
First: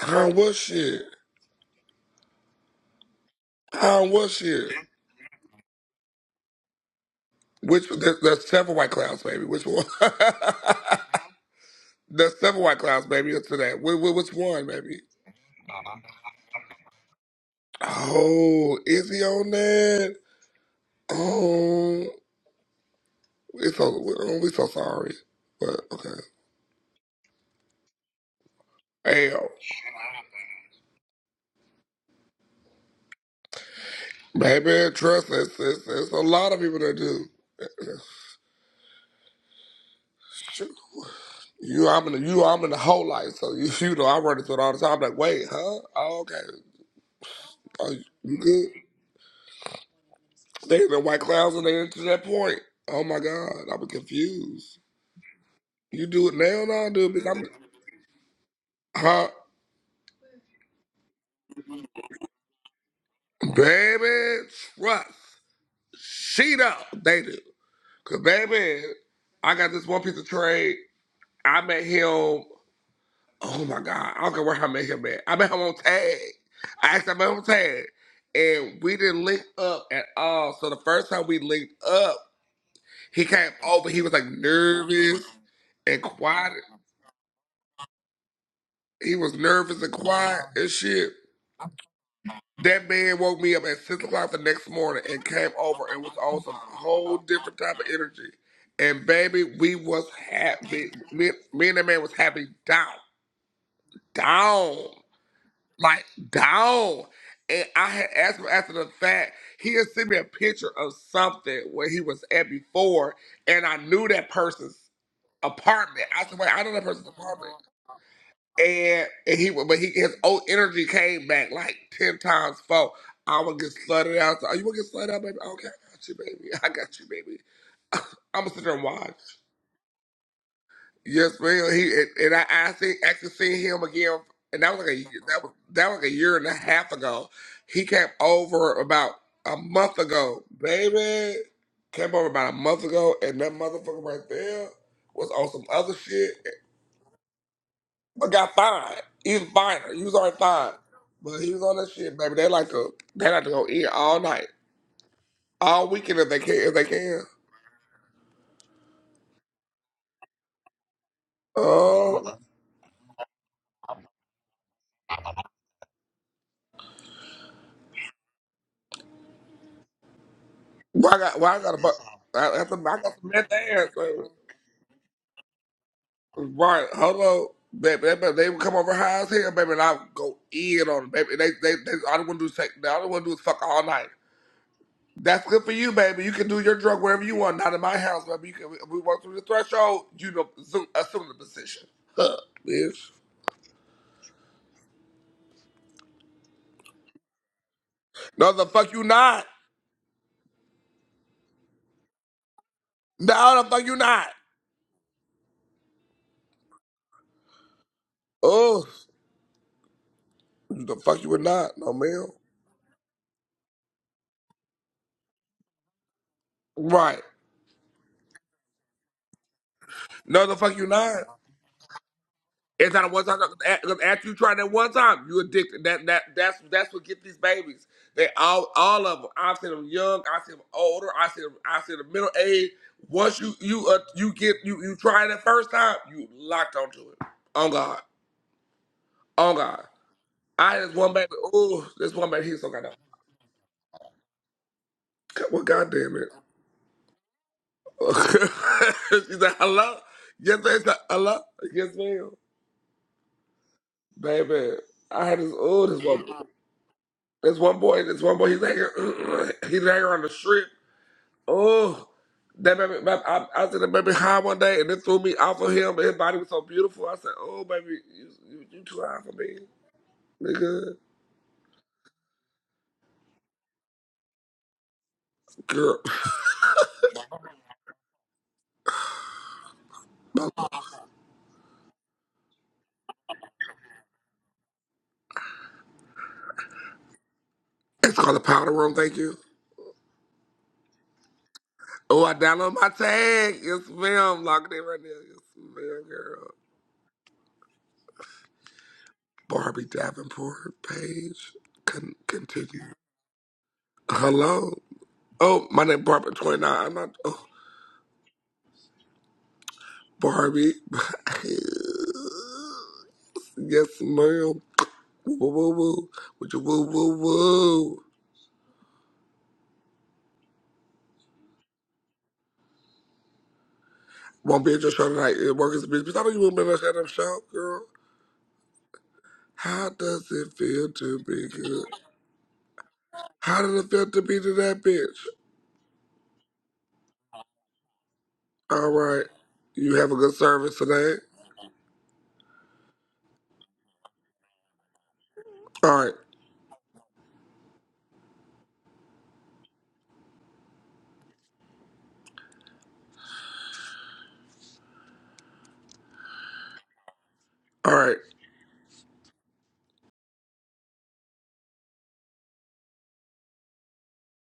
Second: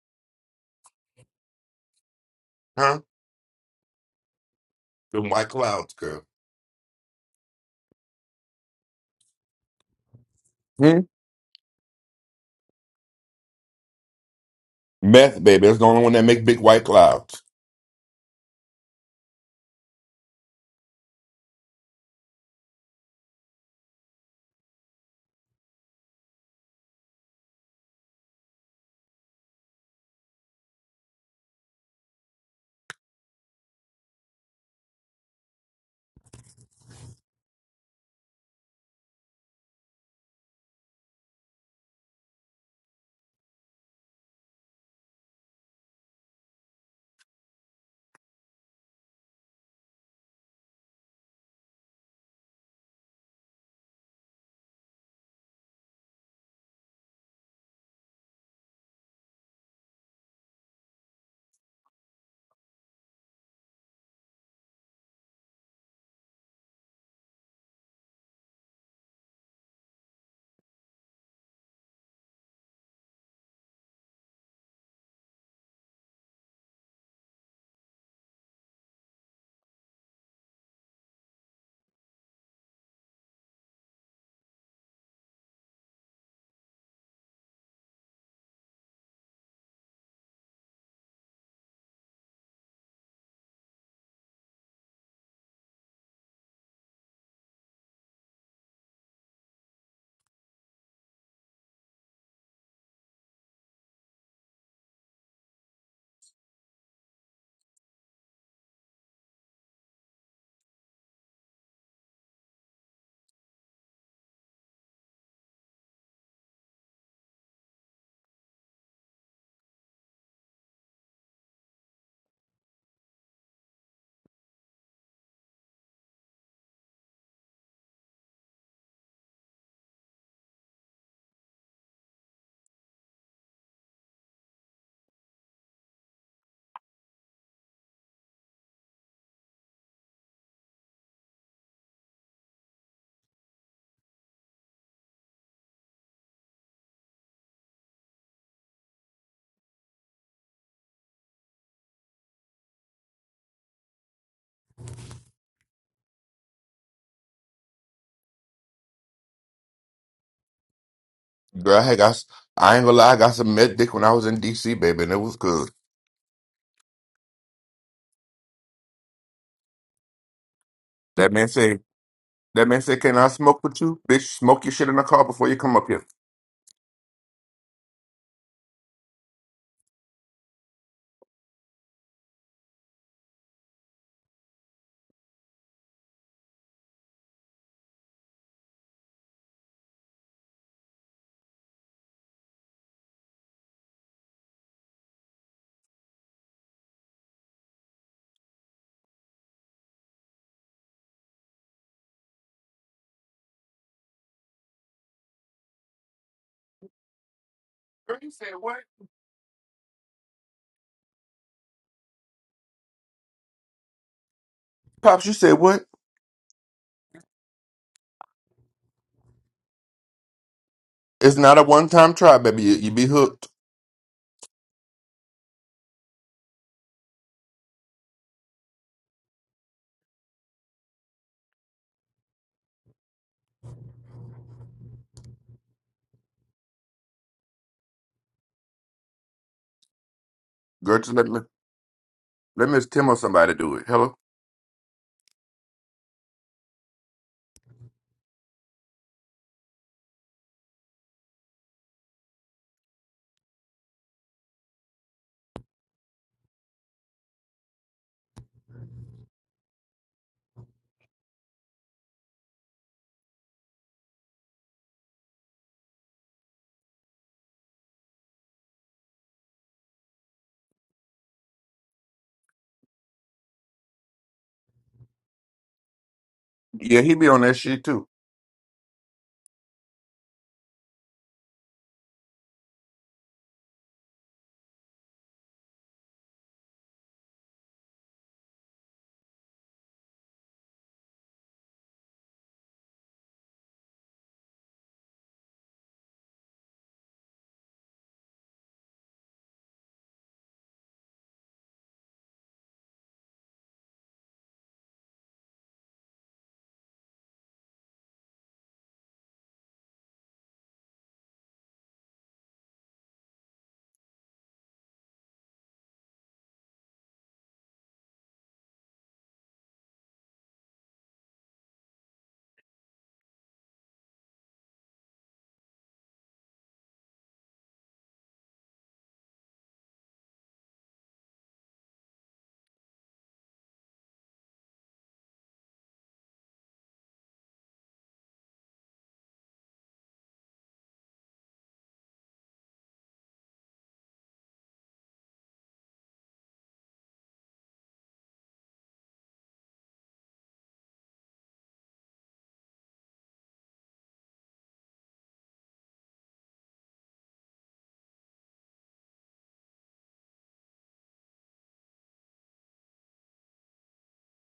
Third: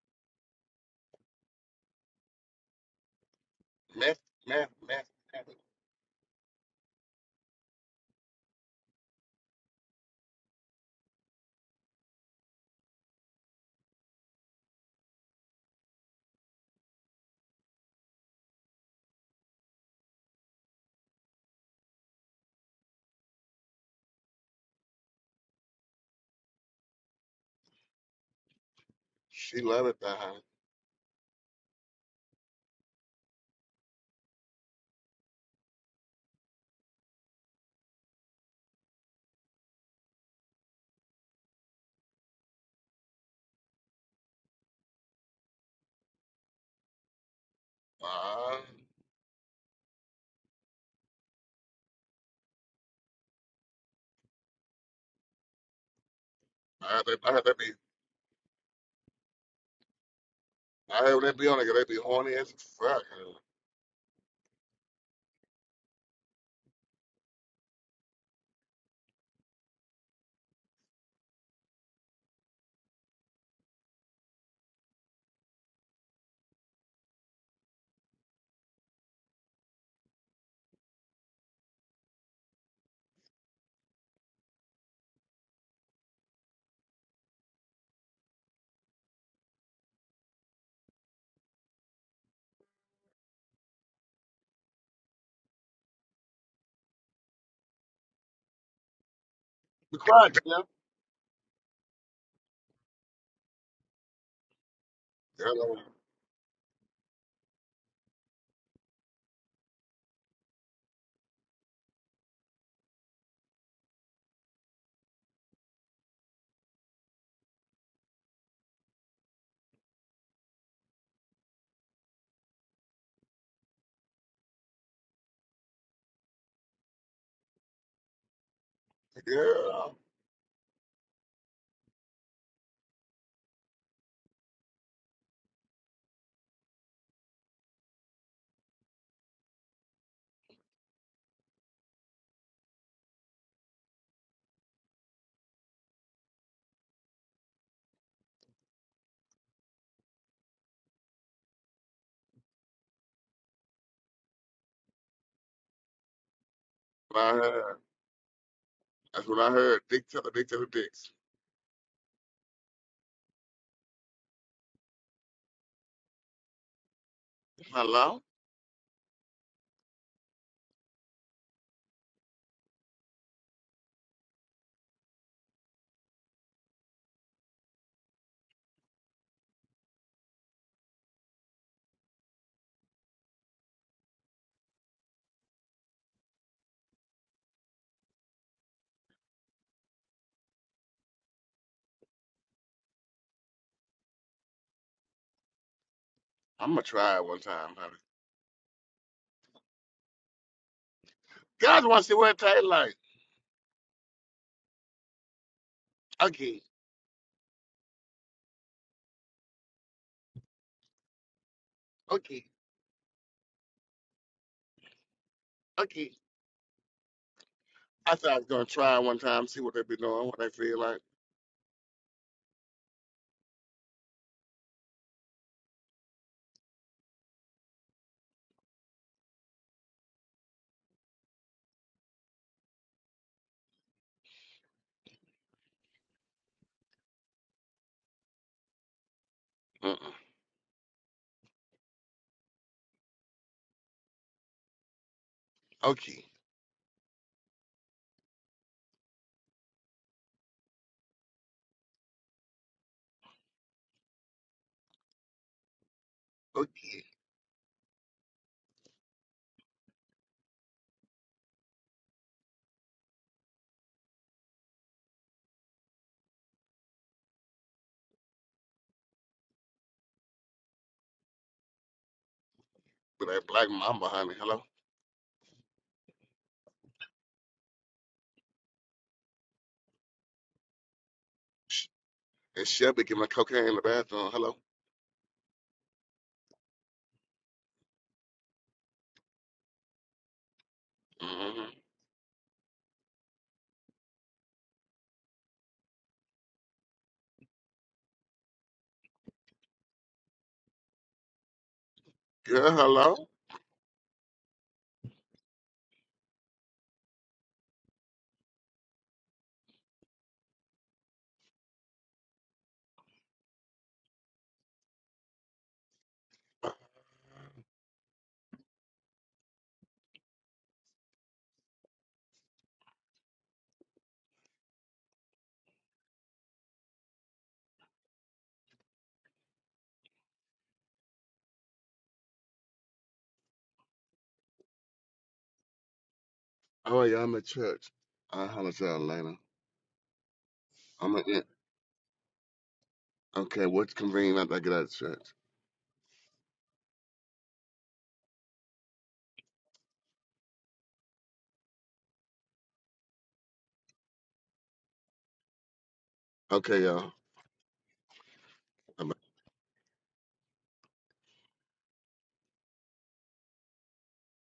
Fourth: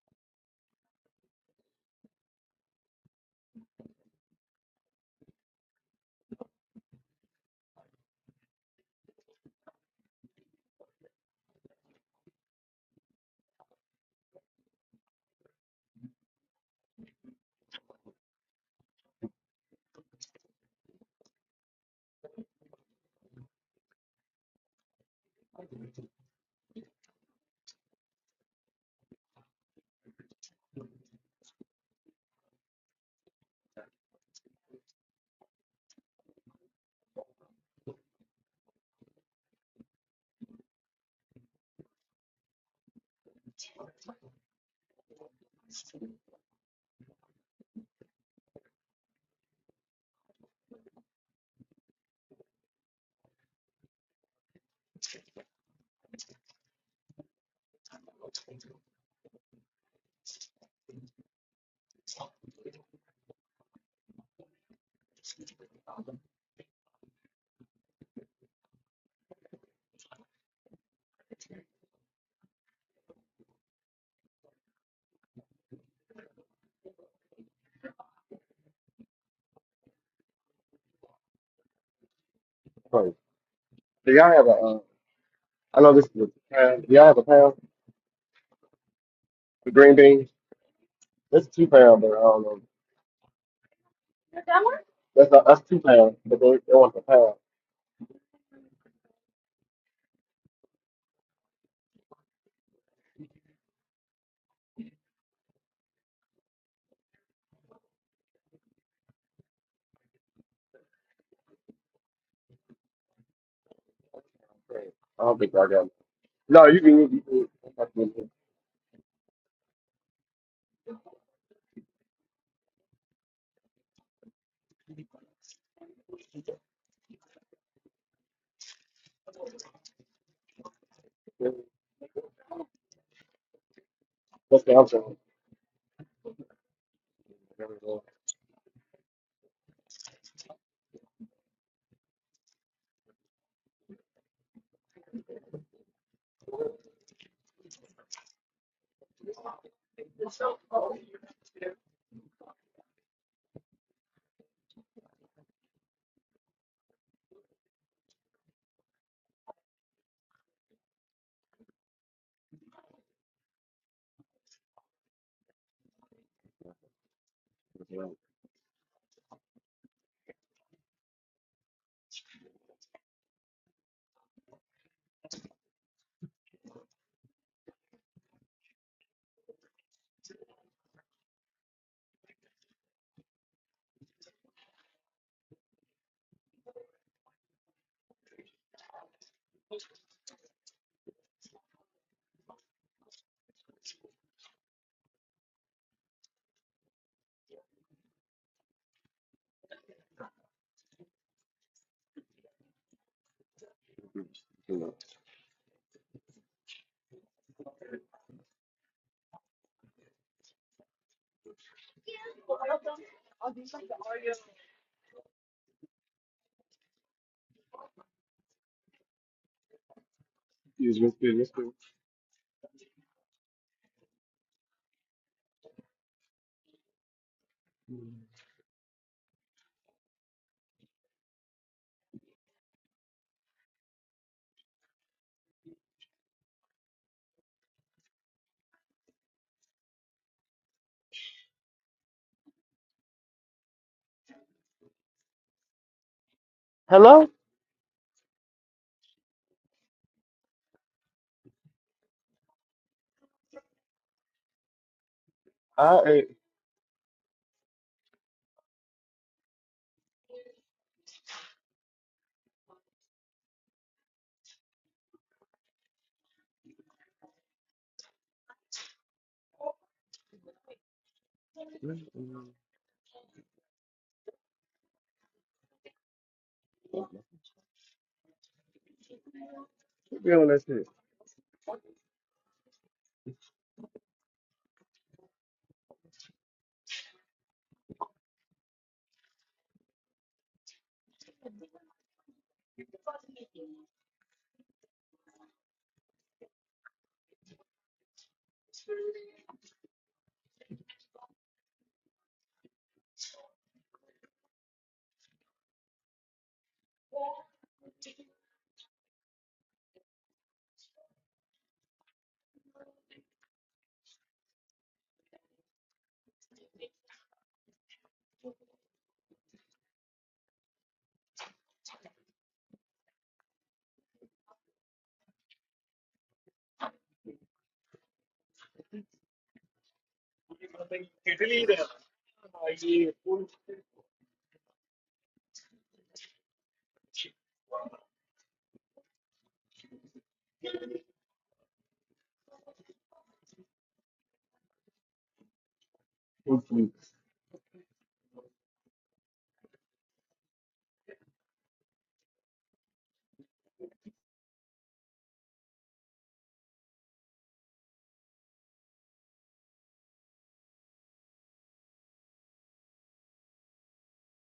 [SPEAKER 3] How was she?
[SPEAKER 4] Huh?
[SPEAKER 3] How
[SPEAKER 1] Meth,
[SPEAKER 3] was
[SPEAKER 1] meth,
[SPEAKER 3] she?
[SPEAKER 1] meth,
[SPEAKER 4] Them white
[SPEAKER 1] meth.
[SPEAKER 4] clouds, girl.
[SPEAKER 3] Which there, there's several white clouds, baby. Which one? [LAUGHS]
[SPEAKER 4] Hmm?
[SPEAKER 3] there's several white clouds, baby. Up to that. Which, which one, baby?
[SPEAKER 4] Meth, baby. That's the only one that make big white clouds.
[SPEAKER 3] Oh, is he on that? Oh, it's so oh, we so sorry, but okay. Hell,
[SPEAKER 1] She love it there, honey.
[SPEAKER 3] baby, trust us. It's, it's, it's a lot of people that do. Shoot. You, I'm in the you, I'm in the whole life, so you, [LAUGHS] you know I run into it all the time. I'm like, wait, huh? Oh, okay. Are you
[SPEAKER 1] Uh,
[SPEAKER 3] good? Staying in the white clouds and they to that point. Oh my God, I'm confused. You do it now, no,
[SPEAKER 1] I had
[SPEAKER 3] do
[SPEAKER 1] that,
[SPEAKER 3] it.
[SPEAKER 1] I had
[SPEAKER 3] I'm,
[SPEAKER 1] that be,
[SPEAKER 3] huh?
[SPEAKER 1] I had that be on it. 'cause They be horny as fuck. huh?
[SPEAKER 3] Baby, trust. She know they do. Cause baby, I got this one piece of trade. I met him. Oh my God, I don't care where I met him at. I met him on tag. I asked him about him on tag, and we didn't link up at all. So the first time we linked up,
[SPEAKER 2] Do
[SPEAKER 3] he came over. He was like
[SPEAKER 2] y'all have a?
[SPEAKER 3] nervous
[SPEAKER 2] I know
[SPEAKER 3] and
[SPEAKER 2] this is
[SPEAKER 3] quiet.
[SPEAKER 2] a pound. Y'all have a pound?
[SPEAKER 3] He was
[SPEAKER 2] The
[SPEAKER 3] nervous and
[SPEAKER 2] green beans?
[SPEAKER 3] quiet and shit.
[SPEAKER 2] That's two pound, but I don't know.
[SPEAKER 3] That man woke me up at six o'clock the next morning and
[SPEAKER 2] That's not,
[SPEAKER 3] came
[SPEAKER 2] that's two
[SPEAKER 3] over and was
[SPEAKER 2] pound, but
[SPEAKER 3] on
[SPEAKER 2] they,
[SPEAKER 3] some
[SPEAKER 2] they want a
[SPEAKER 3] whole
[SPEAKER 2] pound.
[SPEAKER 3] different type of energy. And baby, we
[SPEAKER 1] Be
[SPEAKER 3] was
[SPEAKER 1] quiet, yeah.
[SPEAKER 3] happy. Me, me and that man was happy down, down,
[SPEAKER 1] Hello.
[SPEAKER 3] like down. And I had asked him after the fact. He had sent me a picture of something where he was at before, and I knew that person's
[SPEAKER 2] Right. I don't think I got it.
[SPEAKER 3] apartment. I said, "Wait, I
[SPEAKER 2] No,
[SPEAKER 3] know
[SPEAKER 2] you
[SPEAKER 3] that
[SPEAKER 2] can,
[SPEAKER 3] person's
[SPEAKER 2] you can.
[SPEAKER 3] apartment." and, and he would- but he his old energy came back like ten times four. I'm gonna get slutted out. So, oh, you wanna get slutted out, baby? Okay, I got you, baby. [LAUGHS] I got you, baby. I'm gonna sit there and watch.
[SPEAKER 1] Yeah.
[SPEAKER 3] Yes, man. He and, and I, I see, actually seen him again, and
[SPEAKER 2] That's
[SPEAKER 3] that
[SPEAKER 2] the
[SPEAKER 3] was like a
[SPEAKER 2] answer.
[SPEAKER 3] year- that was that was like a year and a half ago.
[SPEAKER 2] Excuse
[SPEAKER 3] He
[SPEAKER 2] me,
[SPEAKER 3] came over about a month ago, baby. Came over about a month ago, and that motherfucker right there was on some other shit. But got fined. He was fined. He was already fined. But he was on that shit, baby. They like to they like to go in all night. All weekend if they can if they
[SPEAKER 1] What
[SPEAKER 3] can.
[SPEAKER 1] I heard. That's what I heard. Dick to the dick to the dicks.
[SPEAKER 4] Girl, I got, s-
[SPEAKER 3] Oh
[SPEAKER 4] I ain't gonna lie, I got some meth dick when I was in DC, baby, and it was good.
[SPEAKER 1] Hello?
[SPEAKER 3] well, I
[SPEAKER 4] That
[SPEAKER 3] got
[SPEAKER 4] man
[SPEAKER 3] well I got
[SPEAKER 4] say,
[SPEAKER 3] a bu- I,
[SPEAKER 4] that
[SPEAKER 3] that's a, I,
[SPEAKER 4] man say,
[SPEAKER 3] got- got
[SPEAKER 4] can I
[SPEAKER 3] some meth
[SPEAKER 4] smoke with
[SPEAKER 3] ass,
[SPEAKER 4] you?
[SPEAKER 3] baby.
[SPEAKER 4] Bitch, smoke your shit in the car before you come up here.
[SPEAKER 3] Right, hello. Baby, they, they, they would come over high as hell, baby, and I would go in on them, baby. They, they, they, all they want to do is take, all they want to do is fuck all night. That's good for you, baby. You can do your drug wherever you want, not in my house, baby. You can, we, we walk through the threshold, you know, assume, assume the position. Huh, bitch.
[SPEAKER 1] I'm gonna try it one time, honey.
[SPEAKER 3] No, the fuck you not.
[SPEAKER 1] Guys want to see what it tastes like.
[SPEAKER 3] No, the fuck you not.
[SPEAKER 1] Okay,
[SPEAKER 4] Girl, you said what?
[SPEAKER 3] Oh, the fuck you would not. No, ma'am.
[SPEAKER 1] okay,
[SPEAKER 4] Pops, you said what?
[SPEAKER 1] okay.
[SPEAKER 3] Right.
[SPEAKER 1] I thought I was gonna try it one time, see what they be doing, what
[SPEAKER 3] No,
[SPEAKER 1] they
[SPEAKER 3] the fuck
[SPEAKER 1] feel
[SPEAKER 3] you
[SPEAKER 1] like.
[SPEAKER 3] not.
[SPEAKER 2] excuse
[SPEAKER 4] It's
[SPEAKER 2] me,
[SPEAKER 4] not a
[SPEAKER 2] excuse me.
[SPEAKER 4] one time try, baby. You, you
[SPEAKER 3] It's
[SPEAKER 4] be
[SPEAKER 3] not a one time.
[SPEAKER 4] hooked.
[SPEAKER 3] 'cause After you try that one time, you addicted. That that that's that's what get these babies. They all all of them. I've seen them young. I've seen them older. I see them. I see them middle age. Once you you uh, you get you you try it that first time, you locked onto it. On God. On God.
[SPEAKER 1] Mm-mm.
[SPEAKER 3] I had this
[SPEAKER 4] Girl,
[SPEAKER 3] one
[SPEAKER 4] just let,
[SPEAKER 3] baby.
[SPEAKER 4] me-
[SPEAKER 3] Oh, this one baby. He's
[SPEAKER 4] let
[SPEAKER 3] so
[SPEAKER 4] Miss
[SPEAKER 3] goddamn.
[SPEAKER 4] Tim or somebody do it. Hello?
[SPEAKER 3] Well, goddamn it.
[SPEAKER 1] Okay,
[SPEAKER 2] Hello?
[SPEAKER 3] [LAUGHS] she said, hello? Yes, ma'am. said, hello? Yes, ma'am. Baby, I had this, oh,
[SPEAKER 2] I,
[SPEAKER 3] this
[SPEAKER 2] eh,
[SPEAKER 3] one,
[SPEAKER 1] okay.
[SPEAKER 3] this one boy, this one boy, he's hanging, [CLEARS THROAT] he's hanging on the strip. Oh, that baby, baby I, I was in the baby high one day and it threw me off of him, but his body was so beautiful. I said, oh, baby, you, you, you too high for me. Nigga,
[SPEAKER 1] with that black mama, honey. Hello.
[SPEAKER 3] girl.
[SPEAKER 4] Yeah, he be on that shit too.
[SPEAKER 2] should be on
[SPEAKER 3] [SNIFFS]
[SPEAKER 2] that
[SPEAKER 3] [LAUGHS]
[SPEAKER 2] shit.
[SPEAKER 1] Sh- And Shelby giving her cocaine in the bathroom. Hello.
[SPEAKER 3] It's called the powder room, thank you.
[SPEAKER 1] hmm
[SPEAKER 3] Oh, I download my tag. Yes, ma'am. Locked in right now. Yes, ma'am, girl. Barbie Davenport Page. Con-
[SPEAKER 1] Girl,
[SPEAKER 3] continue.
[SPEAKER 1] hello.
[SPEAKER 3] Hello. Oh, my name Barbara Twenty Nine. I'm not. Oh, Barbie. [LAUGHS] yes, ma'am. Woo woo woo. woo. Would you woo woo woo. Won't be at your show tonight. It work is a bitch. Bitch, I know you won't be at that damn show, girl. How does it feel to be good? How does it feel to be to that bitch?
[SPEAKER 1] Oh, yeah, I'm at church. I'll holler at
[SPEAKER 3] All
[SPEAKER 1] y'all
[SPEAKER 3] right.
[SPEAKER 1] later.
[SPEAKER 3] You have a good service
[SPEAKER 1] I'm
[SPEAKER 3] today.
[SPEAKER 1] at, yeah. Okay, what's convenient after I get out of church?
[SPEAKER 3] All right.
[SPEAKER 1] Okay, y'all.
[SPEAKER 3] All right.